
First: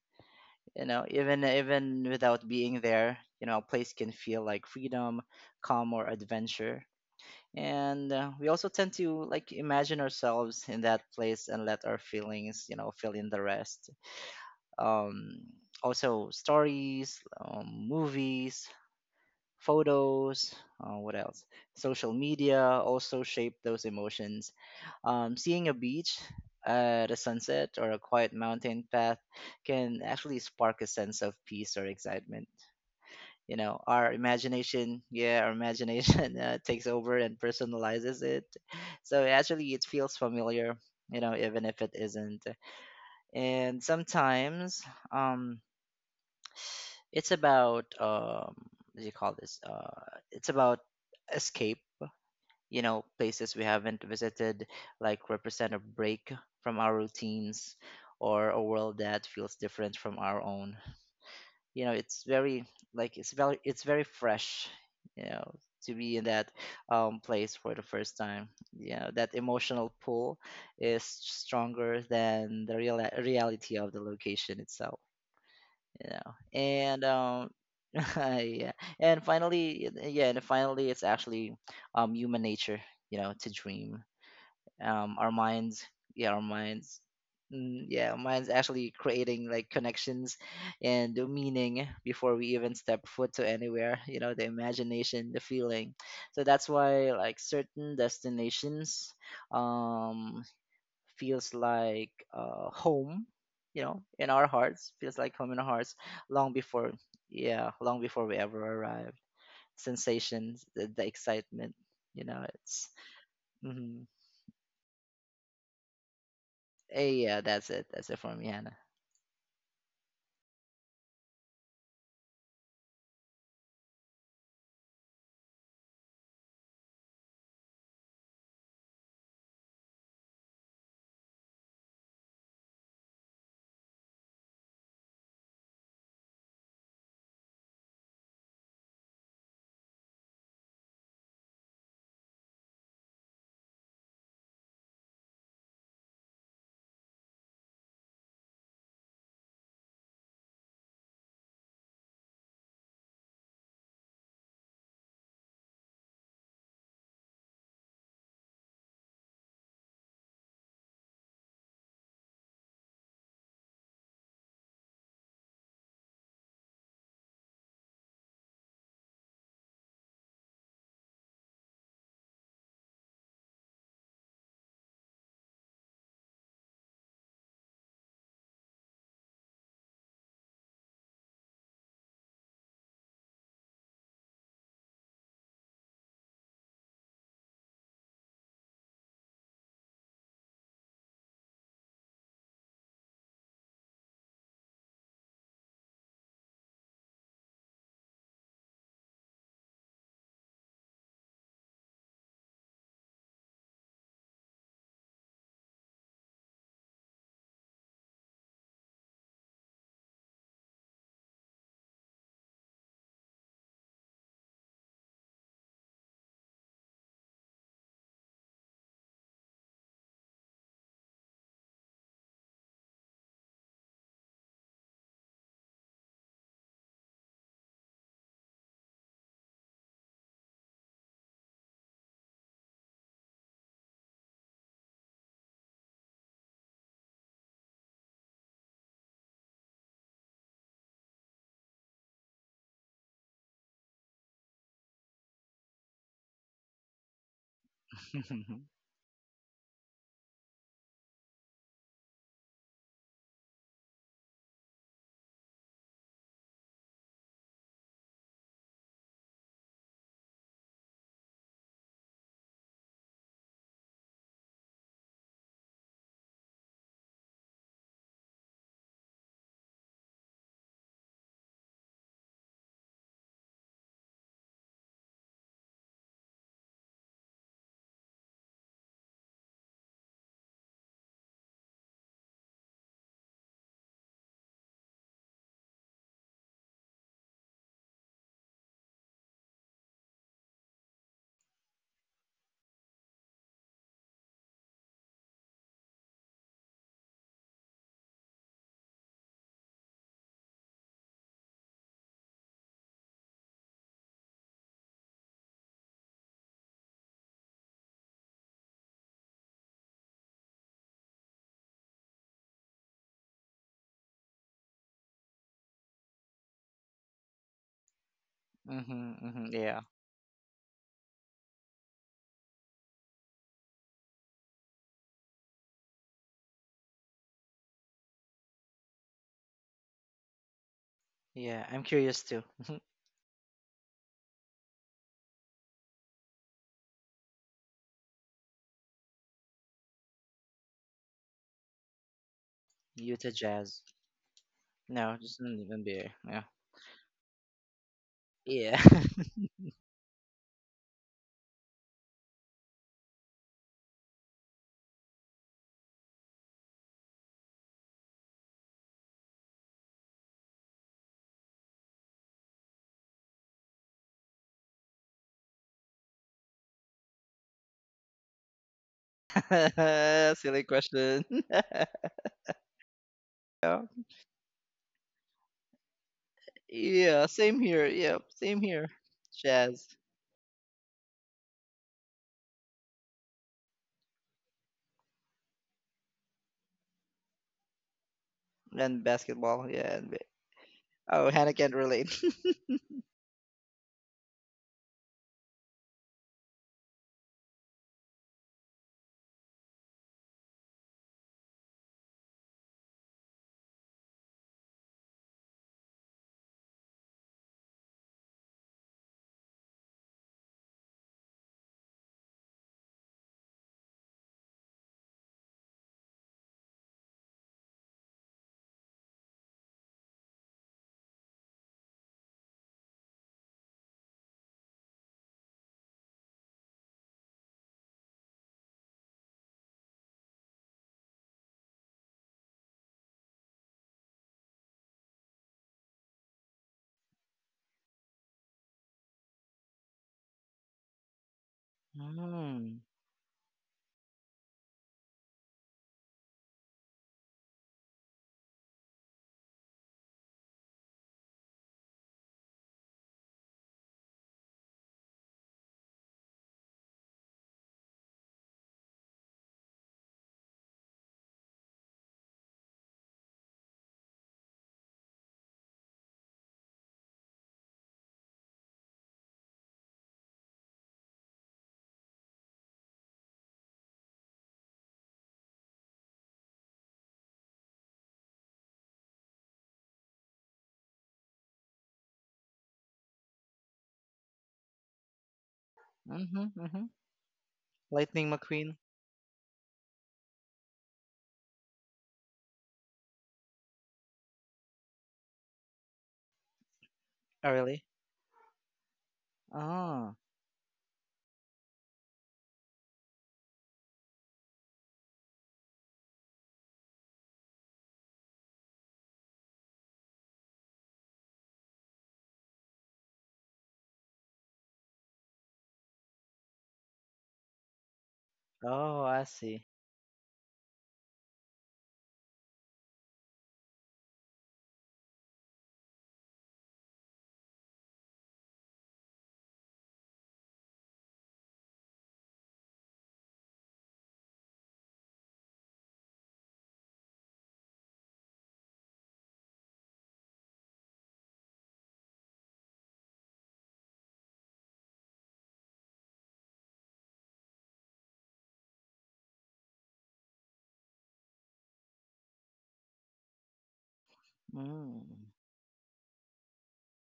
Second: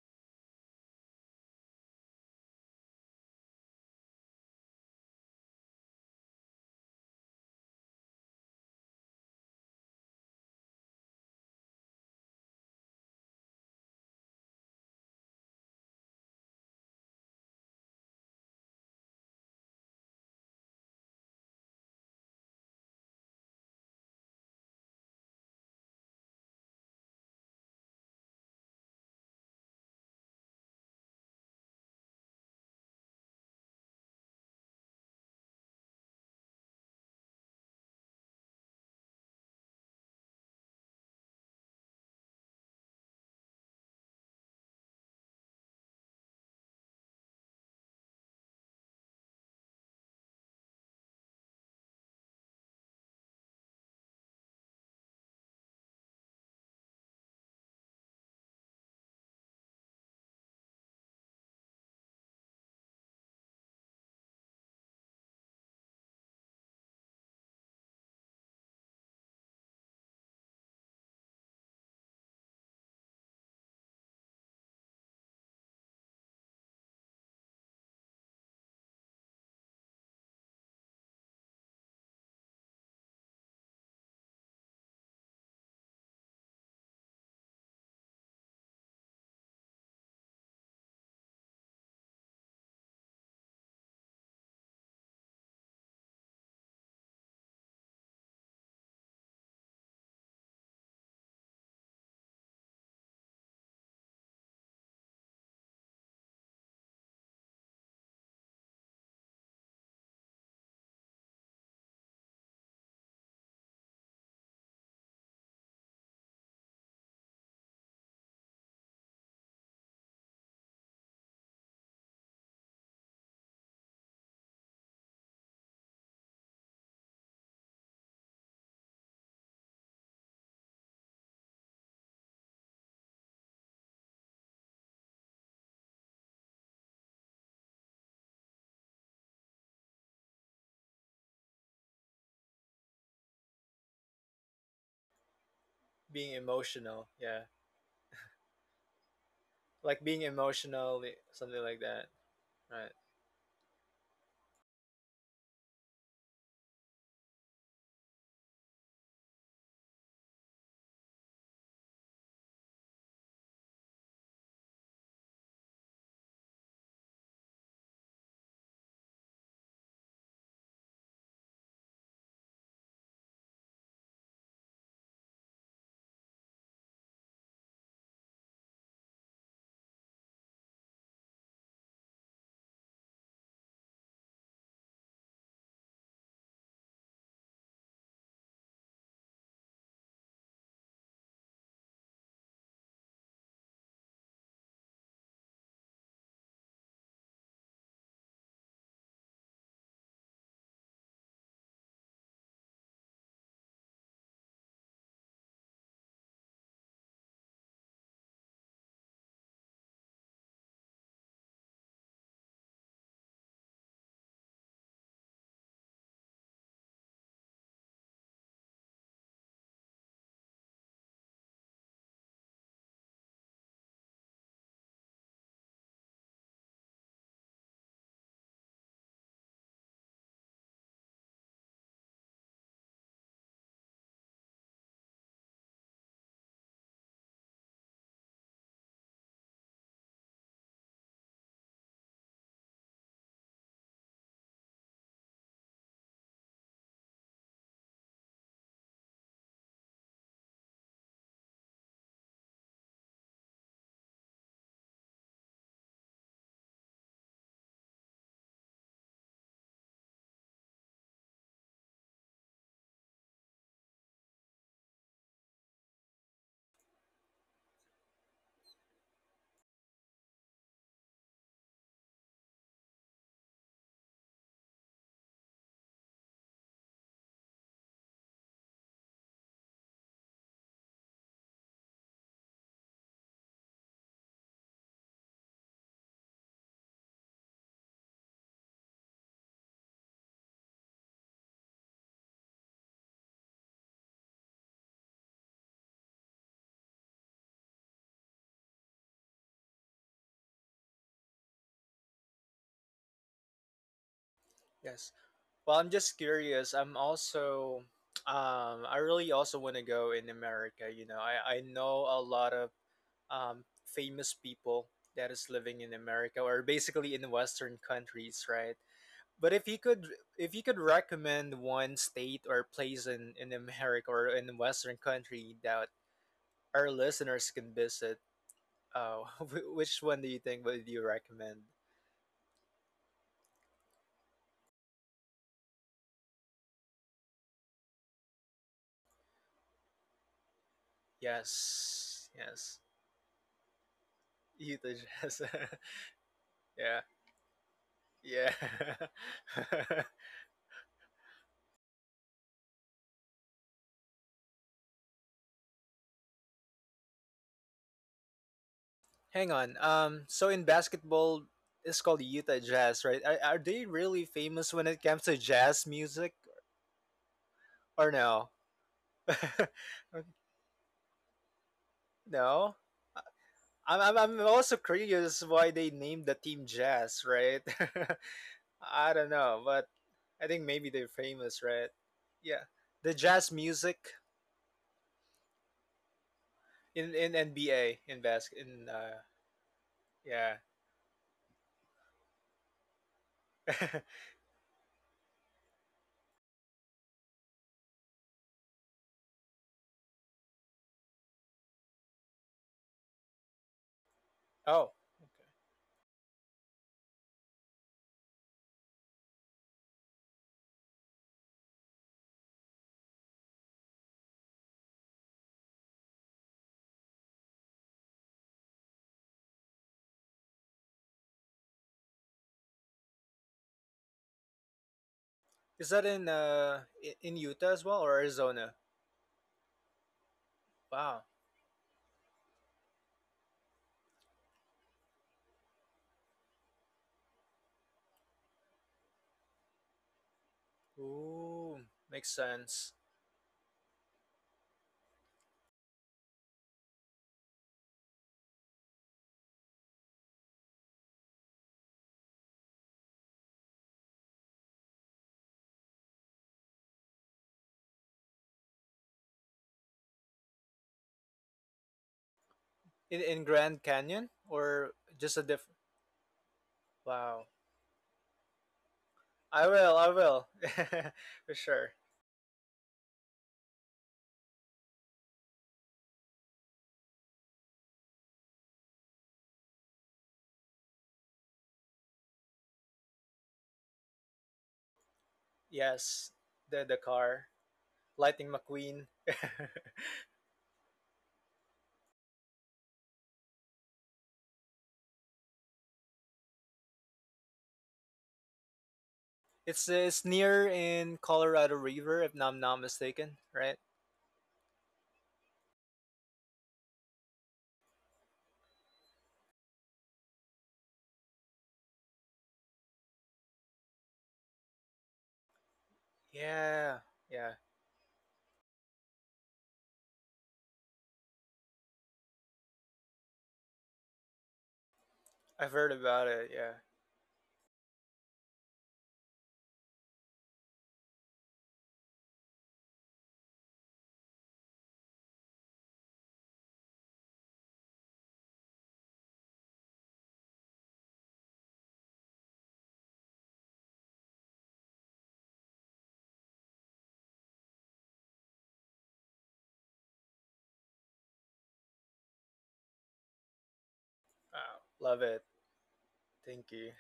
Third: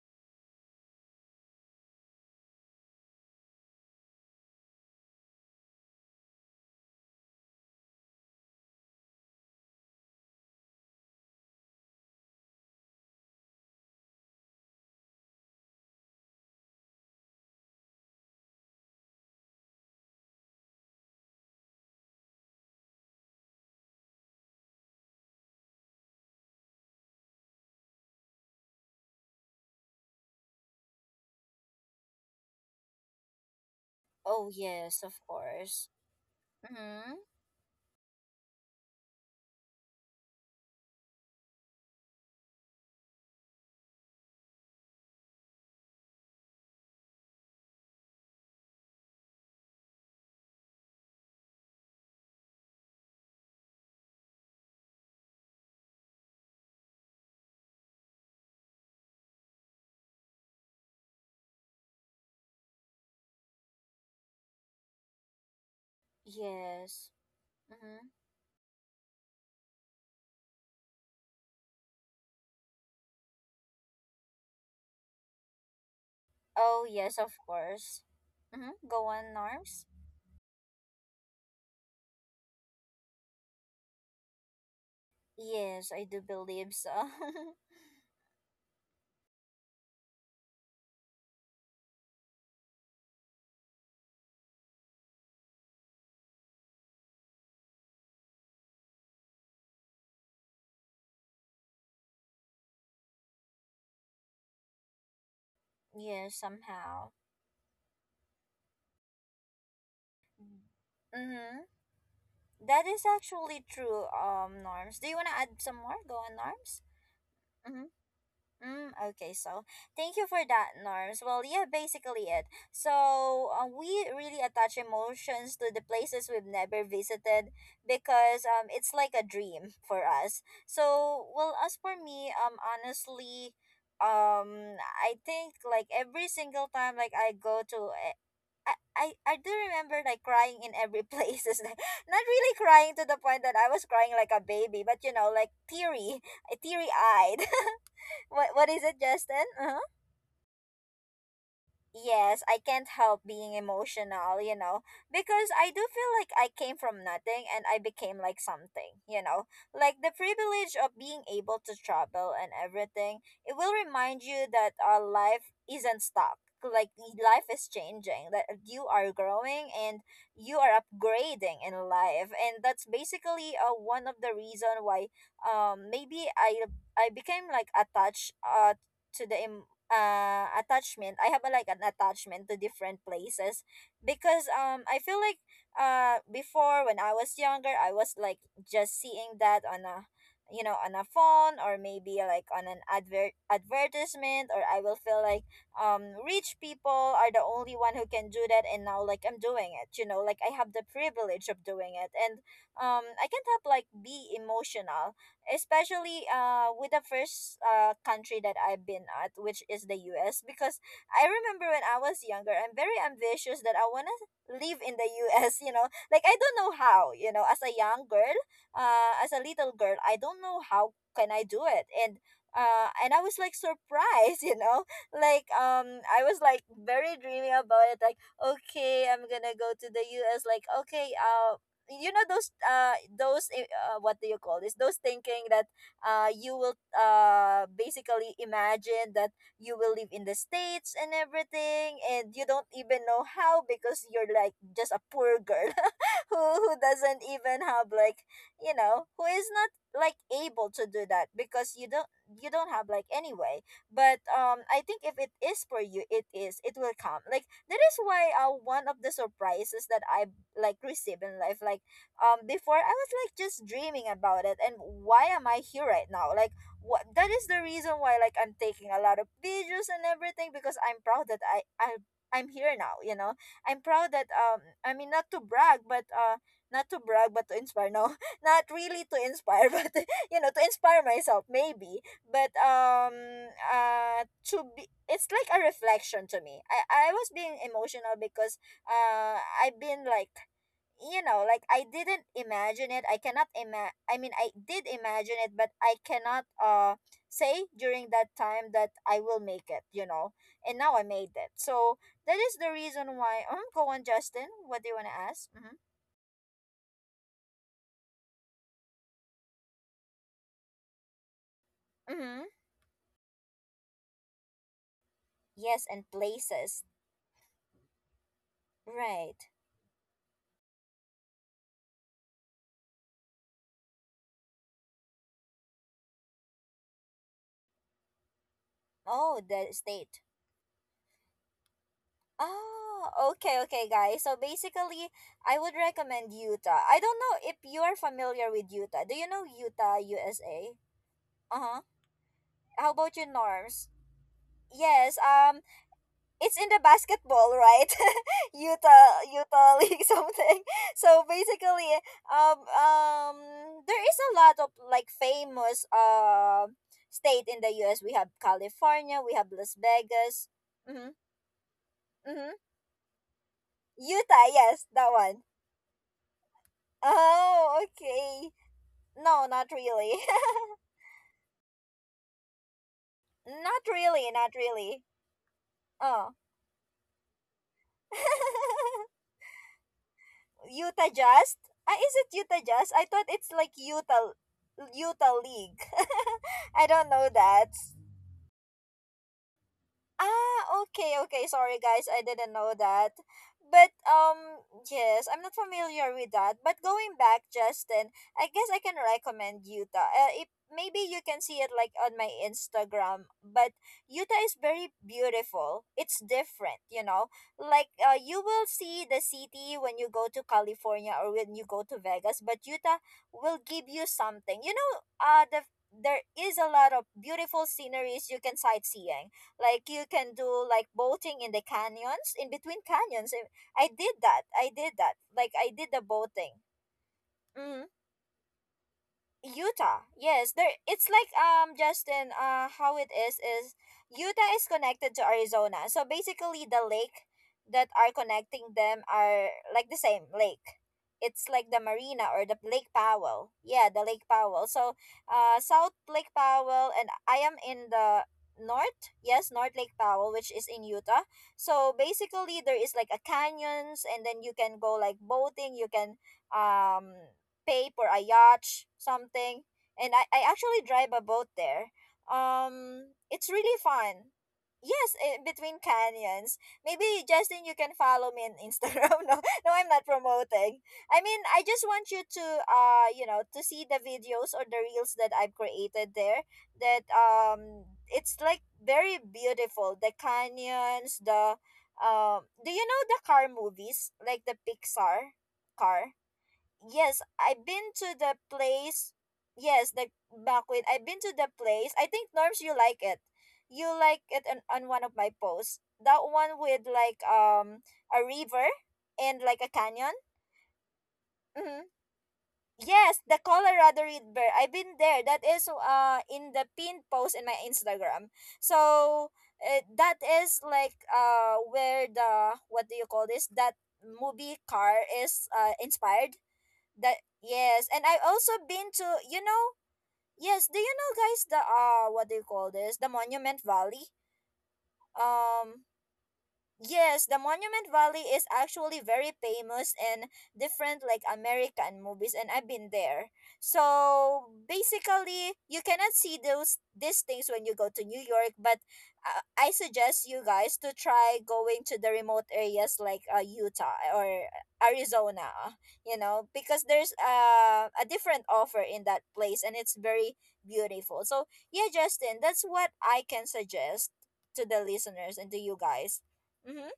C: You know, even without being there, you know, a place can feel like freedom, calm, or adventure. And we also tend to like imagine ourselves in that place and let our feelings, you know, fill in the rest. um, Also stories, movies, photos, what else? Social media also shape those emotions. Seeing a beach at a sunset or a quiet mountain path can actually spark a sense of peace or excitement. You know, our
A: Oh yes,
C: imagination,
A: of
C: yeah, our
A: course.
C: imagination takes
A: Mm-hmm.
C: over and personalizes it. So actually, it feels familiar. You know, even if it isn't. And sometimes, um, it's about what do you call this? It's about escape. You know, places we haven't visited, like represent a break from our routines, or a world that feels different from our own. You know, it's very like it's very fresh. You know, to be in that
A: Yes.
C: place for the
A: Mm-hmm.
C: first time. You know, that emotional pull is stronger than the real reality of the location itself. You know,
A: Oh
C: and
A: yes, of course.
C: yeah.
A: Mm-hmm. Go
C: And
A: on, Norms.
C: finally, and finally, it's actually human nature, you know, to dream. Our minds,
A: Yes, I do
C: yeah, our
A: believe
C: minds,
A: so.
C: mm, yeah, minds actually creating like connections and the meaning before we even step foot to anywhere. You know, the imagination, the feeling. So that's why like certain destinations, um, feels like home, you know, in our hearts, feels like home in our hearts
A: Yes,
C: long before,
A: somehow.
C: yeah, long before we ever arrived. Sensations, the
A: Mm-hmm.
C: excitement, you know,
A: That
C: it's,
A: is actually
C: hmm,
A: true, Norms. Do you want to add some more? Go on, Norms.
C: yeah, that's
A: Mm-hmm.
C: it. That's it for me, Hannah.
A: Mm, okay, so thank you for that, Norms. Well, yeah, basically it. So we really attach emotions to the places we've never visited because it's like a dream for us. So, well, as for me, honestly, I think like every single time like I go to I do remember like crying in every place. It's like, not really crying to the point that I was crying like a baby, but you know, like teary,
B: Being
A: teary
B: emotional,
A: eyed.
B: yeah.
A: What is it, Justin? Uh-huh.
B: Like being emotional, something like that.
A: Yes, I can't
B: Right.
A: help being emotional, you know, because I do feel like I came from nothing and I became like something, you know. Like the privilege of being able to travel and everything, it will remind you that our life isn't stuck. Like life is changing, that you are growing and you are upgrading in life. And that's basically one of the reason why maybe I became like attached to the attachment I have like an attachment to different places because I feel like before when I was younger I was like just seeing that on a you know on a phone or maybe like on an advertisement or I will feel like rich people are the only one who can do that and now like I'm doing it, you know, like I have the privilege of doing it. And I can't help like be emotional, especially with the first country that I've been at, which is the US, because I remember when I was younger, I'm very ambitious that I wanna live in the US, you know. Like I don't know how, you know, as a young girl, as a little girl, I don't know how can I do it. And I was like surprised, you know. Like I was like very dreamy about it, like okay, I'm gonna go to the US, like okay, what do you call this, those thinking that you will basically imagine that you will live in the states and everything and you don't even know how because you're like just a poor girl who doesn't even have like, you know, who is not like able to do that because you don't, you don't have like anyway. But I think if it is for you it is it will come like that is why, one of the surprises that I like receive in life, like before I was like just dreaming about it and why am I here right now, like what, that is the reason why like I'm taking a lot of videos and everything because I'm proud that I'm here now, you know. I'm proud that I mean not to brag but not to brag but to inspire, no. Not really to inspire, but, you know, to inspire myself maybe. But to be, it's like a reflection to me. I was being emotional because I've been like, you know, like I didn't imagine it. I cannot ima- I mean I did imagine it but I cannot say during that time that I will make it, you know. And now I made it. So that is the reason why. Go on, Justin, what do you want
B: Yes.
A: to ask? Mm-hmm.
B: Well, I'm just curious. I'm also I really also want to go in America, you know. I know a
A: Mm-hmm.
B: lot of um famous people that is living
A: Yes,
B: in
A: and
B: America, or
A: places,
B: basically in western countries, right?
C: Hmm. Hmm,
A: right.
B: But if you
C: yeah.
B: could if you could recommend one state or place in America or in western country that our listeners can visit,
A: Oh, the
B: which one
A: state.
B: do you think would you recommend?
C: Yeah, I'm curious too.
A: Oh, okay, okay, guys, so basically I would recommend Utah. I don't know if you are familiar with Utah. Do you know Utah, USA? Uh-huh.
B: Yes, yes,
A: How about you,
C: Utah Jazz.
A: Norms?
B: you to
A: Yes,
C: No,
B: Jess.
C: just an NBA.
A: it's in the
B: Yeah,
A: basketball, right?
B: yeah.
C: Yeah.
A: Utah, Utah League, something. So basically, um, um, there is a lot of like famous state in the U.S. We have California, we
B: Hang
A: have
B: on.
A: Las
B: So
A: Vegas,
B: in
A: mm-hmm,
B: basketball, it's called Utah
A: mm-hmm.
B: Jazz, right? Are they really
A: Utah.
B: famous when
A: Yes,
B: it
A: that
B: comes to
A: one.
B: jazz music
A: Oh,
B: or no?
A: okay. No, not really.
C: Silly question.
B: No. I-
C: Yeah.
A: Not really.
B: I'm
A: Not
B: also
A: really.
B: curious why they named the
A: Oh.
B: team Jazz,
C: Yeah,
B: right?
C: same here. Yeah, same here.
B: I don't know, but
C: Jazz
B: I think maybe they're
A: Utah
B: famous,
A: Jazz?
B: right?
A: Ah, is it
B: Yeah,
A: Utah Jazz? I
B: the
A: thought
B: jazz
A: it's like
B: music
A: Utah League. I don't
B: in
A: know that.
B: NBA in basket in
C: and basketball. Yeah. And,
B: yeah.
A: Ah, okay,
C: oh, Hannah
A: okay.
C: can't
A: Sorry,
C: relate.
A: guys. I didn't know that. But yes, I'm not familiar with that. But going back, Justin, I guess I can recommend Utah. If maybe you can see it like on my Instagram. But Utah is
B: Oh,
A: very beautiful. It's different, you know. Like you will see the city when you go to California or when you go to Vegas, but Utah will give you something. You know, there is a lot of beautiful sceneries you can sightseeing, like you can do like boating in the canyons, in between canyons. I did that like I
B: is
A: did
B: that
A: the
B: in
A: boating.
B: in Utah as
A: Mhm.
B: well, or Arizona?
A: Utah. Yes, there it's
B: Wow.
A: like, Justin, how it is Utah is connected to Arizona. So basically the lake that are connecting them are like the same lake. It's like the
B: Ooh, makes
A: marina or the
C: Mm.
A: Lake
B: sense.
A: Powell. Yeah, the Lake Powell. So South Lake Powell, and I am in the north, yes, north Lake Powell, which is in Utah. So basically there is like a canyons and then you can go like boating, you can um pay for a yacht, something. And I actually drive a boat there.
B: In
A: It's really
B: Grand Canyon,
A: fun.
B: or
A: Yes, eh,
B: just a
A: between
B: different.
A: canyons. Maybe
B: Wow.
A: Justin, you can follow me on Instagram. No,
B: I
A: no, I'm
B: will.
A: not
B: I will.
A: promoting. I mean,
B: For
A: I just
B: sure.
A: want you to, you know, to see the videos or the reels that I've created there. That it's like very beautiful. The canyons, the do you know the car movies like the Pixar car?
B: Yes.
C: Mm-hmm, mm-hmm.
B: The
A: Yes,
B: car.
A: I've been to
C: Lightning
A: the
B: Lightning
C: McQueen.
B: McQueen.
A: place. Yes, the backwit. I've been to the place. I think Norms, you like it. You like it on one of my posts. That one with like
C: Oh, really?
A: a river and like a
C: Oh.
A: canyon.
B: It's near in Colorado
A: Mm-hmm.
B: River, if I'm not
A: Yes,
B: mistaken,
A: the
B: right?
A: Colorado River. I've been there. That is in the pinned post in my Instagram. So that is like where the, what do you call this? That movie car is inspired
B: Yeah,
A: that.
B: yeah.
A: Yes, and I've also been
C: Oh,
A: to,
C: I
A: you
C: see.
A: know, yes. Do you know, guys, the what do you call this? The Monument Valley.
B: I've
A: Um,
B: heard about it. Yeah,
A: Yes, the Monument Valley is actually very famous in different like American movies, and I've been there. So basically, you cannot see those these things when you go to New York, but I suggest you guys to try going to the remote areas like, Utah or Arizona, you know, because there's a different offer in that place and it's very beautiful. So, yeah, Justin, that's what I can suggest to
B: wow,
A: the
C: Mm.
B: love
A: listeners
B: it.
A: and to you guys.
B: Thank you.
A: Mhm.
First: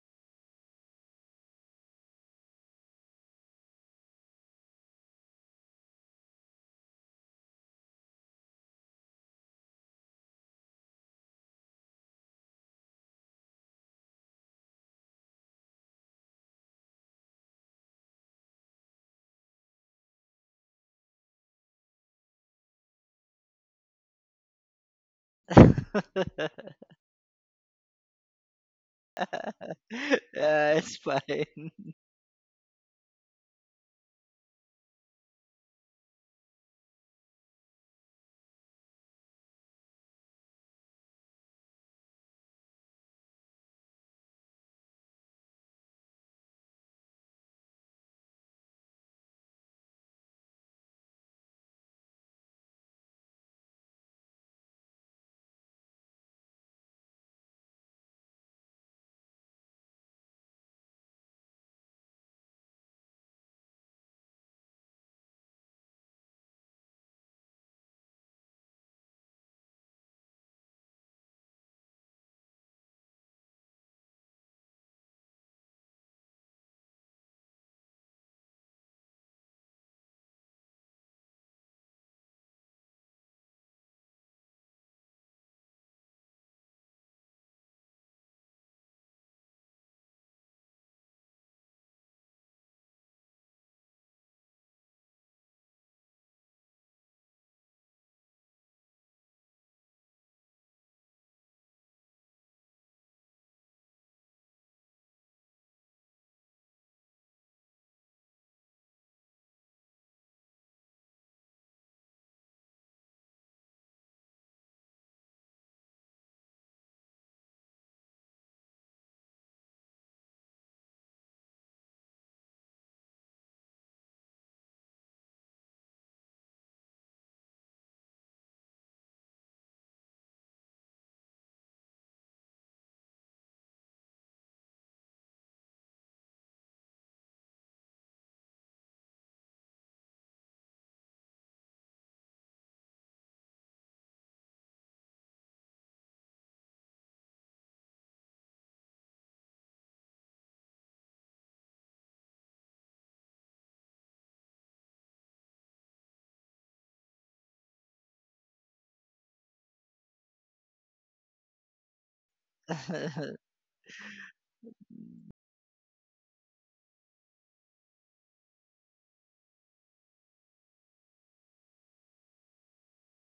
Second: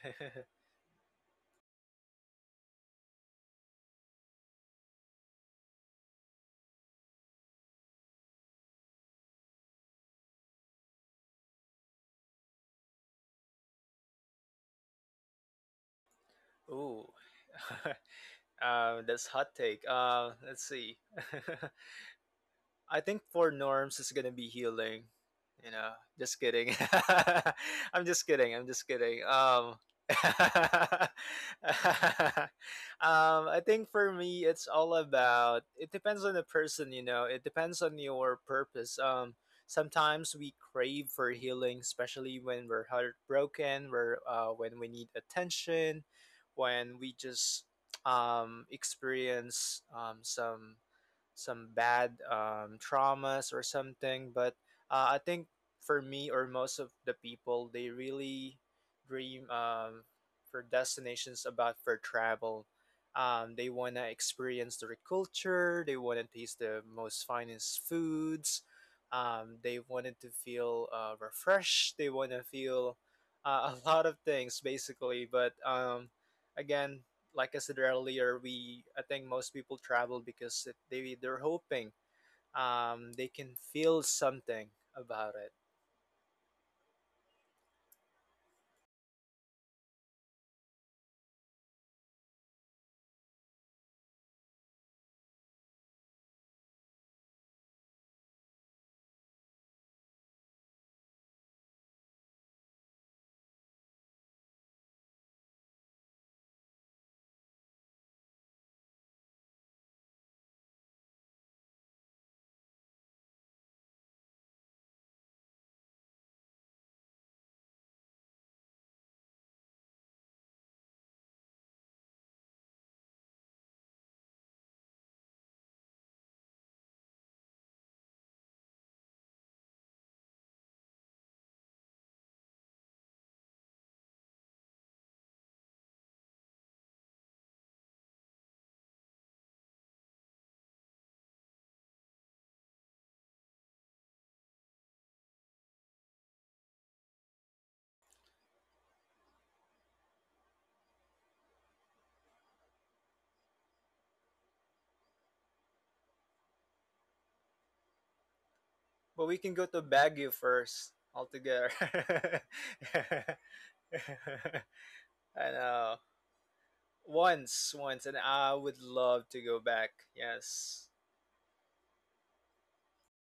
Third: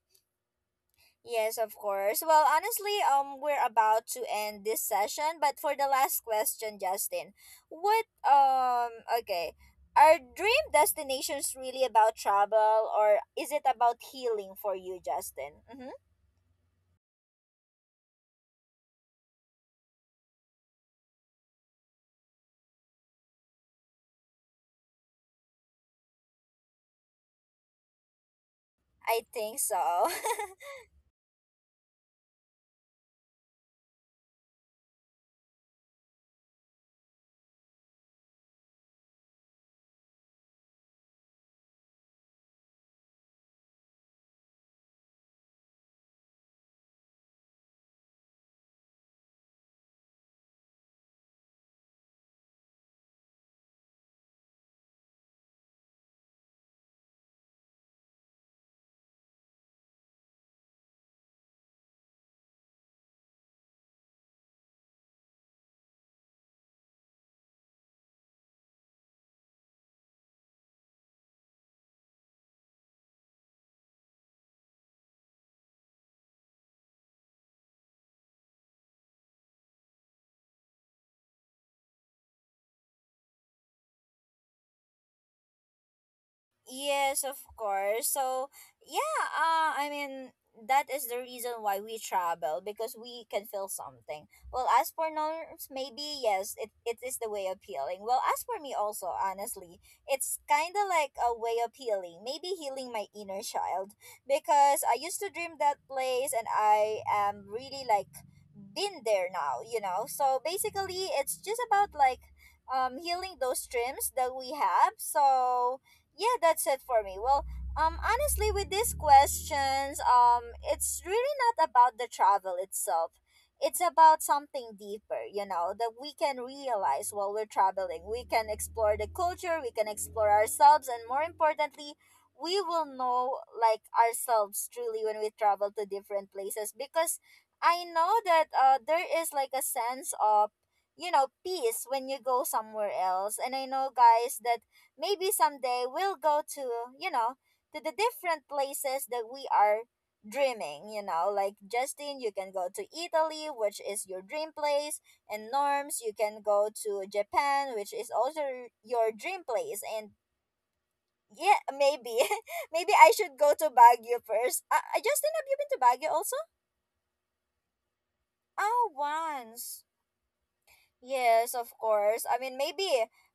A: Yes, of course. Well, honestly, we're about to end this session, but for the last question, Justin, what okay, are dream destinations really about travel, or is it about healing for you, Justin? Mm-hmm.
B: Ooh, that's hot take. Let's see. I think for norms it's gonna be healing. You know, just kidding. I'm just kidding. I'm just kidding.
A: I think so.
C: Yeah, it's fine.
B: I think for me it's all about. It depends on the person. You know, it depends on your purpose. Sometimes we crave for healing, especially when we're heartbroken. We're when we need attention, when we just experience some bad traumas or something. But I think for me or most of the people, they really dream for destinations about for travel. They want to experience their culture. They want to taste the most finest foods. They wanted to feel refreshed. They want to feel a lot of things, basically. But again, like I said earlier, we I think most people travel because they they're hoping they can feel something about it.
A: Yes, of course. So, yeah, I mean, that is the reason why we travel, because we can feel something. Well, as for Norms, maybe yes, it is the way of healing. Well, as for me, also, honestly, it's kind of like a way of healing, maybe healing my inner child because I used to dream that place and I am really like been there now, you know? So, basically, it's just about like healing those dreams that we have. So, yeah, that's it for me. Well, honestly, with these questions, it's really not about the travel itself. It's about something deeper, you know, that we can realize while we're traveling. We can explore the culture, we can explore ourselves, and more importantly, we will know like ourselves truly when we travel to different places, because I know that there is like a sense of, you know, peace when you go somewhere else. And I know, guys, that maybe someday we'll go to, you know, to the different places that we are dreaming, you know, like Justin, you can go to Italy, which is your dream place, and Norms, you can go to Japan, which is also your
B: But we
A: dream
B: can go to
A: place. And
B: Baguio first
A: yeah,
B: altogether.
A: maybe maybe I
C: Mhm.
A: should go to Baguio first. Justin, have
B: I
A: you been to
B: know,
A: Baguio also?
B: once, and I would
A: Oh,
B: love to go
A: once.
B: back. Yes,
A: Yes, of course. I mean,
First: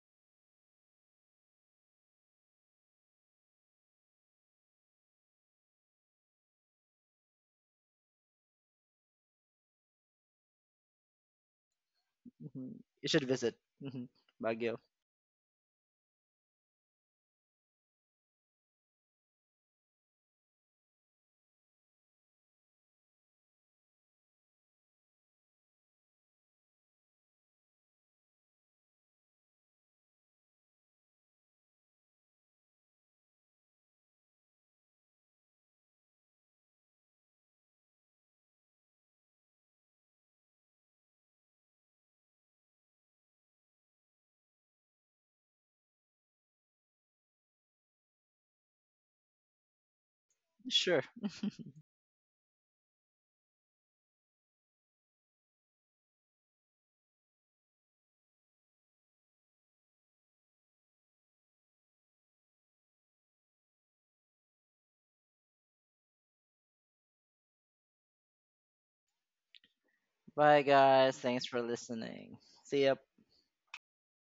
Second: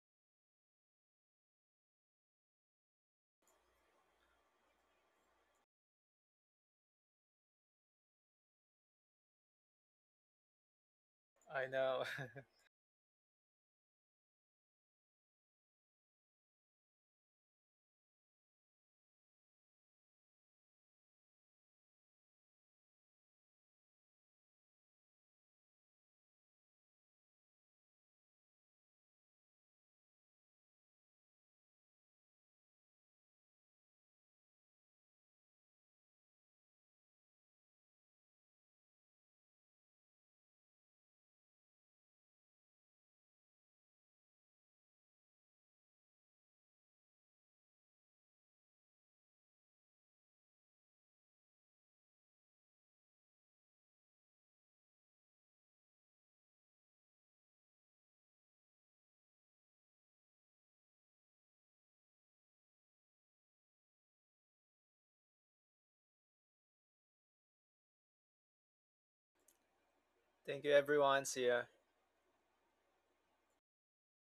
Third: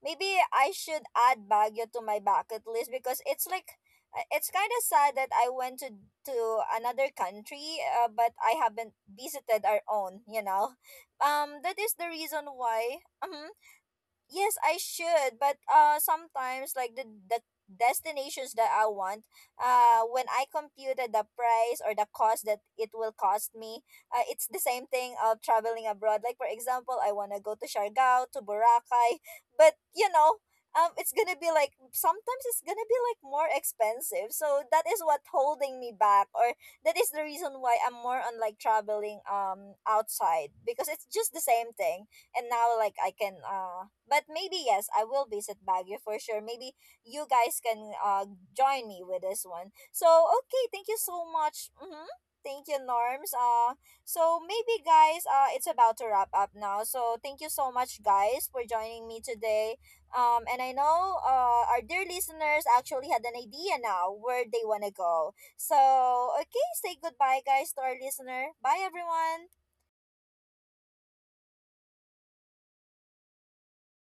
A: maybe I should add Baguio to my bucket list, because it's like, it's kind of sad that I went to another country, but I haven't visited our own. You know,
B: I
A: that is
B: know.
A: the reason why.
C: You should
A: Mhm,
C: visit. Mhm.
A: yes, I
C: Baguio.
A: should. But sometimes like the destinations that I want, when I computed the price or the cost that it will cost me, it's the same thing of traveling abroad. Like, for example, I want to go to Siargao, to Boracay, but you know, it's going to be like, sometimes it's going to be like more expensive. So that is what holding me back, or that is the reason why I'm more on like traveling outside, because it's just the same thing. And now like I can, but maybe, yes, I will visit Baguio for sure. Maybe you guys can join me with this one. So okay, thank you
C: Sure.
A: so much. Mm-hmm. Thank you, Norms. So maybe guys, it's about to wrap up now. So thank you so much, guys, for joining me today. And I know, our dear listeners actually had an idea now where they want to go. So, okay, say goodbye, guys, to our listener. Bye, everyone.
C: Bye,
B: Thank you,
C: guys.
B: everyone. See
C: Thanks
B: ya.
C: for listening. See ya.